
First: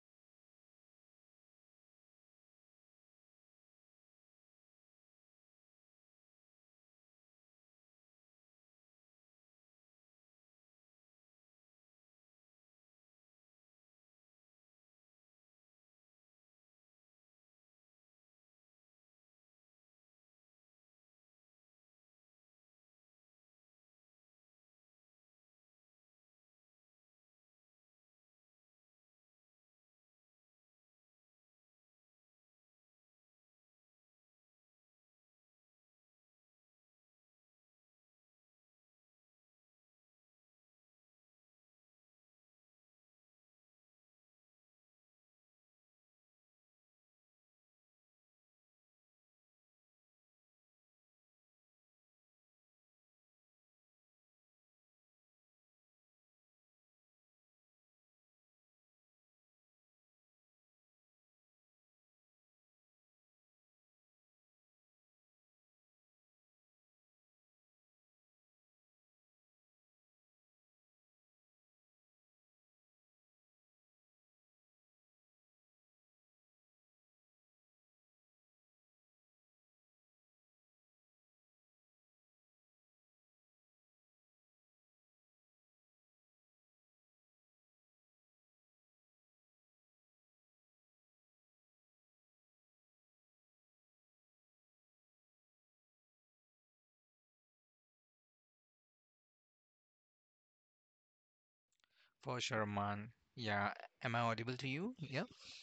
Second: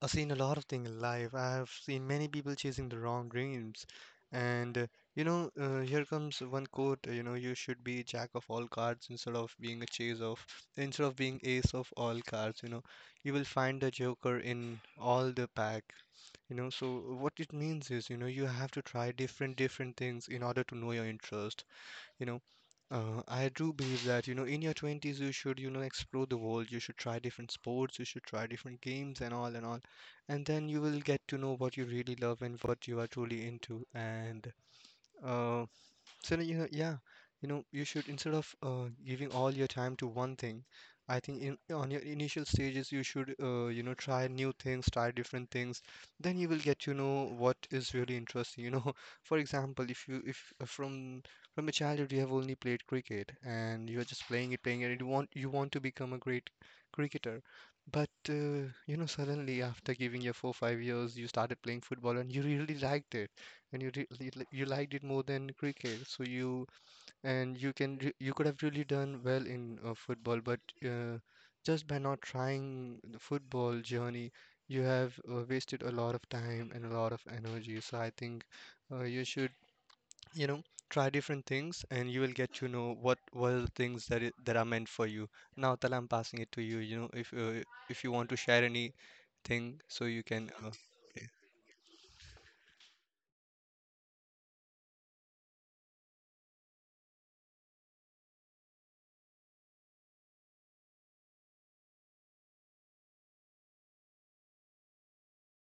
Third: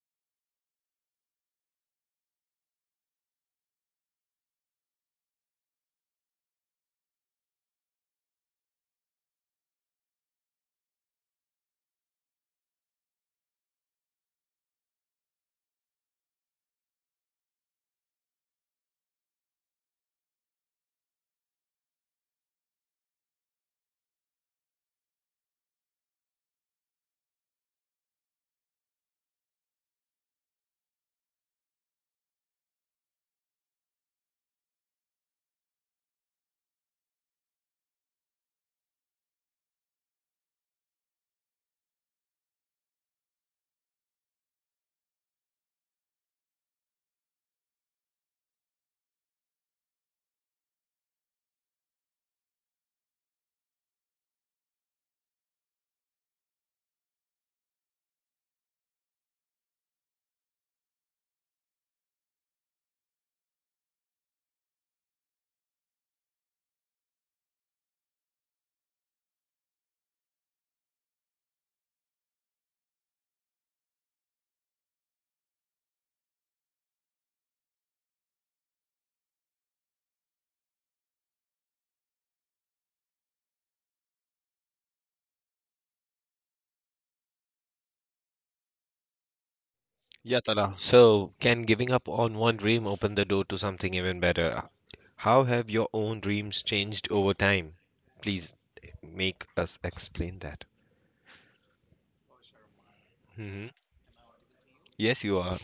Speaker 2: I've seen a lot of things in life. I have seen many people chasing the wrong dreams. And you know, here comes one quote, you know, you should be jack of all cards instead of being a chase of, instead of being ace of all cards, you know. You will find the joker in all the pack, you know. So what it means is, you know, you have to try different different things in order to know your interest, you know. I do believe that, you know, in your 20s, you should, you know, explore the world. You should try different sports, you should try different games and all and all. And then you will get to know what you really love and what you are truly into. And uh, so you know, yeah, you know, you should instead of giving all your time to one thing, I think in on your initial stages you should you know try new things, try different things. Then you will get to know what is really interesting. You know, for example, if you if from from a childhood you have only played cricket and you are just playing it, and you want to become a great cricketer, but you know suddenly after giving your 4-5 years you started playing football and you really liked it, and you liked it more than cricket. So you, and you could have really done well in football, but uh, just by not trying the football journey, you have wasted a lot of time and a lot of energy. So I think you should, you know, try different things, and you will get to know what were the things that are meant for you. Now, Tala, I'm passing it to you. You know, if you want to share anything, so you
Speaker 1: Yeah,
Speaker 2: can.
Speaker 1: Tala.
Speaker 2: Okay.
Speaker 1: So, can giving up on one dream open the door to something even better? How have your own dreams changed over time? Please make us explain that.
Speaker 3: For sure, man.
Speaker 1: hmm
Speaker 3: Yeah. Am I audible to you?
Speaker 1: Yes,
Speaker 3: Yep.
Speaker 1: you are.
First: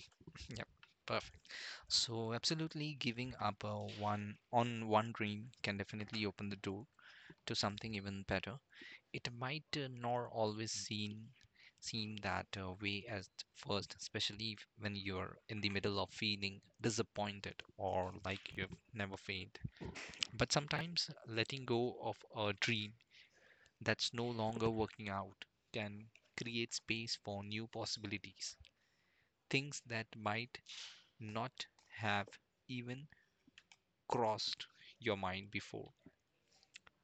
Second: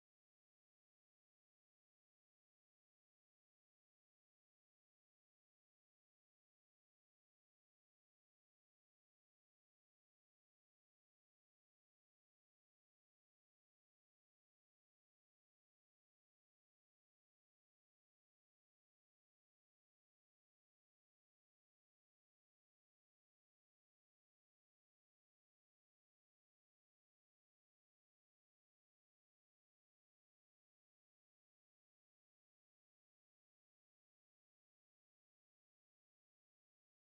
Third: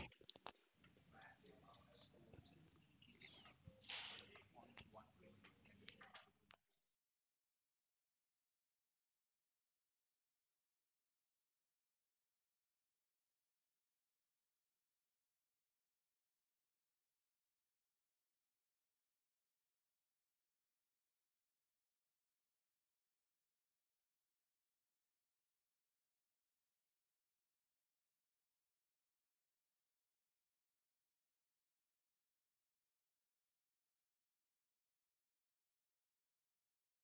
Speaker 3: Yep. Perfect. So, absolutely giving up one on one dream can definitely open the door to something even better. It might not always seem that way at first, especially when you're in the middle of feeling disappointed or like you've never failed. But sometimes letting go of a dream that's no longer working out can create space for new possibilities, things that might not have even crossed your mind before.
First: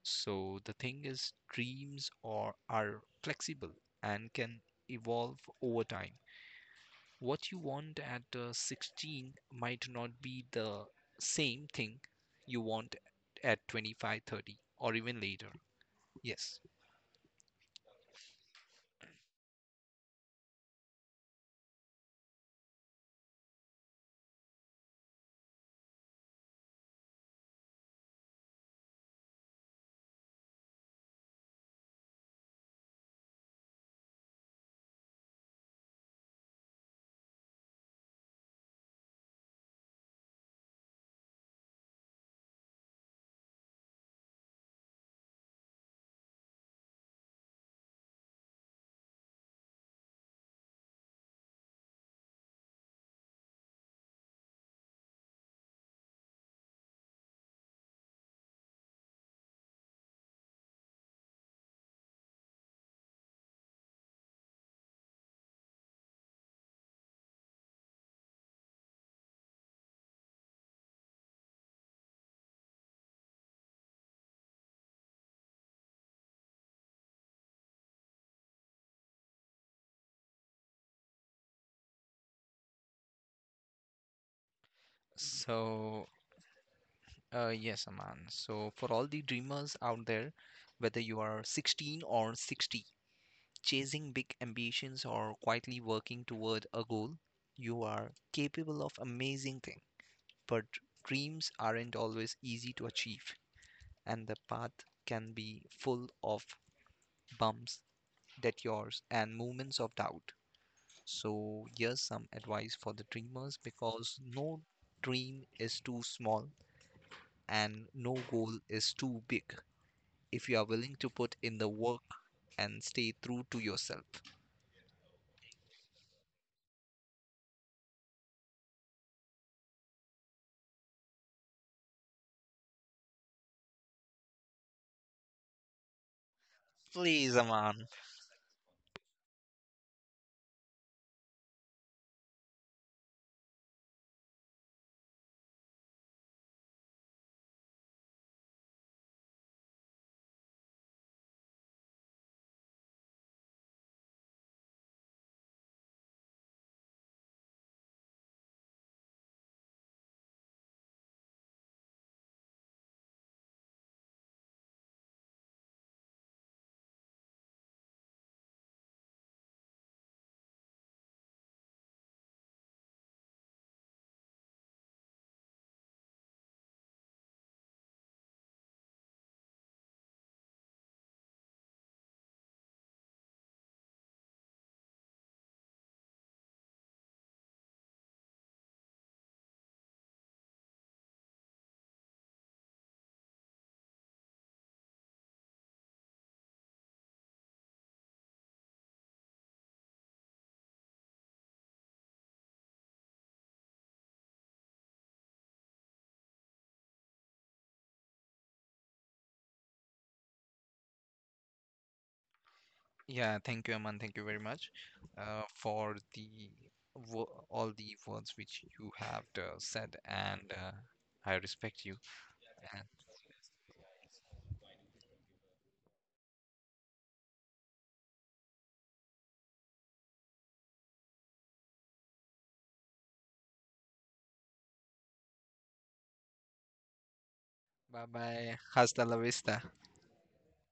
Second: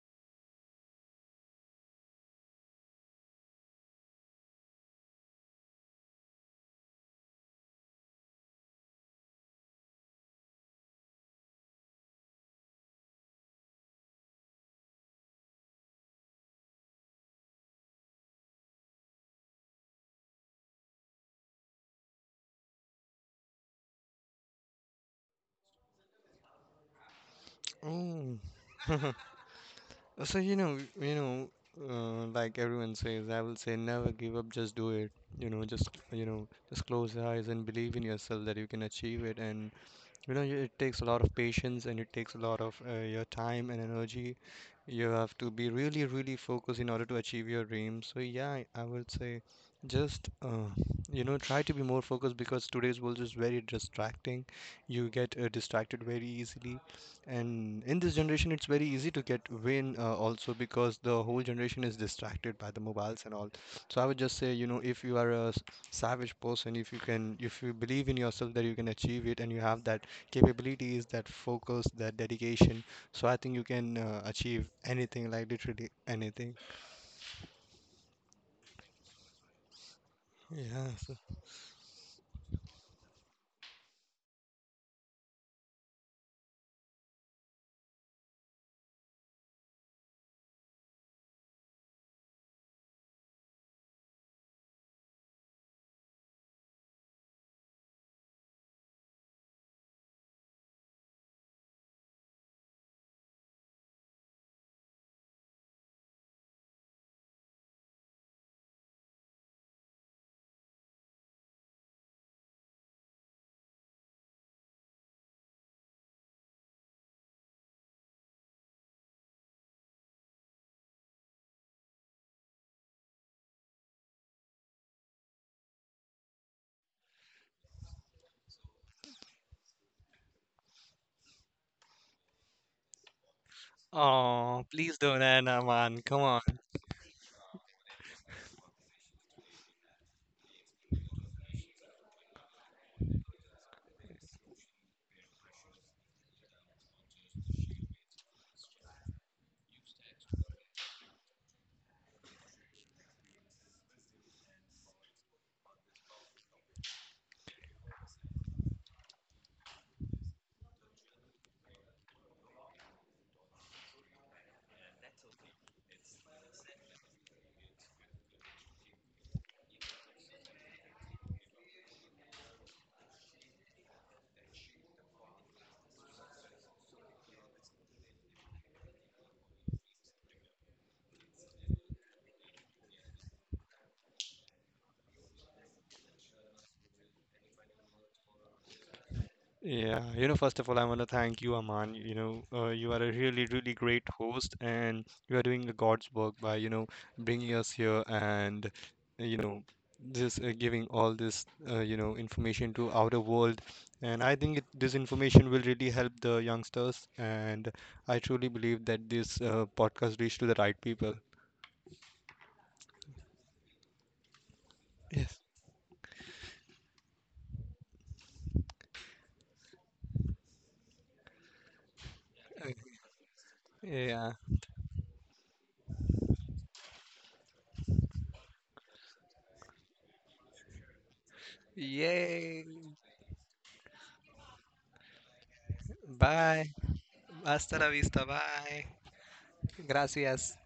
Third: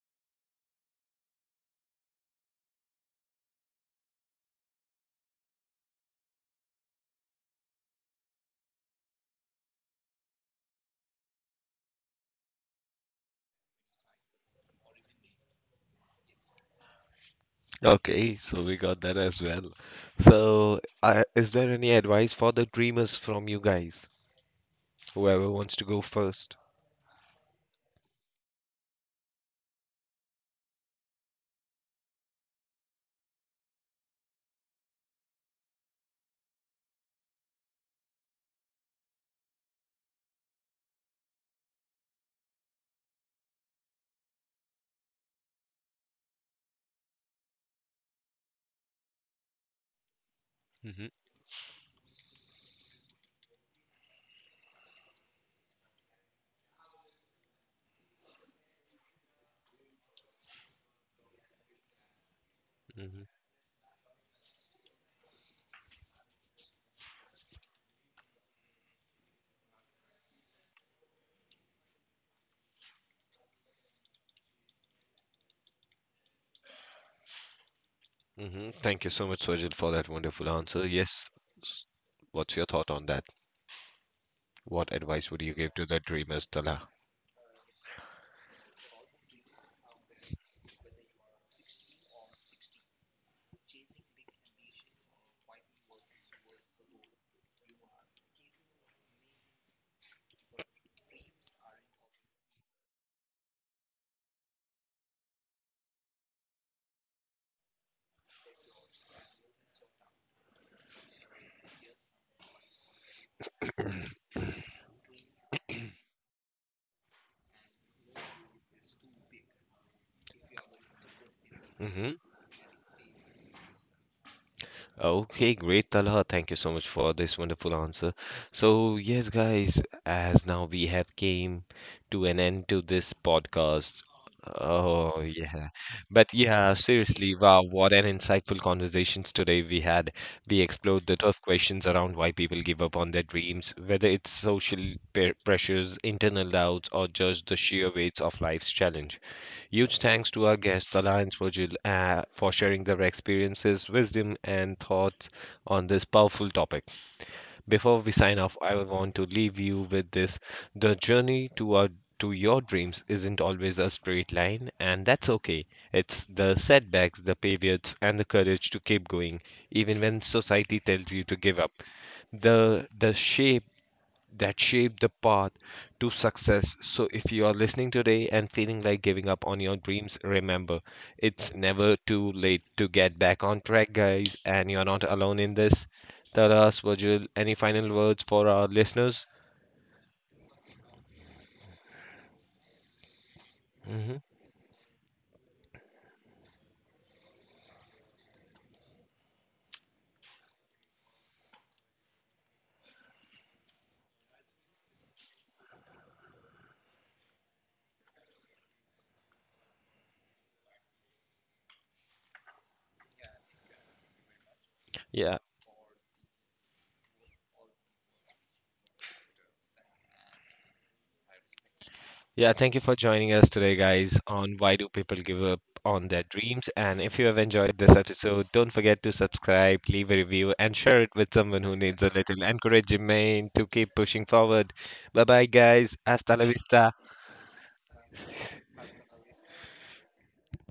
Speaker 3: So the thing is, dreams are flexible and can evolve over time. What you want at 16 might not be the same thing you want at 25, 30, or even later. Yes.
Speaker 1: Okay, so we got that as well. So, is there any advice for the dreamers from you guys? Whoever wants to go first.
Speaker 2: Oh. So you know, like everyone says, I will say never give up, just do it. You know, just close your eyes and believe in yourself that you can achieve it. And you know, it takes a lot of patience and it takes a lot of your time and energy. You have to be really, really focused in order to achieve your dreams. So yeah, I would say just
Speaker 1: Mm-hmm,
Speaker 2: you know try to be more focused because today's world is very distracting. You get distracted very easily, and in this generation, it's very easy to get vain also because the whole generation is distracted by the
Speaker 1: mm-hmm,
Speaker 2: mobiles and all. So I would just say, you know, if you are a savage person, if you can, if you believe in yourself that you can achieve it and you have that capabilities, that focus, that dedication, so I think you can achieve anything, like literally anything.
Speaker 1: mm-hmm. Thank you so much, Swajil, for that wonderful answer.
Speaker 2: Yeah. So.
Speaker 1: Yes, s- what's your thought on that? What advice would you give to the
Speaker 3: So,
Speaker 1: dreamers, Tala?
Speaker 3: yes, Aman. So, for all the dreamers out there, whether you are 16 or 60, chasing big ambitions or quietly working toward a goal, you are capable of amazing things. But dreams aren't always easy to achieve, and the path can be full of bumps, detours, and moments of doubt. So, here's some advice for the dreamers because no dream is too small and no goal is too big if you are willing to put in the work and stay true to yourself.
Speaker 1: Okay, great, Talha. Thank you so much for this wonderful answer. So, yes, guys, as now we have came to an end to this podcast.
Speaker 2: Oh, please
Speaker 1: Oh,
Speaker 2: don't end,
Speaker 1: yeah.
Speaker 2: Aman. Come
Speaker 1: But
Speaker 2: on.
Speaker 1: yeah,
Speaker 3: Please,
Speaker 1: seriously, wow,
Speaker 3: Aman.
Speaker 1: what an insightful conversations today we had. We explored the tough questions around why people give up on their dreams, whether it's social pressures, internal doubts, or just the sheer weights of life's challenges. Huge thanks to our guests, Alliance for sharing their experiences, wisdom, and thoughts on this powerful topic. Before we sign off, I would want to leave you with this. The journey to our to your dreams isn't always a straight line, and that's okay. It's the setbacks, the pivots, and the courage to keep going, even when society tells you to give up the shape the path to success. So, if you are listening today and feeling like giving up on your dreams, remember it's never too late to get back on track, guys, and you're not alone in this. Taras, Virgil, any final words for our listeners?
Speaker 2: Yeah, you know, first of all, I want to thank you, Aman. You know, you are a really, really great
Speaker 1: hmm
Speaker 2: host, and you are doing a God's work by, you know, bringing us here, and, you know, just giving all this, you know, information to outer world. And I think it, this information will really help the youngsters, and I truly believe that this podcast reached to the right people.
Speaker 3: Yeah, thank you, Aman. Thank you very much
Speaker 1: Yeah.
Speaker 2: Yes.
Speaker 3: for the all the words which you have said, and I respect you.
Speaker 1: Yeah, thank you
Speaker 3: And
Speaker 1: for joining us today, guys,
Speaker 2: Yeah.
Speaker 1: on Why Do People Give Up on Their Dreams? And if you have enjoyed this episode, don't forget to subscribe, leave a review, and share it with someone who needs a little
Speaker 2: Yay.
Speaker 1: encouragement to keep pushing forward. Bye bye, guys. Hasta la
Speaker 2: Bye.
Speaker 1: vista.
Speaker 2: Hasta la
Speaker 3: bye
Speaker 2: vista.
Speaker 3: bye.
Speaker 2: Bye.
Speaker 3: Hasta la vista.
Speaker 2: Gracias.